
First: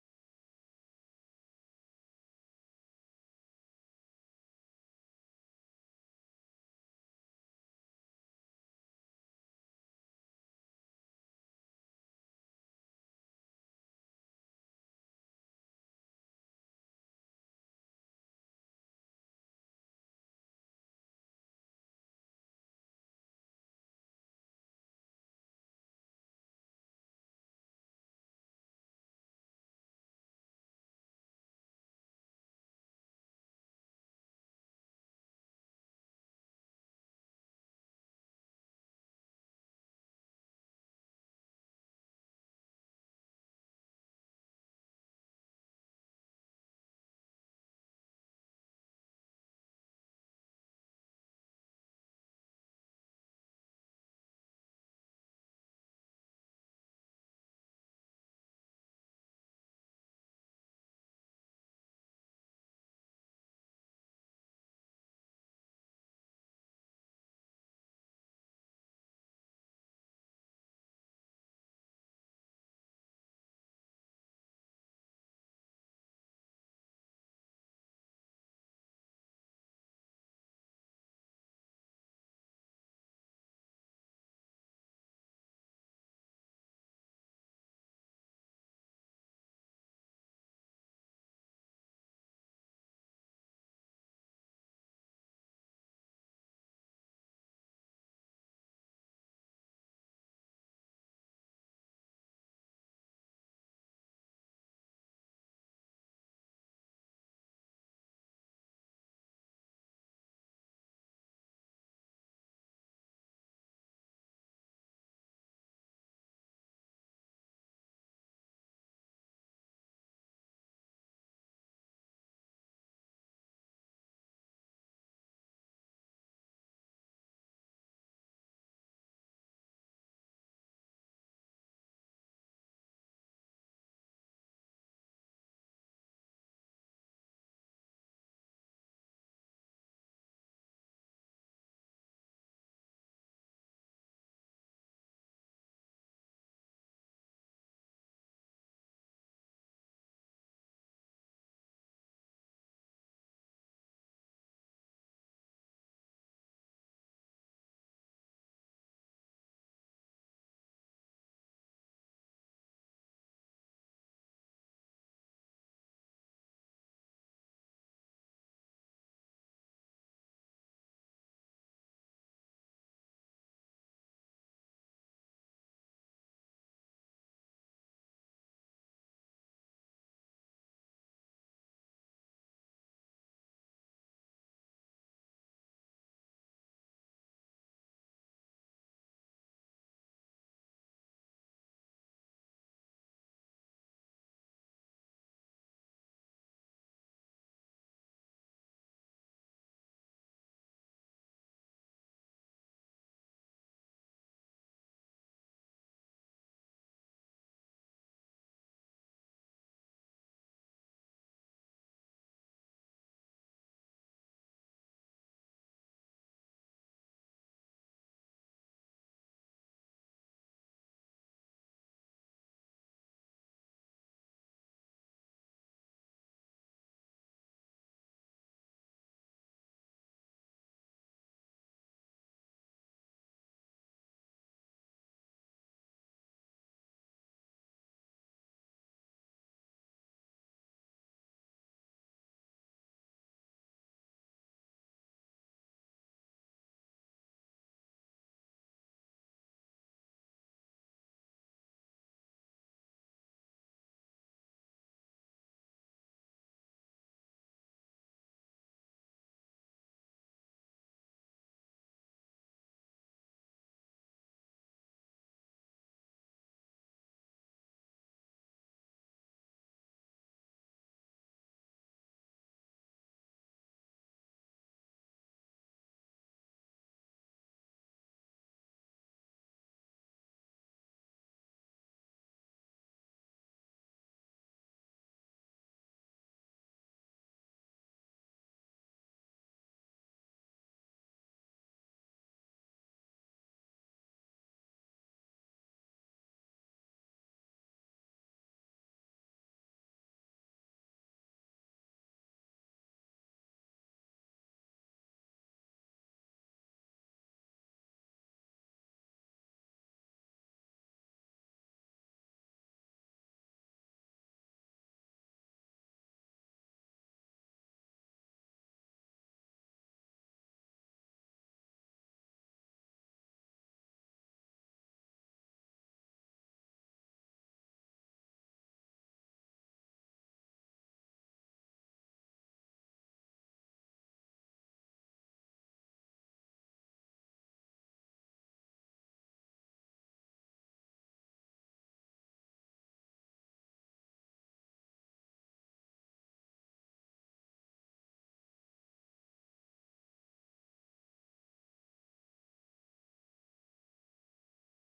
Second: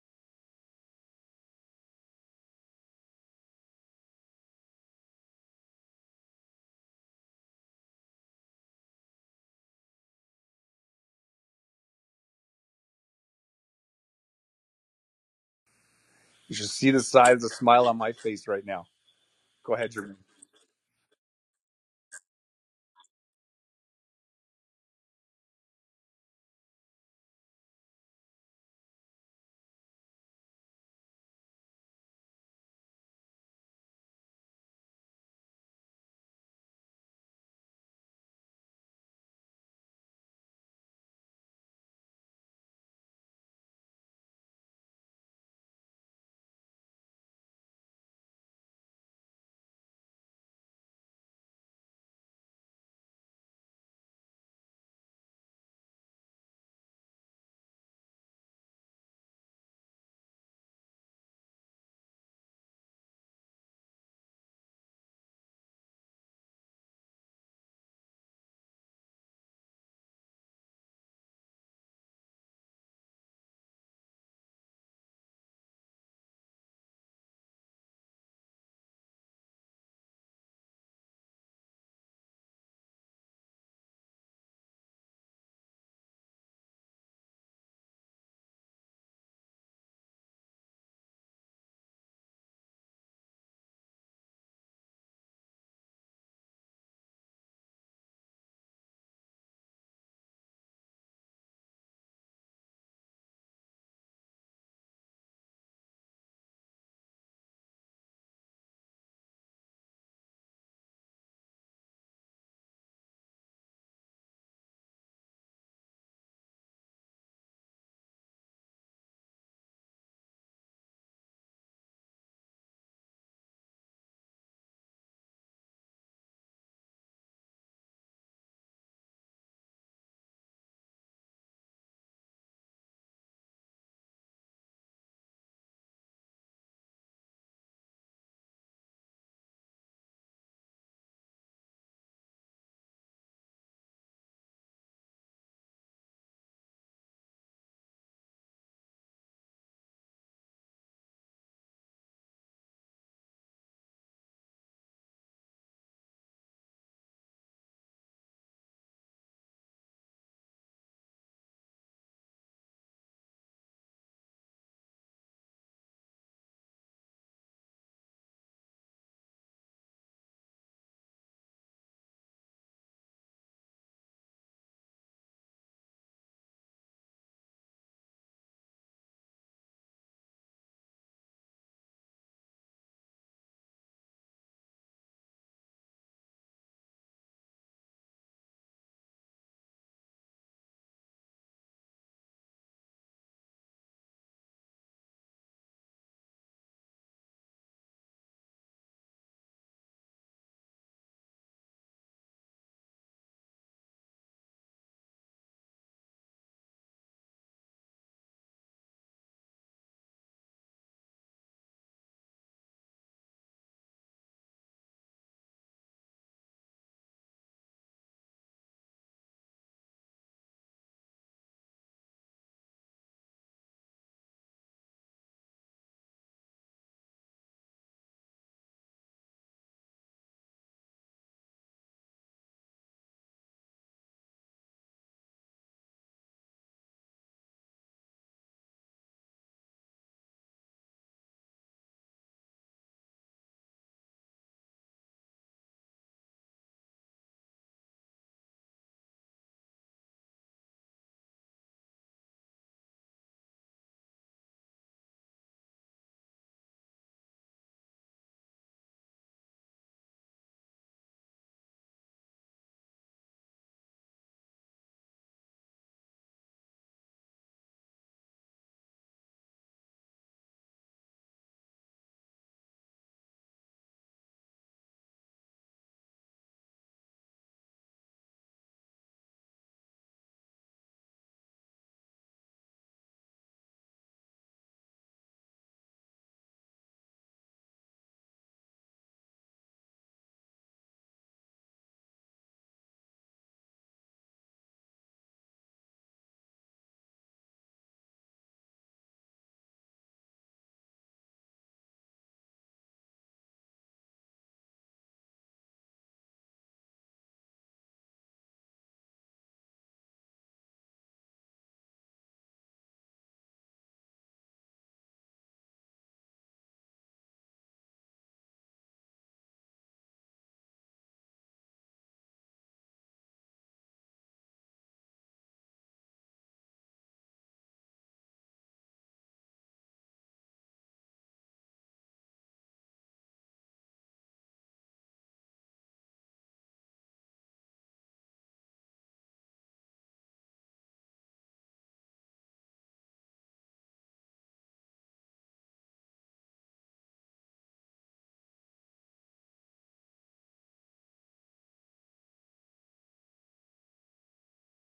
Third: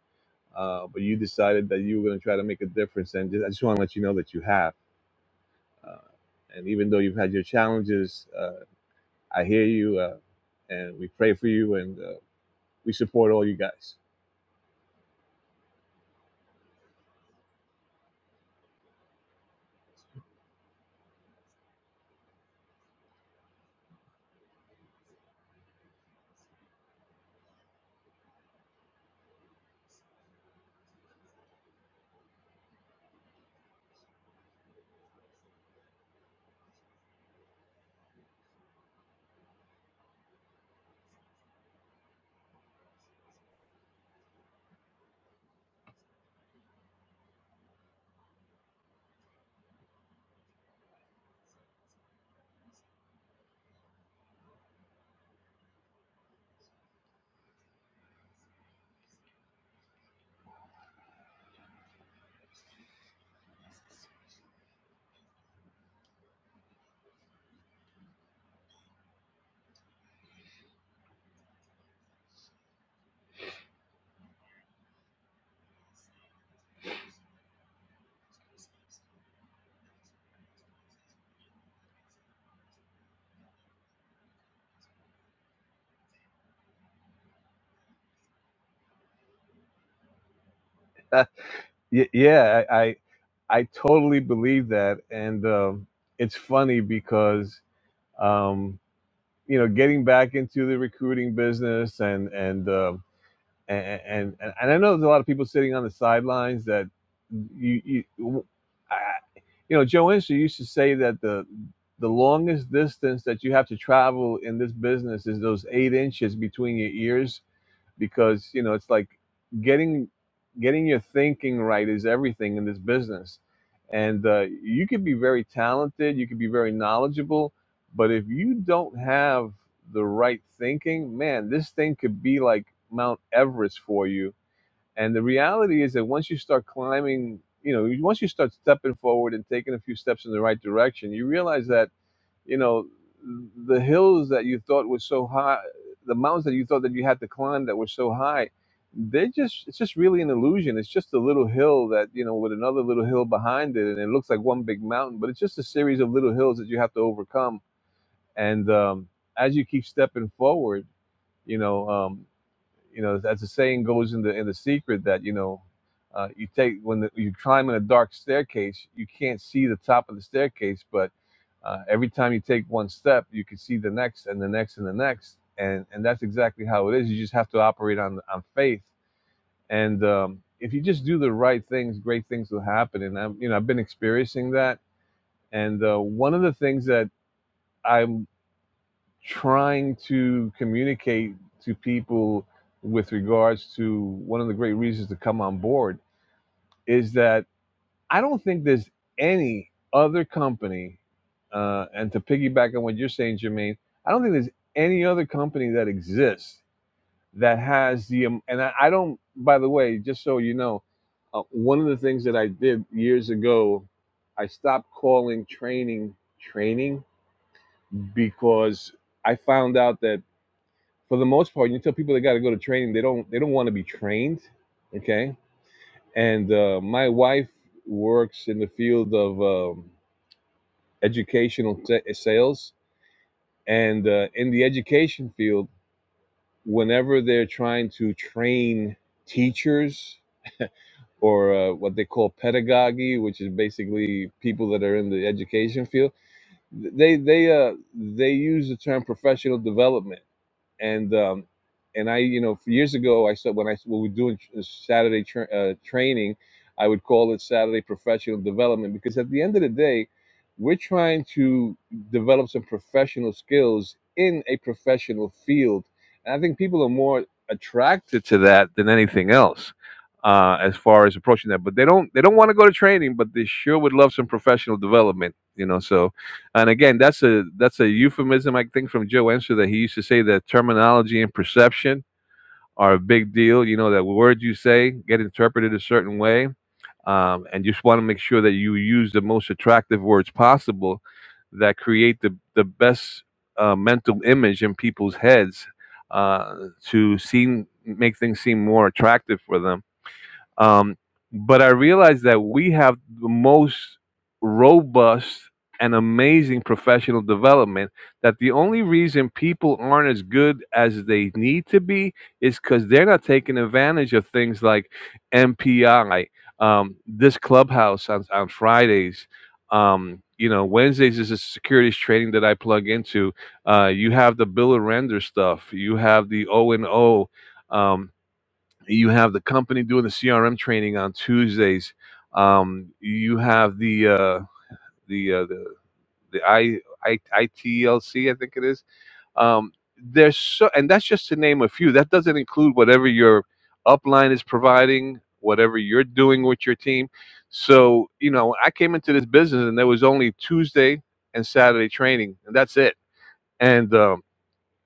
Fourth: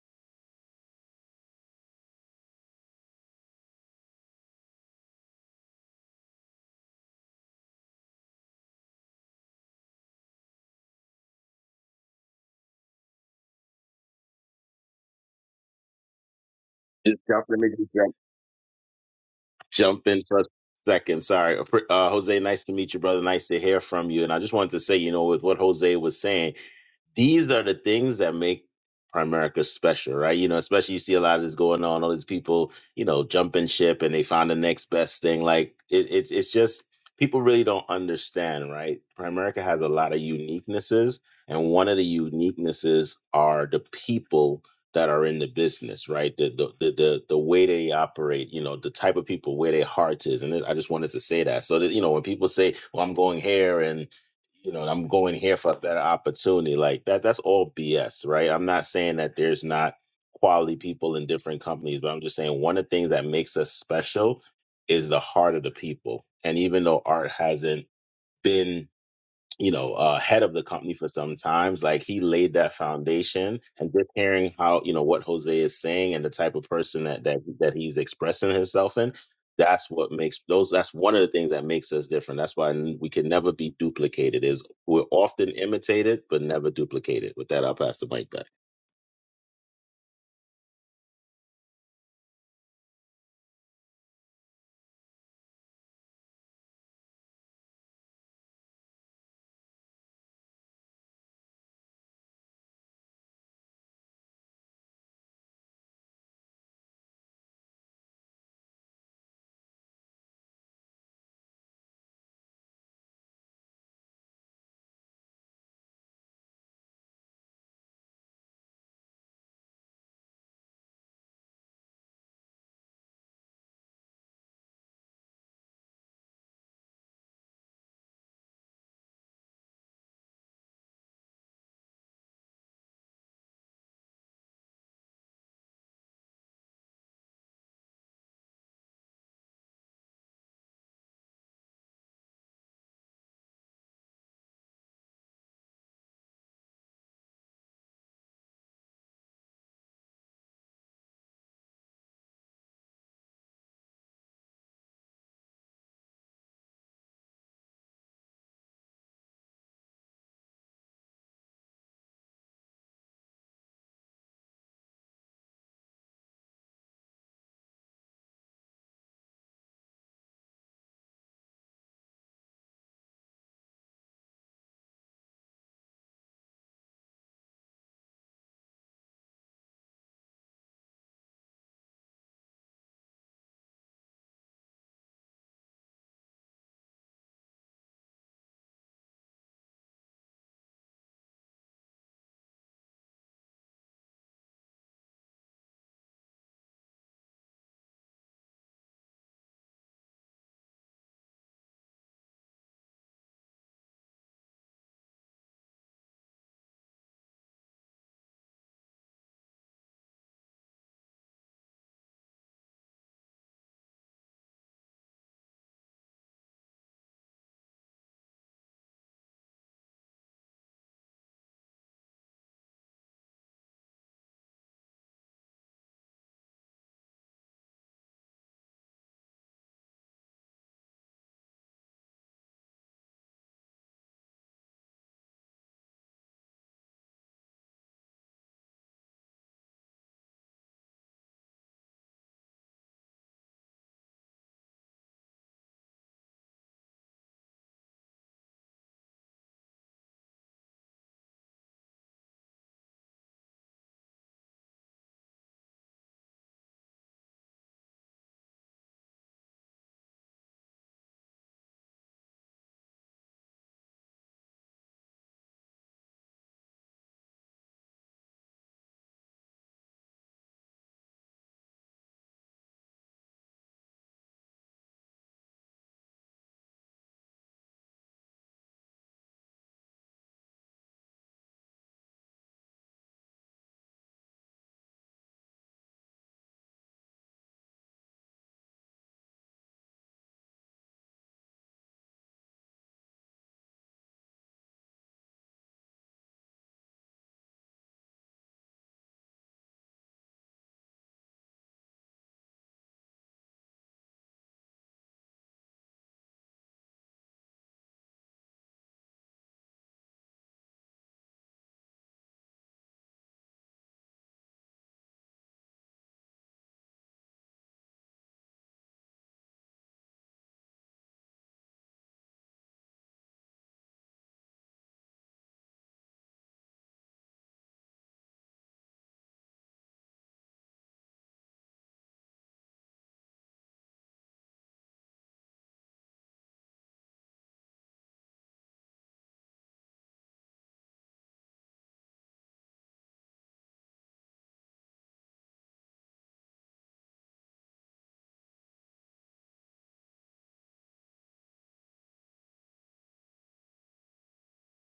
uh, but you decided that you were going to try to make a difference. And just, I just want to let you know that you have. Uh, and even though you've had your challenges, uh, I hear you uh, and we pray for you and uh, we support all you guys. You should see the size of the smile on my face right now. Go ahead, Jermaine. first second. Sorry, uh, nice to hear from you. And I have to say, you know, with what Jose was saying, these are the things that make Primerica special, right? You know, especially you see a lot of down. All these people, you know, jumping ship and they find the next best thing. Like it, it's it's just people really don't understand, right? Primerica has a lot of uniquenesses, and one of the uniquenesses are the people that are in the business, right? The the the the, the way they operate, you know, the type of people where their heart is, and I just wanted to say that. So that you know, when people say, "Well, I'm going here," and you know, I'm going here for that opportunity. Like that, that's all BS, right? I'm not saying that there's not quality people in different companies, but I'm just saying one of the things that makes us special is the heart of the people. And even though Art hasn't been, you know, uh, head of the company for some times, like he laid that foundation. And just hearing how, you know, what Jose is saying and the type of person that that that he's expressing himself in, that's what makes those. That's one of the things that makes us different. That's why we can never be duplicated. Is we're often imitated but never duplicated. With that, I'll pass the mic back. <laughs> Y- yeah, I, I I totally believe that, and um, it's funny because um, you know getting back into the recruiting business and and, um, and and and and I know there's a lot of people sitting on the sidelines that you you w- I- you know Joe Inslee used to say that the the longest distance that you have to travel in this business is those eight inches between your ears because you know it's like getting getting your thinking right is everything in this business and uh, you could be very talented you could be very knowledgeable but if you don't have the right thinking man this thing could be like mount everest for you and the reality is that once you start climbing you know once you start stepping forward and taking a few steps in the right direction you realize that you know the hills that you thought were so high the mountains that you thought that you had to climb that were so high they're just it's just really an illusion it's just a little hill that you know with another little hill behind it and it looks like one big mountain but it's just a series of little hills that you have to overcome and um, as you keep stepping forward you know, um, you know, as the saying goes in the in the secret that you know, uh, you take when the, you climb in a dark staircase, you can't see the top of the staircase, but uh, every time you take one step, you can see the next and the next and the next, and and that's exactly how it is. You just have to operate on on faith, and um, if you just do the right things, great things will happen. And I'm you know I've been experiencing that, and uh, one of the things that I'm trying to communicate to people with regards to one of the great reasons to come on board is that I don't think there's any other company, uh, and to piggyback on what you're saying, Jermaine, I don't think there's any other company that exists that has the, um, and I, I don't, by the way, just so you know, uh, one of the things that I did years ago, I stopped calling training training because I found out that for the most part, you tell people they got to go to training, they don't, they don't want to be trained. Okay. And uh, my wife works in the field of, um, educational t- sales. And uh, in the education field, whenever they're trying to train teachers or uh, what they call pedagogy, which is basically people that are in the education field, they they uh, they use the term professional development and um, and I, you know, years ago, I said when I when we were doing Saturday tra- uh, training, I would call it Saturday professional development because at the end of the day, we're trying to develop some professional skills in a professional field, and I think people are more attracted to that than anything else. Uh, as far as approaching that, but they don't they don't want to go to training, but they sure would love some professional development, you know. So and again that's a that's a euphemism i think from joe enser that he used to say that terminology and perception are a big deal you know that words you say get interpreted a certain way um, and you just want to make sure that you use the most attractive words possible that create the, the best uh, mental image in people's heads uh, to seem make things seem more attractive for them um, but I realized that we have the most robust and amazing professional development. That the only reason people aren't as good as they need to be is because they're not taking advantage of things like MPI, um, this clubhouse on, on Fridays. Um, you know, Wednesdays is a securities training that I plug into. Uh, you have the Bill and Render stuff. You have the O and O Um, you have the company doing the CRM training on Tuesdays. Um, you have the uh, the, uh, the the I, I ITLC, I think it is. Um, there's so, and that's just to name a few. That doesn't include whatever your upline is providing, whatever you're doing with your team. So you know, I came into this business and there was only Tuesday and Saturday training, and that's it. And um,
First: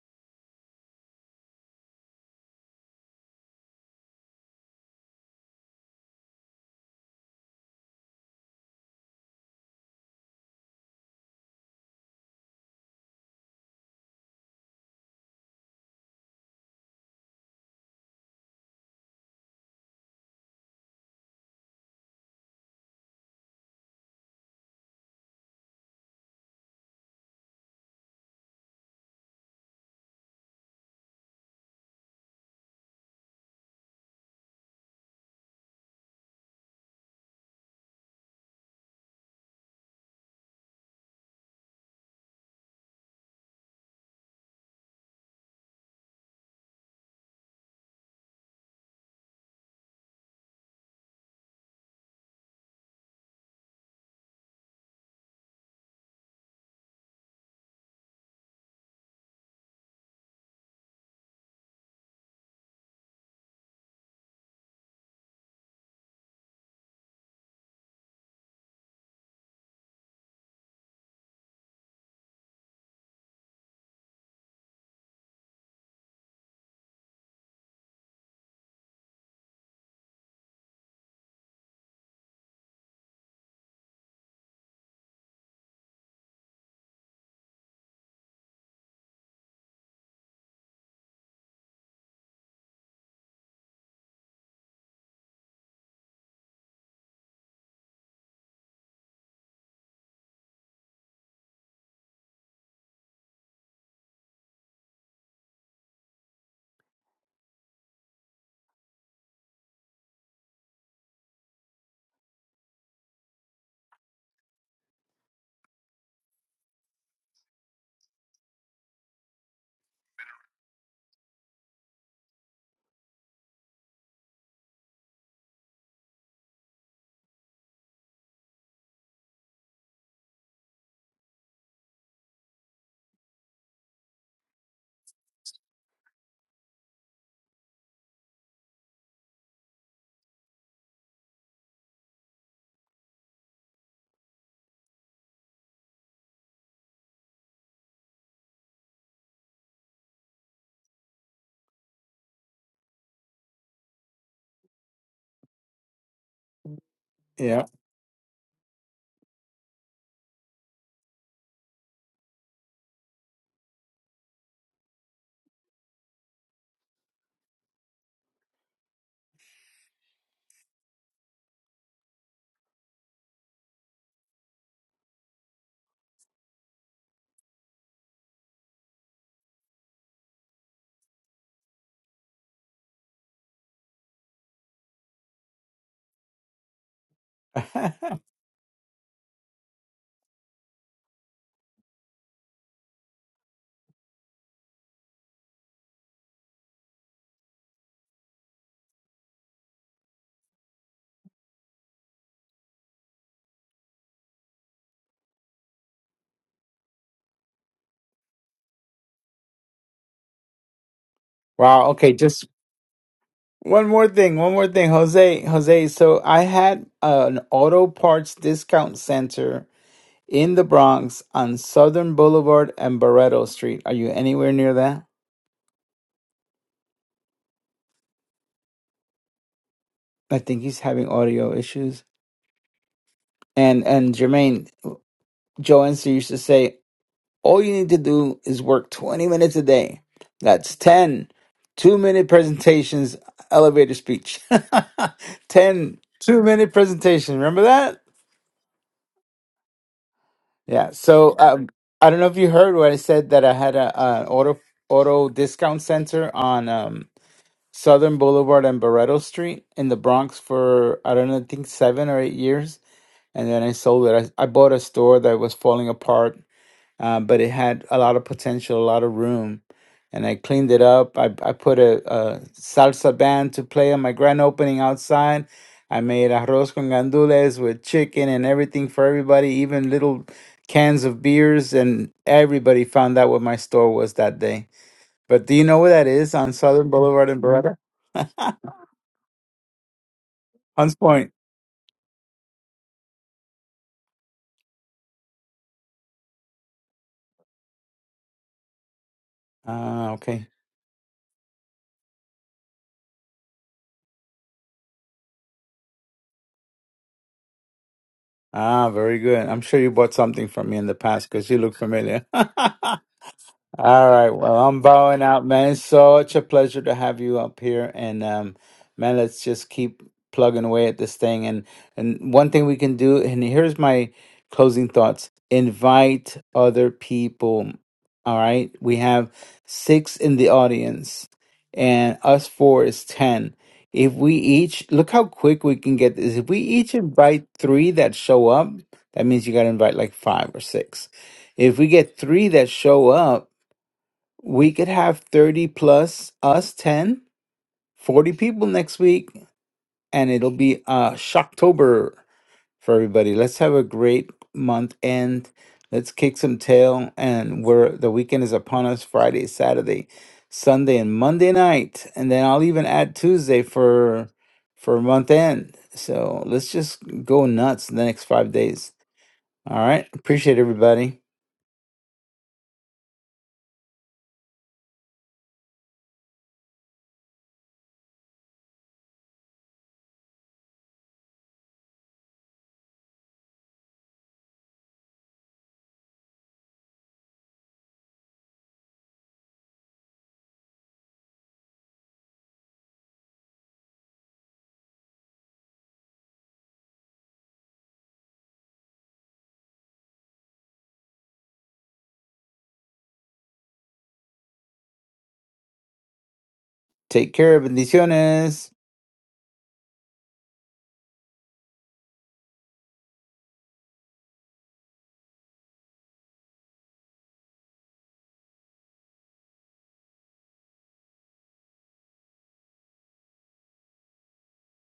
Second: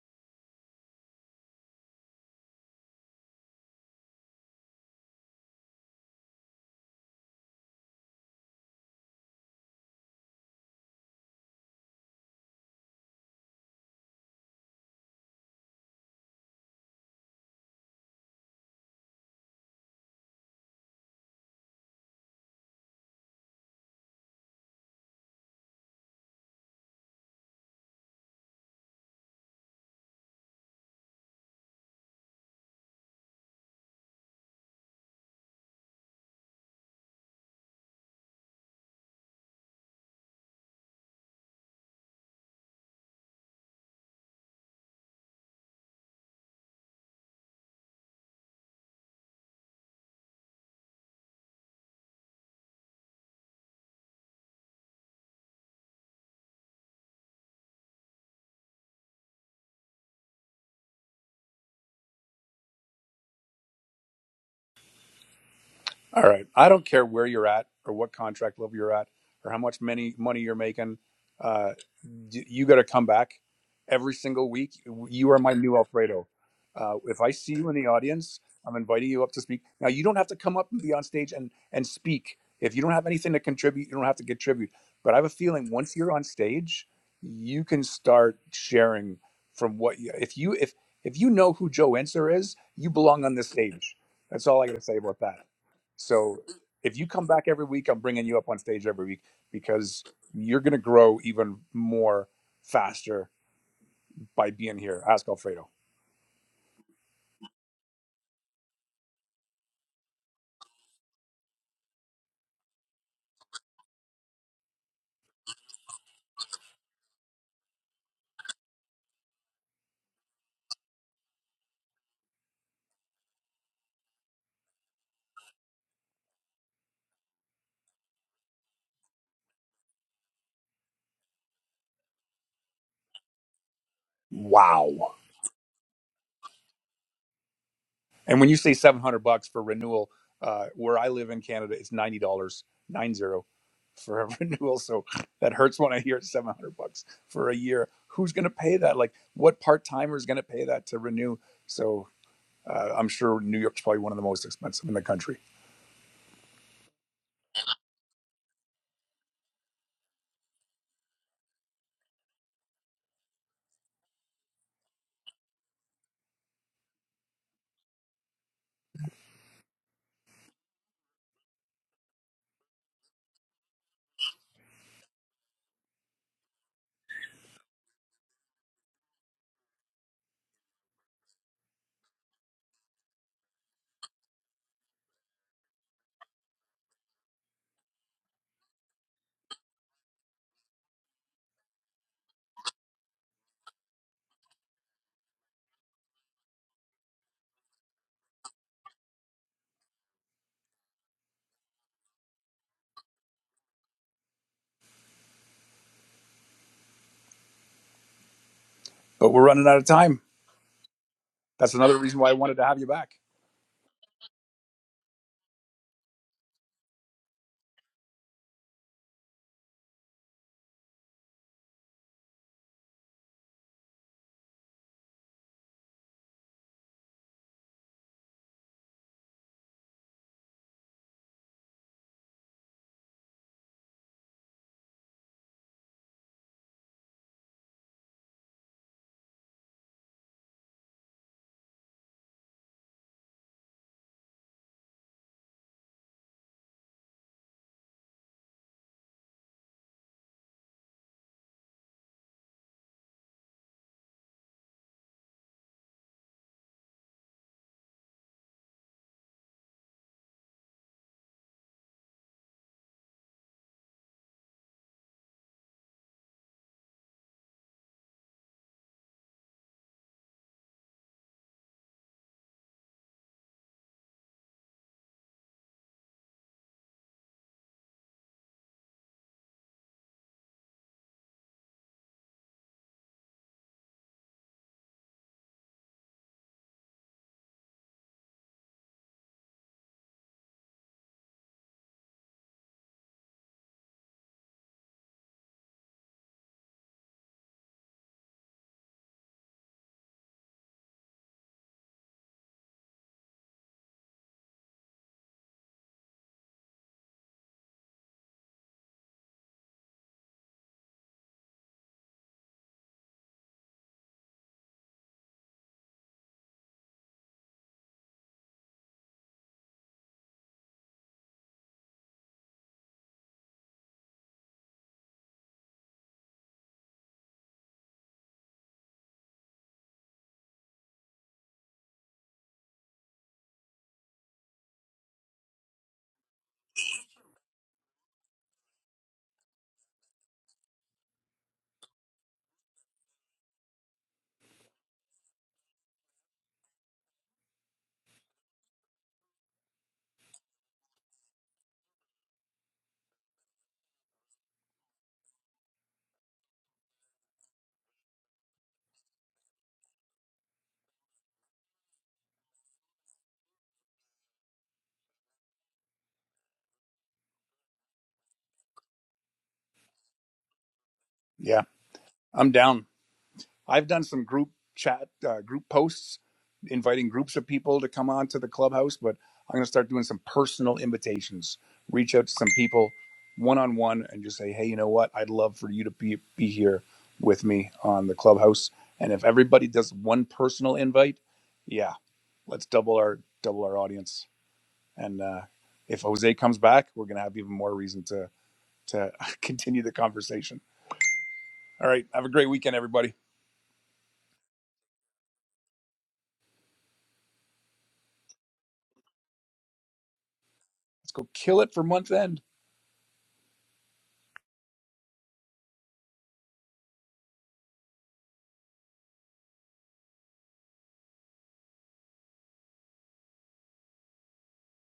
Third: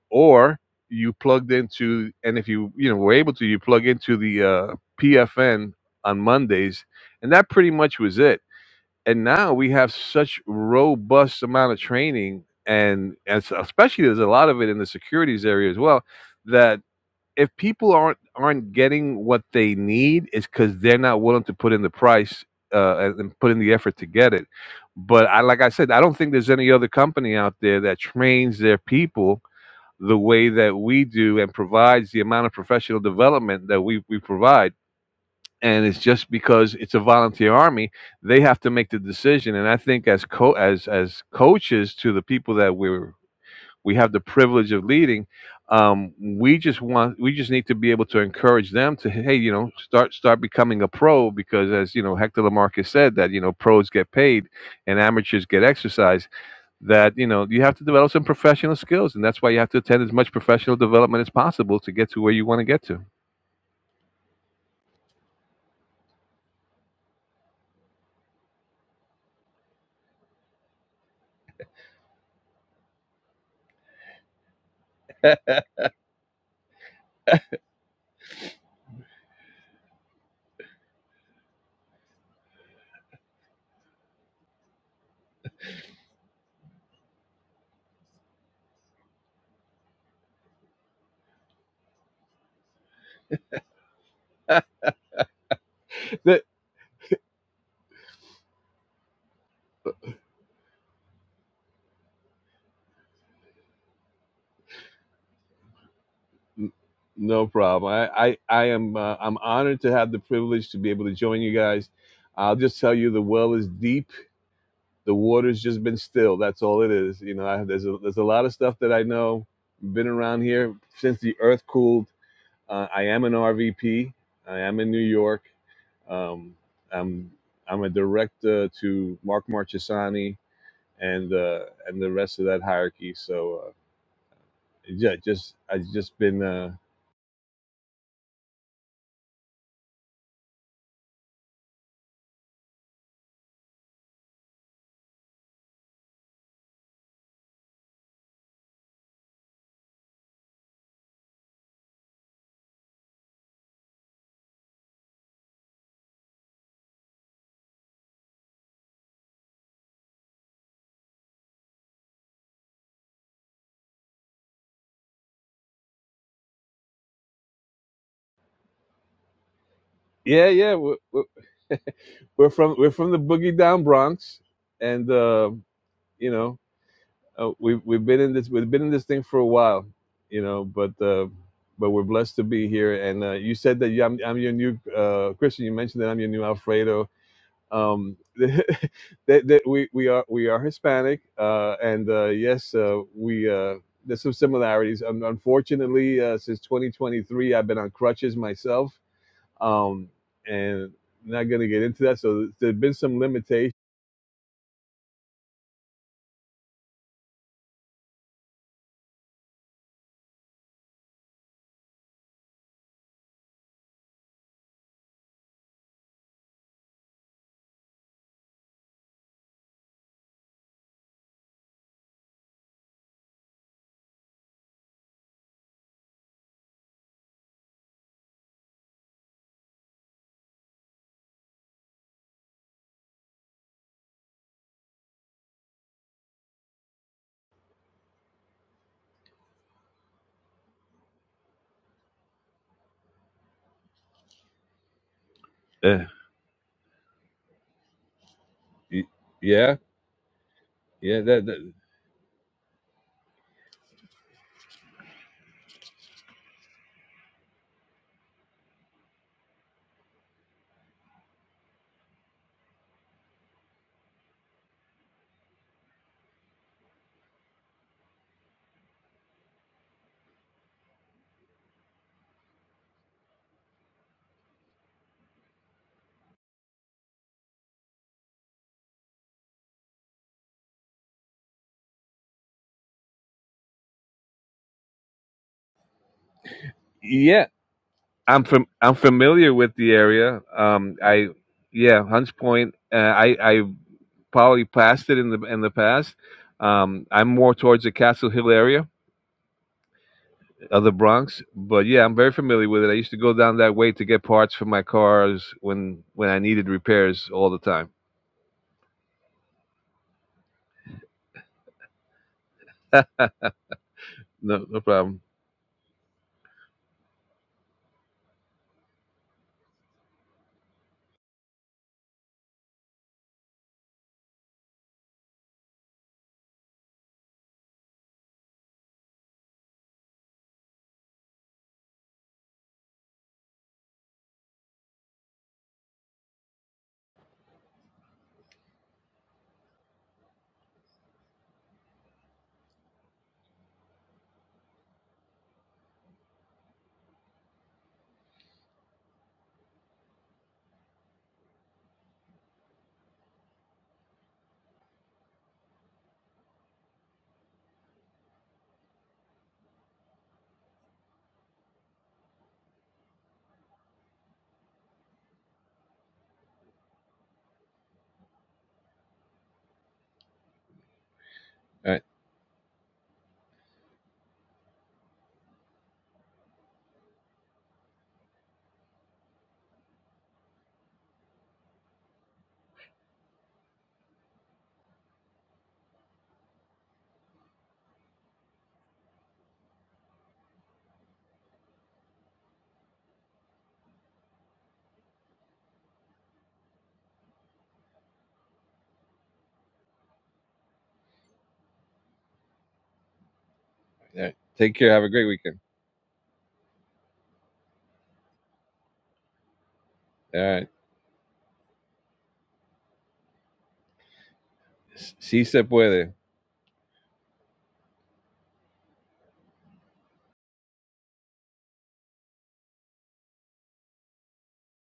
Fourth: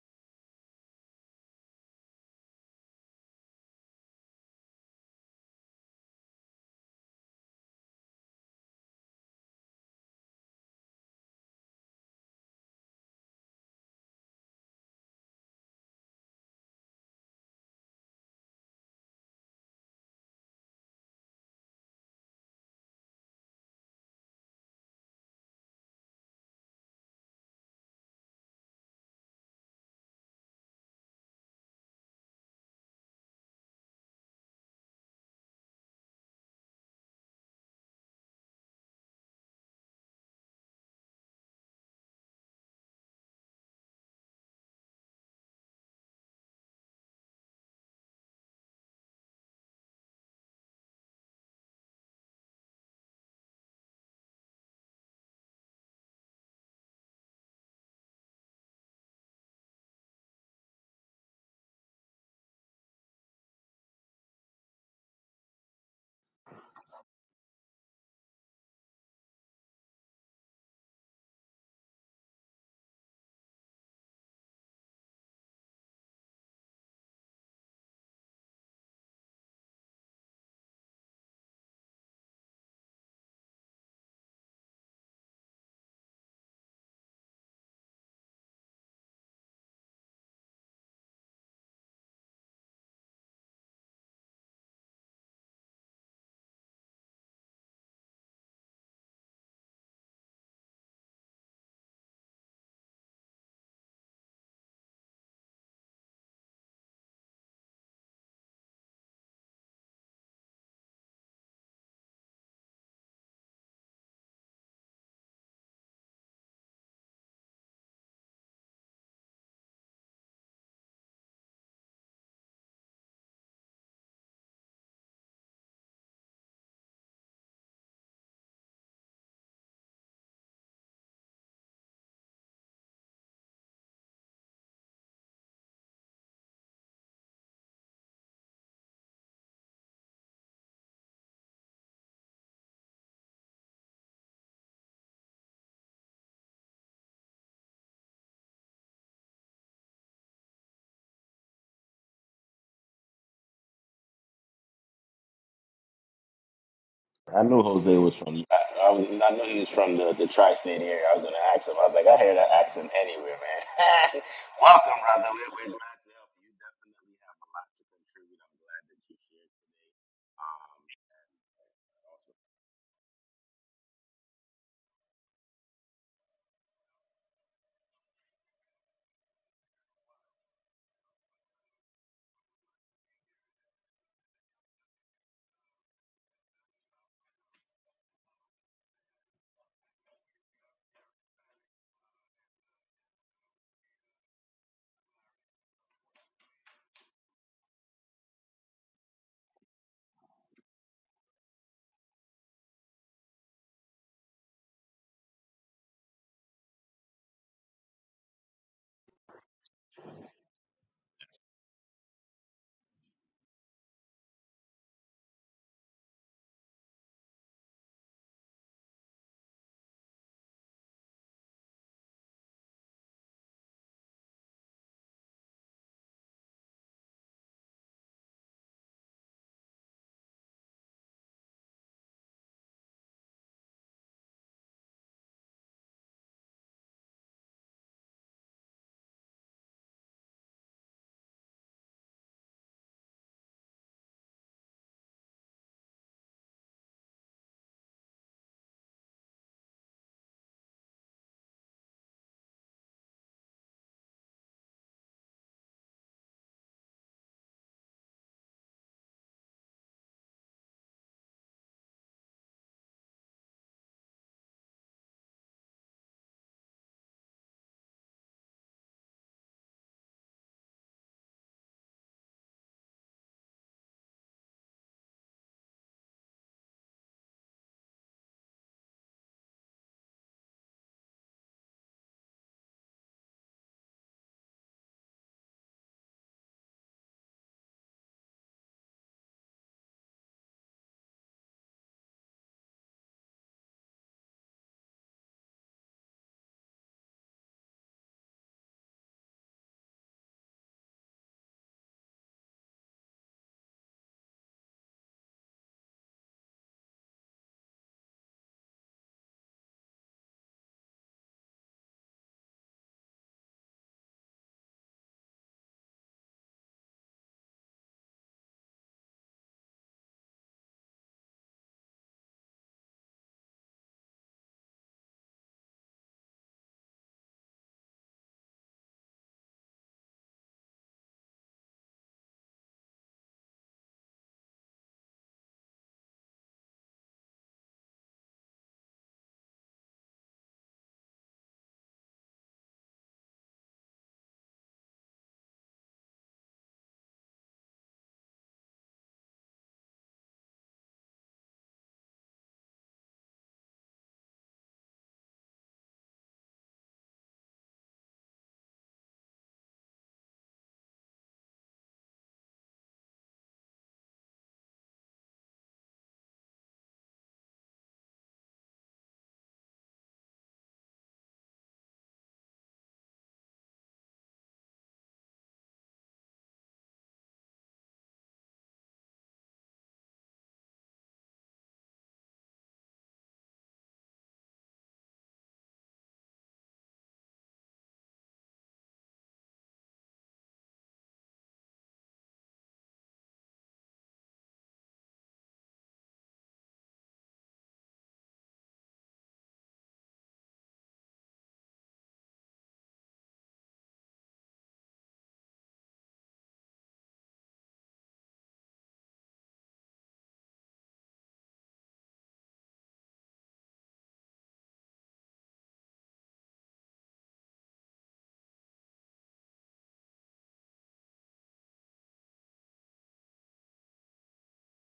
or you plugged into and if you you know were able to you plug into the uh, pfn on mondays and that pretty much was it and now we have such robust amount of training and, and so- especially there's a lot of it in the securities area as well that if people aren't aren't getting what they need it's because they're not willing to put in the price uh, and and put in the effort to get it but I, like i said i don't think there's any other company out there that trains their people the way that we do and provides the amount of professional development that we, we provide. And it's just because it's a volunteer army, they have to make the decision. And I think as co- as as coaches to the people that we're we have the privilege of leading, um, we just want we just need to be able to encourage them to hey you know start start becoming a pro because as you know Hector Lamarcus said that you know pros get paid and amateurs get exercise that you know you have to develop some professional skills and that's why you have to attend as much professional development as possible to get to where you want to get to All right. I don't care where you're at or what contract level you're at or how much many money you're making. Uh, you got to come back every single week. You are my new Alfredo. Uh, if I see you in the audience, I'm inviting you up to speak. Now you don't have to come up and be on stage and and speak. If you don't have anything to contribute, you don't have to contribute. But I have a feeling once you're on stage, you can start sharing from what you, if you if if you know who Joe Enser is, you belong on this stage. That's all <laughs> I got to say about that. So That- if you come back every week, I'm bringing you up on stage every week because you're going to grow even more faster by being here. Ask Alfredo. no problem. I, I, I am uh, I'm honored to have the privilege to be able to join you guys. I'll just tell you the well is deep. The water's just been still. That's all it is. You know, I, there's a, there's a lot of stuff that I know. Been around here since the earth cooled. Uh, I am an RVP. I am in New York. Um, I'm I'm a director to Mark Marchesani and uh, and the rest of that hierarchy. So uh, Wow. yeah, just I've just been uh, And when you say 700 bucks for renewal, uh, where I live in Canada, it's $90, nine zero for a <laughs> renewal. So that hurts when I hear it's 700 bucks for a year. Who's going to pay that? Like, what part timer is going to pay that to renew? So uh, I'm sure New York's probably one of the most expensive in the country, yeah I, I was I knew he was from the, the tri-state area. I was gonna ask him. I was like, I hear that accent anywhere, man. <laughs> Welcome, brother. We're, we're glad to help you. You Definitely have to contribute. yeah yeah we're, we're <laughs> we're from we're from the boogie down Bronx, and uh, you know uh, we've we've been in this we've been in this thing for a while, you know, but. Uh, but we're blessed to be here, and uh, you said that you, I'm, I'm your new uh, Christian. You mentioned that I'm your new Alfredo, <laughs> um, <laughs> that, that we, we are we are Hispanic, uh, and uh, yes, uh, we uh, there's some similarities. Un unfortunately, uh, since 2023, I've been on crutches myself, um, and not going to get into that. So there's been some limitations. but we're running out of time. That's wow another okay reason why I just wanted to have you back. one more thing one more thing jose jose so i had an auto parts discount center in the Bronx on Southern Boulevard and Barreto Street. Are you anywhere near that? I think he's having audio issues. And and Jermaine, Joe Enser used to say, all you need to do is work 20 minutes a day. That's 10 minute presentations, elevator speech. <laughs> 10 Uh, minute presentation. Remember that? y- yeah, Yeah. yeah, So that, um, that I don't know if you heard what I said that I had a, an auto auto discount center on. Um, Southern Boulevard and Barretto Street in the Bronx for I don't know, I think seven or eight years, and then I sold it. I, I bought a store that was falling apart, uh, but it had a lot of potential, a lot of room, and I cleaned it up. I I put a, a salsa band to play on my grand opening outside. I made arroz con gandules with chicken and everything for everybody, even little cans of beers, and everybody found out what my store was that day. But do you know where that is on Southern Boulevard and yeah. Barretto? <laughs> I'm from I'm familiar with the area. Hans Um, I Point. yeah, Hunts Point. Uh, I I probably passed it in the in the past. Um, I'm more towards the Castle Hill area Ah, okay. of the Bronx. But yeah, I'm very familiar with it. I used to go down that way to get parts for my cars when when I needed repairs all the time. Ah, very good. I'm sure you bought something from me in the past because you look familiar. <laughs> All right. Well, No, I'm no bowing problem. out, man. It's such a pleasure to have you up here. And um, man, let's just keep plugging away at this thing. And and one thing we can do, and here's my closing thoughts. Invite other people. All right. We have six in the audience, and us four is ten. If we each look how quick we can get this. If we each invite three that show up, that means you gotta invite like five or six. If we get three that show up, we could have 30 plus us 10 40 people next week and it'll be uh shocktober for everybody let's have a great month end let's kick some tail and we're the weekend is upon us friday saturday sunday and monday night and then i'll even add tuesday for for month end so let's just go nuts the next five days all right. Appreciate everybody. Yeah, All right, I'm down. I've done some group chat, uh, group posts, inviting groups of people to come on to the clubhouse, but I'm going to start doing some personal invitations. Reach out to some people one on one and just say, hey, you know what? I'd love for you to be, be here with me on the clubhouse. And if everybody does one personal invite, yeah, let's double our double our audience. And uh, if Jose comes back, we're going to have even more reason to to <laughs> continue the conversation. All right, have a great weekend, everybody. all right. Take care. Have a great weekend. Take care. Bendiciones. All right. Let's go kill it for month end. Si se puede.